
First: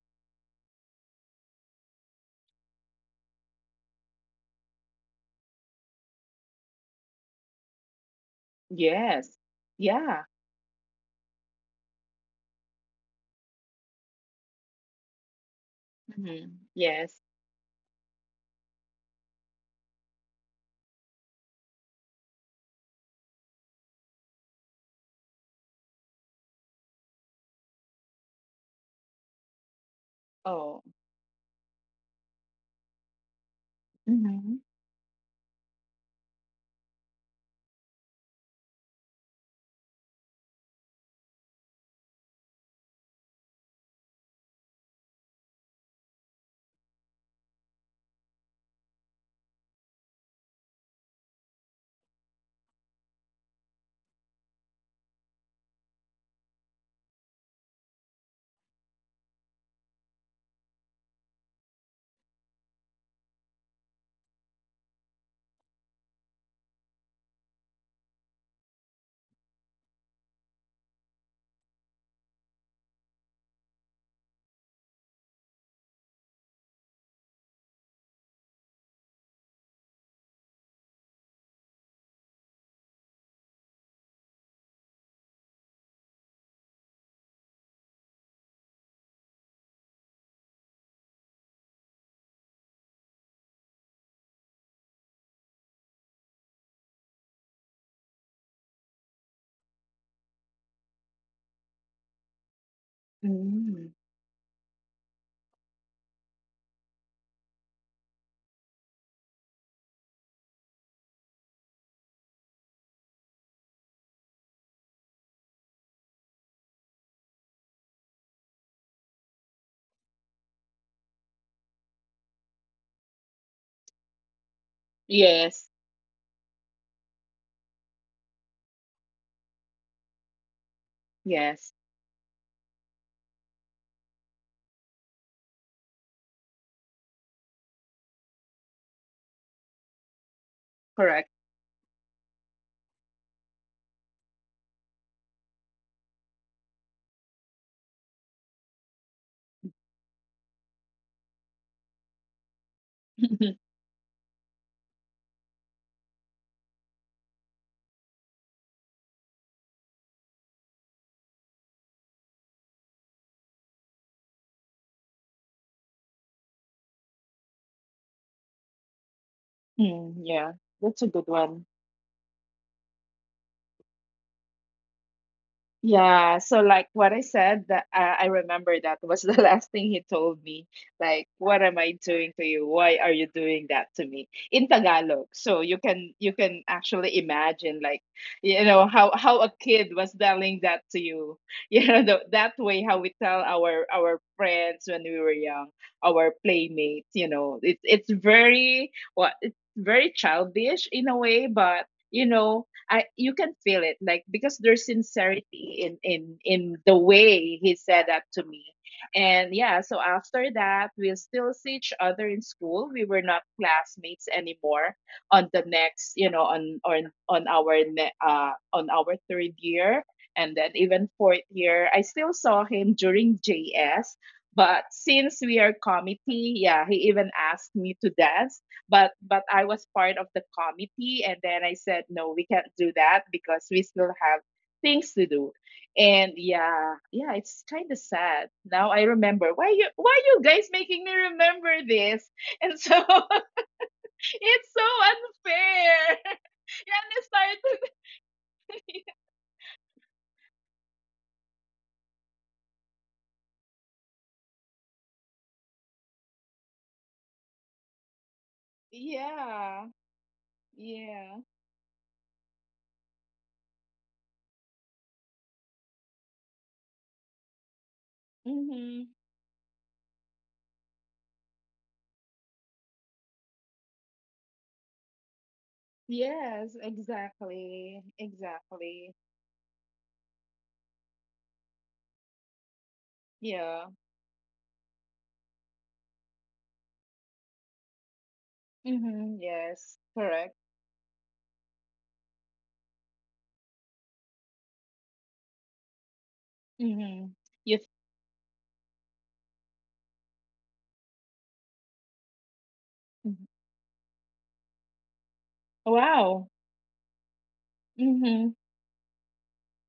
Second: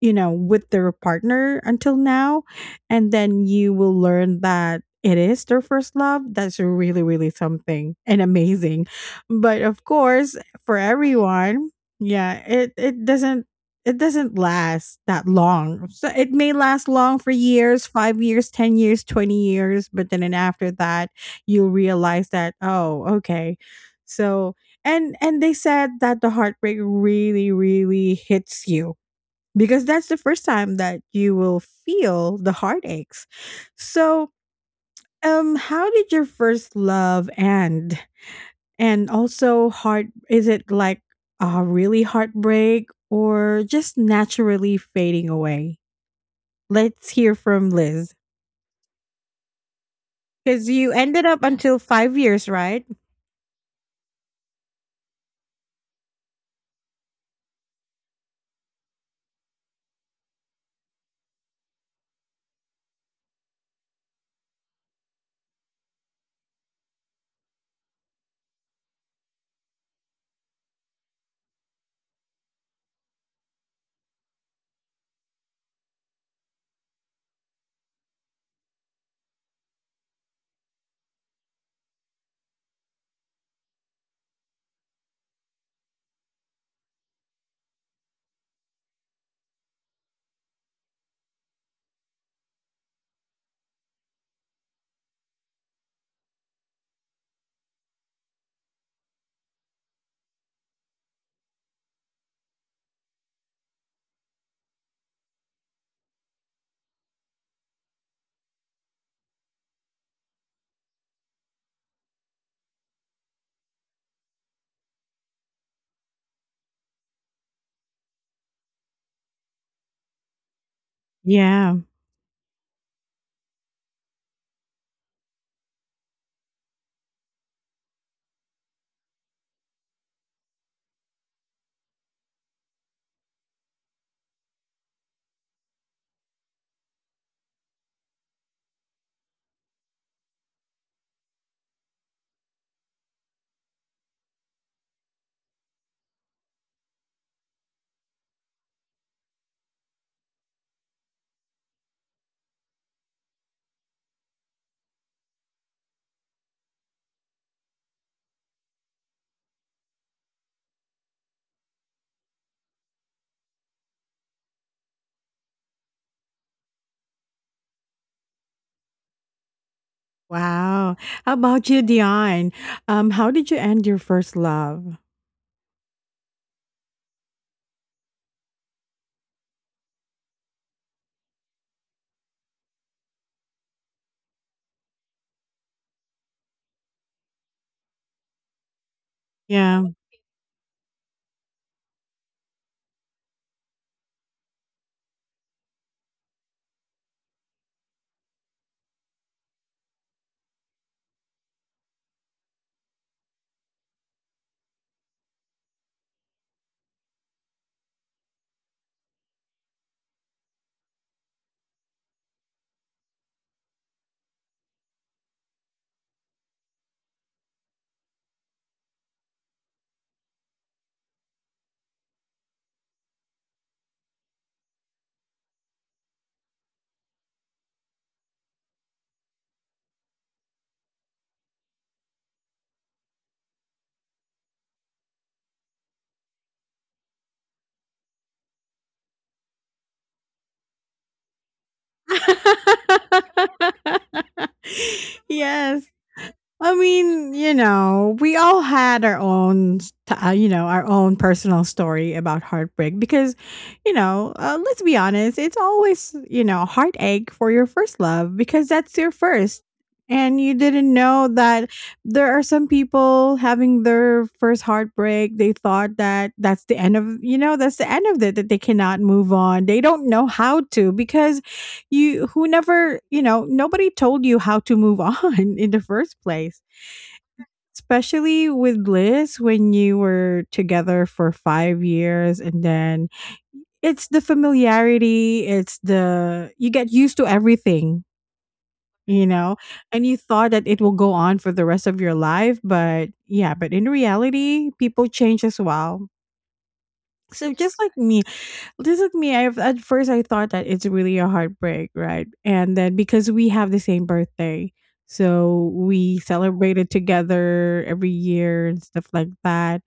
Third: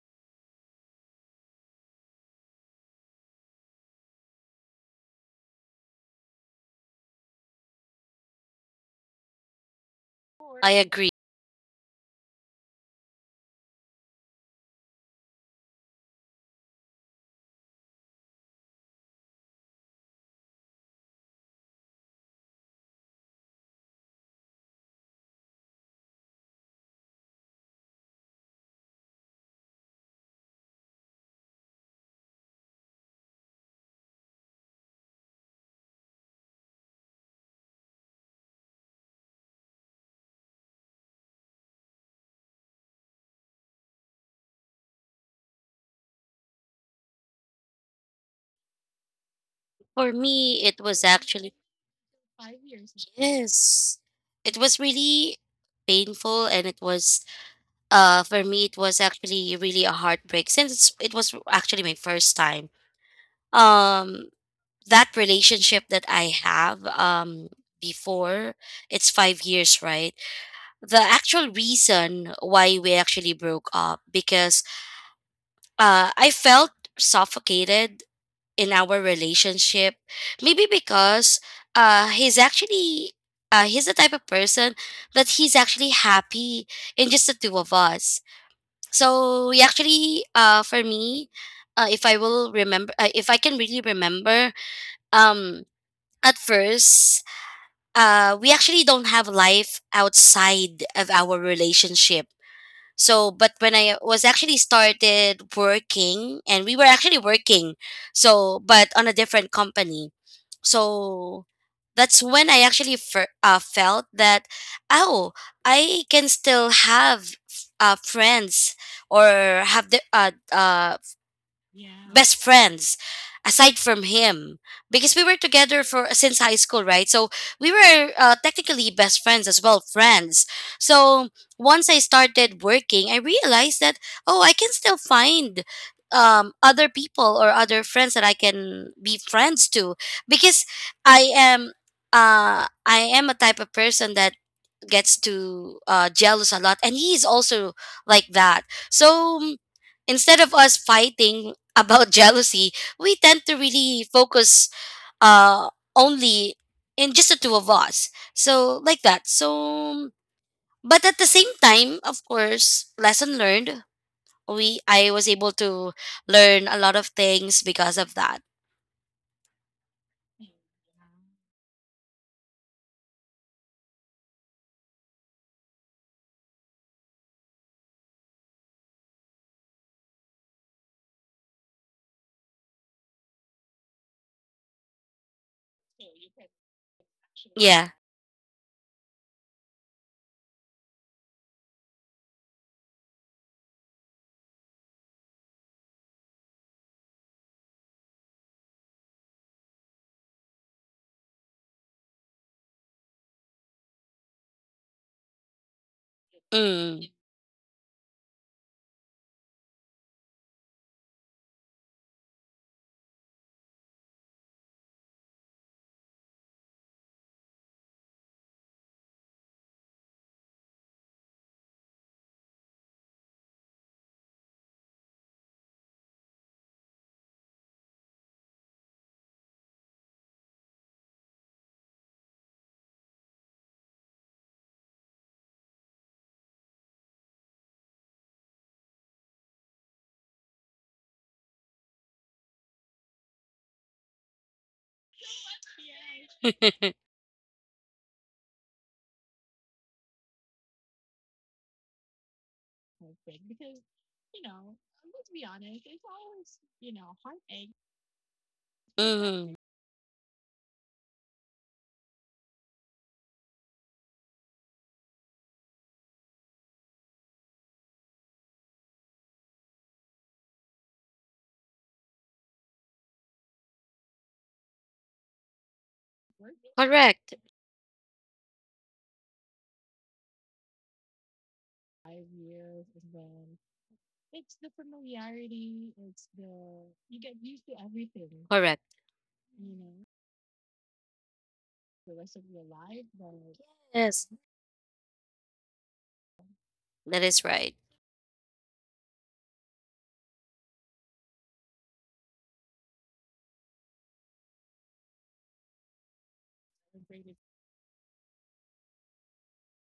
A: you know, with their partner until now. And then you will learn that it is their first love. That's really, really something and amazing.
B: Yes.
A: But of
B: Yeah.
A: course,
C: I
A: for
C: agree.
A: everyone, yeah, it doesn't it doesn't last that long. So it may
B: Mhm.
A: last long
B: Yes.
A: for years, 5 years, 10 years, 20 years, but then and after that you'll realize that, oh, okay. So and they said that the heartbreak really, really hits you because that's the first time
B: Oh.
A: that you will feel the heartaches. So,
B: Mhm.
A: how did your first love end? And also, heart is it like a really heartbreak or just naturally fading away? Let's hear from Liz
C: For me
A: because
C: it
A: you
C: was
A: ended up
C: actually
A: until 5 years, right?
C: yes, it was really painful, and it was, for me, it was actually really a heartbreak since it was actually my first time, um that relationship that I have, before it's 5 years, right? The actual reason why we actually broke up, because I felt suffocated in our relationship, maybe because uh he's actually he's the type of person that he's actually happy in just the two of us. So yeah, actually, for me, if I will remember, if I can really remember, um, at first, we actually don't have life outside of our relationship. So but when
B: Mm.
C: I was actually started working, and we were actually working, so but on a different company, so that's when I actually felt that, oh, I can still have friends or have the
A: Yeah.
C: best friends aside from him, because we were
B: Yes.
C: together for since high school, right? So we were, technically best friends as well, friends. So
B: Yes.
C: once I started working I realized that, oh, I can still find other people or other friends that I can be friends to. Because I
B: Correct.
C: am, I am a type of person that gets to, jealous a lot, and he's also like that. So instead of us fighting about jealousy, we tend to
B: (laughs)
C: really focus uh only in just the two of us. So, like that. So but at the same time, of course, lesson learned. We I was able to learn a lot of things because of that.
B: Mm, yeah.
A: Wow.
B: That's a
A: How
B: good
A: about
B: one.
A: you, Dion? How did you end your first love?
B: Yeah, so like what I said, that I remember that was the (laughs) last thing he told me. Like, what am I doing to you? Why are you doing that to me? In Tagalog. So you can, you can actually imagine
C: Yeah.
B: like, you know, how a
A: Yeah.
B: kid was telling that to you. (laughs) You know, that way how we tell our friends when we were young, our playmates, you know. It's very what, it's very childish in a way, but you know, I, you can feel it like, because there's sincerity in the
C: Mm.
B: way he said that to me. And yeah, so after that, we'll still see each other in school. We were not classmates anymore on the next, you know, on on our third year, and then even fourth year. I still saw him during JS, but since we are committee, yeah, he even asked me to dance, but I was part of the committee, and then I said no, we can't do that because we still have things to do. And yeah, yeah, it's kind of sad. Now I remember why you guys making me remember this, and so
A: (laughs)
B: (laughs) it's so
A: Yes.
B: unfair. (laughs)
A: I
B: And it
A: mean, you
B: started.
A: know, we all had our own, you know, our own personal story about heartbreak because, you know, let's be honest, it's always, you know, heartache for your first love because
B: (laughs)
A: that's your
C: Mm.
A: first.
B: Yeah,
A: And you didn't know
B: yeah,
A: that there are some people having their first heartbreak. They thought that that's the end of, you know, that's the end of it, that they cannot
B: mm-hmm.
A: move on. They don't know how to because you, who never, you know, nobody told you how to move on (laughs) in the first place,
B: Yes,
C: Correct.
B: exactly,
A: especially with
B: exactly.
A: Bliss when you were together for 5 years, and then
B: Yeah,
A: it's the familiarity, it's the you get used to everything,
C: Correct.
A: you
B: mm-hmm.
A: know,
B: Yes,
A: and you thought
B: correct.
A: that it will go on for the rest of your life, but yeah, but in
C: Yes,
A: reality, people change as well.
B: Mm-hmm.
C: that is
A: So just
B: You.
C: right.
A: like me. This is me. I at first I thought that it's really a heartbreak, right? And then because we have the same birthday, so we
B: Wow.
A: celebrated together every
B: Mhm.
A: year and stuff like that.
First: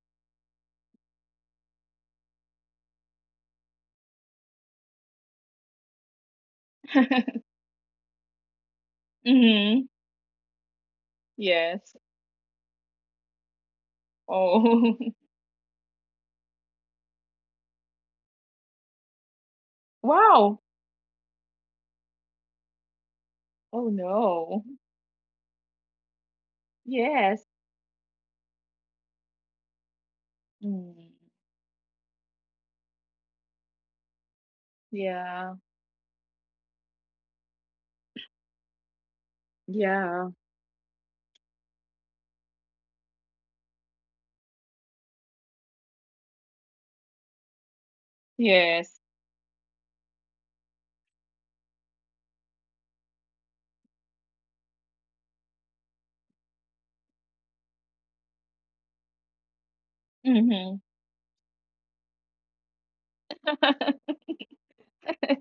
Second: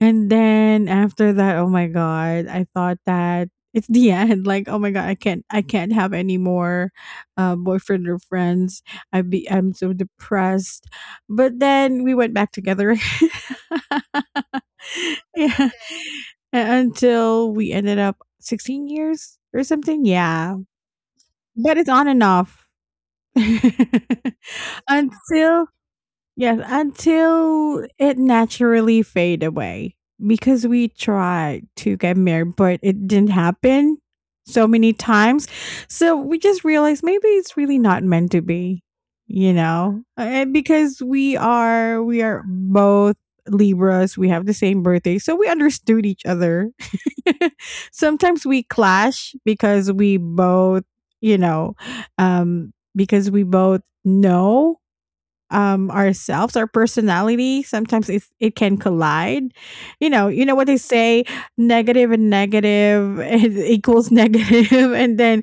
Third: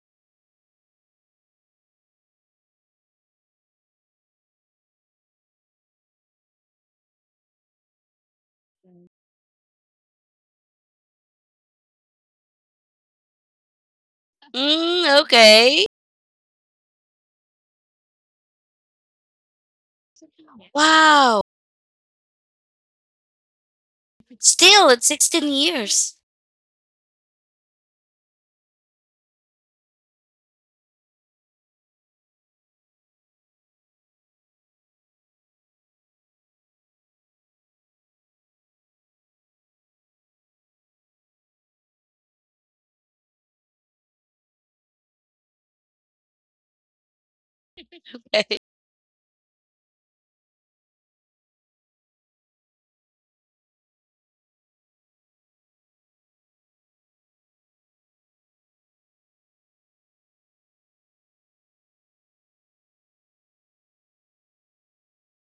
A: And then after that, oh my god, I thought that it's the (laughs) end. Like, oh my god, I can't have any more
B: (laughs)
A: boyfriend or friends. I'm
B: Mhm.
A: so depressed. But
B: Yes.
A: then we went back together. (laughs)
B: Oh.
C: Mm,
B: (laughs)
A: (laughs) Yeah.
C: okay.
A: A- until we ended up 16 years or something. Yeah.
B: Wow.
C: Wow.
A: But it's on and off.
B: Oh no.
C: Still,
A: (laughs)
C: it's 16
A: Until
C: years.
A: yes,
B: Yes.
A: until it naturally fade away because we
B: Mm.
A: tried to get married, but it didn't happen so many times.
B: Yeah.
A: So we just realized maybe it's really not meant to be, you know,
B: Yeah.
A: and because we are both Libras, we have the same birthday, so we understood each other. (laughs) Sometimes we
B: Yes.
A: clash because we both, you know, because we both know ourselves, our personality, sometimes it's, it can collide. You know, you know what they
B: Mhm.
A: say, negative and negative (laughs) is equals
B: (laughs)
A: negative, and then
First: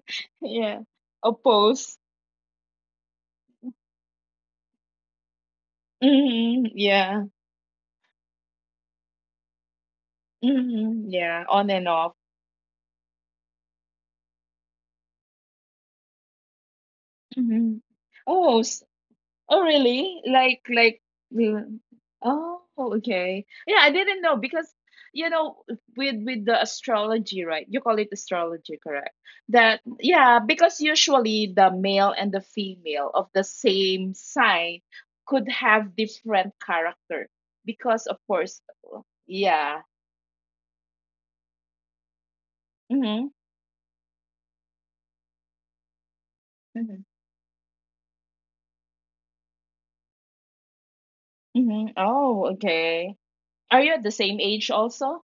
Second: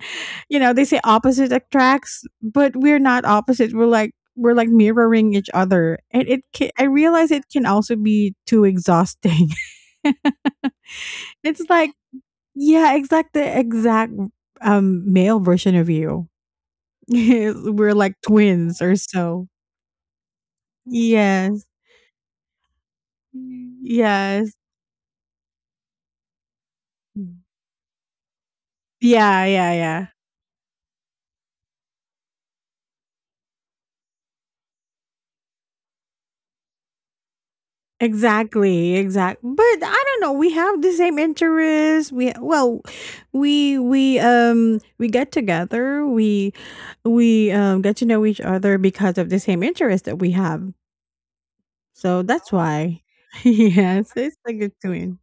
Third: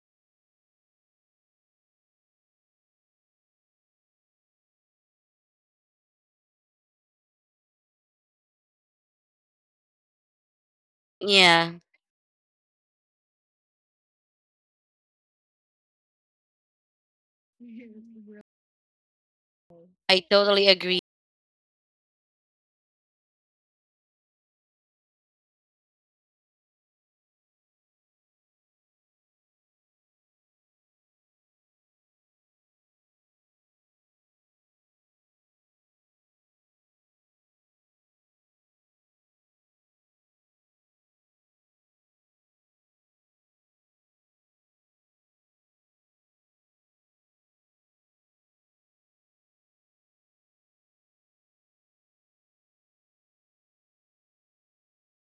A: you know
B: Yeah.
A: they say opposite
B: Oppose.
A: attracts, but we're not opposite. We're like mirroring each other, and it
B: Mhm.
A: can, I
B: Yeah.
A: realize it can also be too exhausting. (laughs)
B: Mhm. Yeah.
A: It's
B: On
C: Yeah,
B: and
A: like,
B: off.
A: yeah, exact the exact male version of you. (laughs)
B: Mhm.
A: We're like
B: Oh,
A: twins or so.
B: oh,
C: I
B: really? Like,
C: totally agree.
B: like,
A: Yes.
B: mm, oh, okay. Yeah, I didn't know
A: Yes.
B: because you know, with the
A: Mm.
B: astrology, right? You call it astrology, correct?
A: Yeah, yeah,
B: That
A: yeah.
B: yeah, because usually the male and the female of the same sign could have different character, because of course,
A: Exactly, exact. But
B: yeah.
A: I don't know. We have the same interests. We well,
B: Mm-hmm,
A: we get together. We
B: mm-hmm,
A: get to know each other because of the same interest that we have.
B: mm-hmm.
A: So
B: Oh,
A: that's why.
B: okay.
A: (laughs)
B: Are you at the
A: Yes, it's
B: same
A: like a
B: age
A: good twin.
B: also?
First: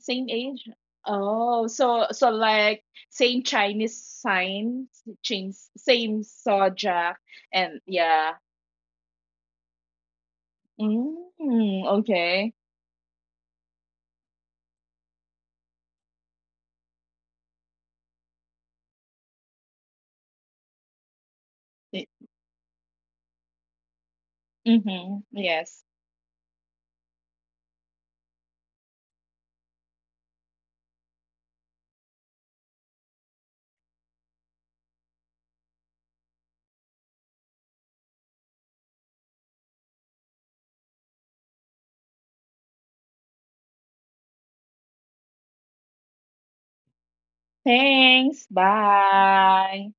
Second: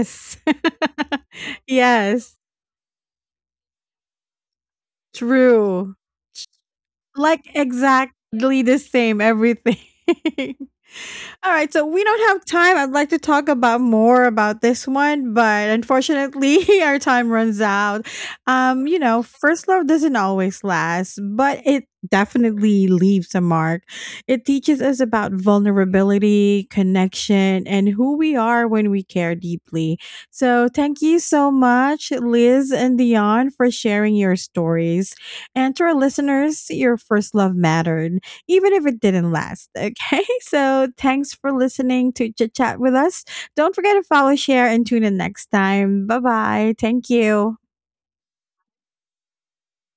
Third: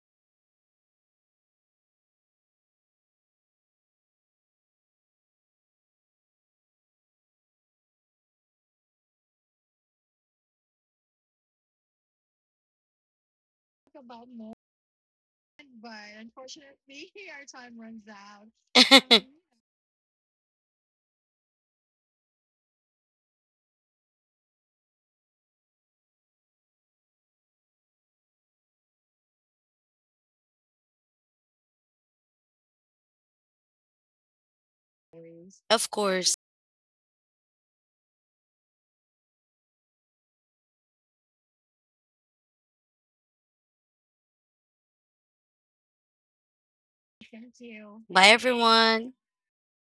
B: Same age? Oh,
A: (laughs)
B: so so
A: yes,
B: like same Chinese sign, same
A: true.
B: same zodiac,
A: Like
B: and yeah.
A: exactly the same everything. (laughs) All right,
B: Mm,
A: so we don't have
B: okay.
A: time. I'd like to talk about more about this one, but unfortunately, (laughs) our time runs out. You know,
C: (laughs)
A: first love doesn't always last, but it definitely leaves a mark. It teaches us
B: Mm-hmm.
A: about
B: Yes.
A: vulnerability, connection, and who we are when we care deeply. So, thank you so much, Liz and Dion, for sharing your stories. And to
C: Of
A: our
C: course.
A: listeners, your first love mattered. (laughs) Even if it didn't last. Okay. (laughs) So thanks for listening to Chit Chat with us. Don't forget to follow, share, and tune in next time. Bye bye. Thank you.
C: Bye,
B: Thanks.
C: everyone.
B: Bye.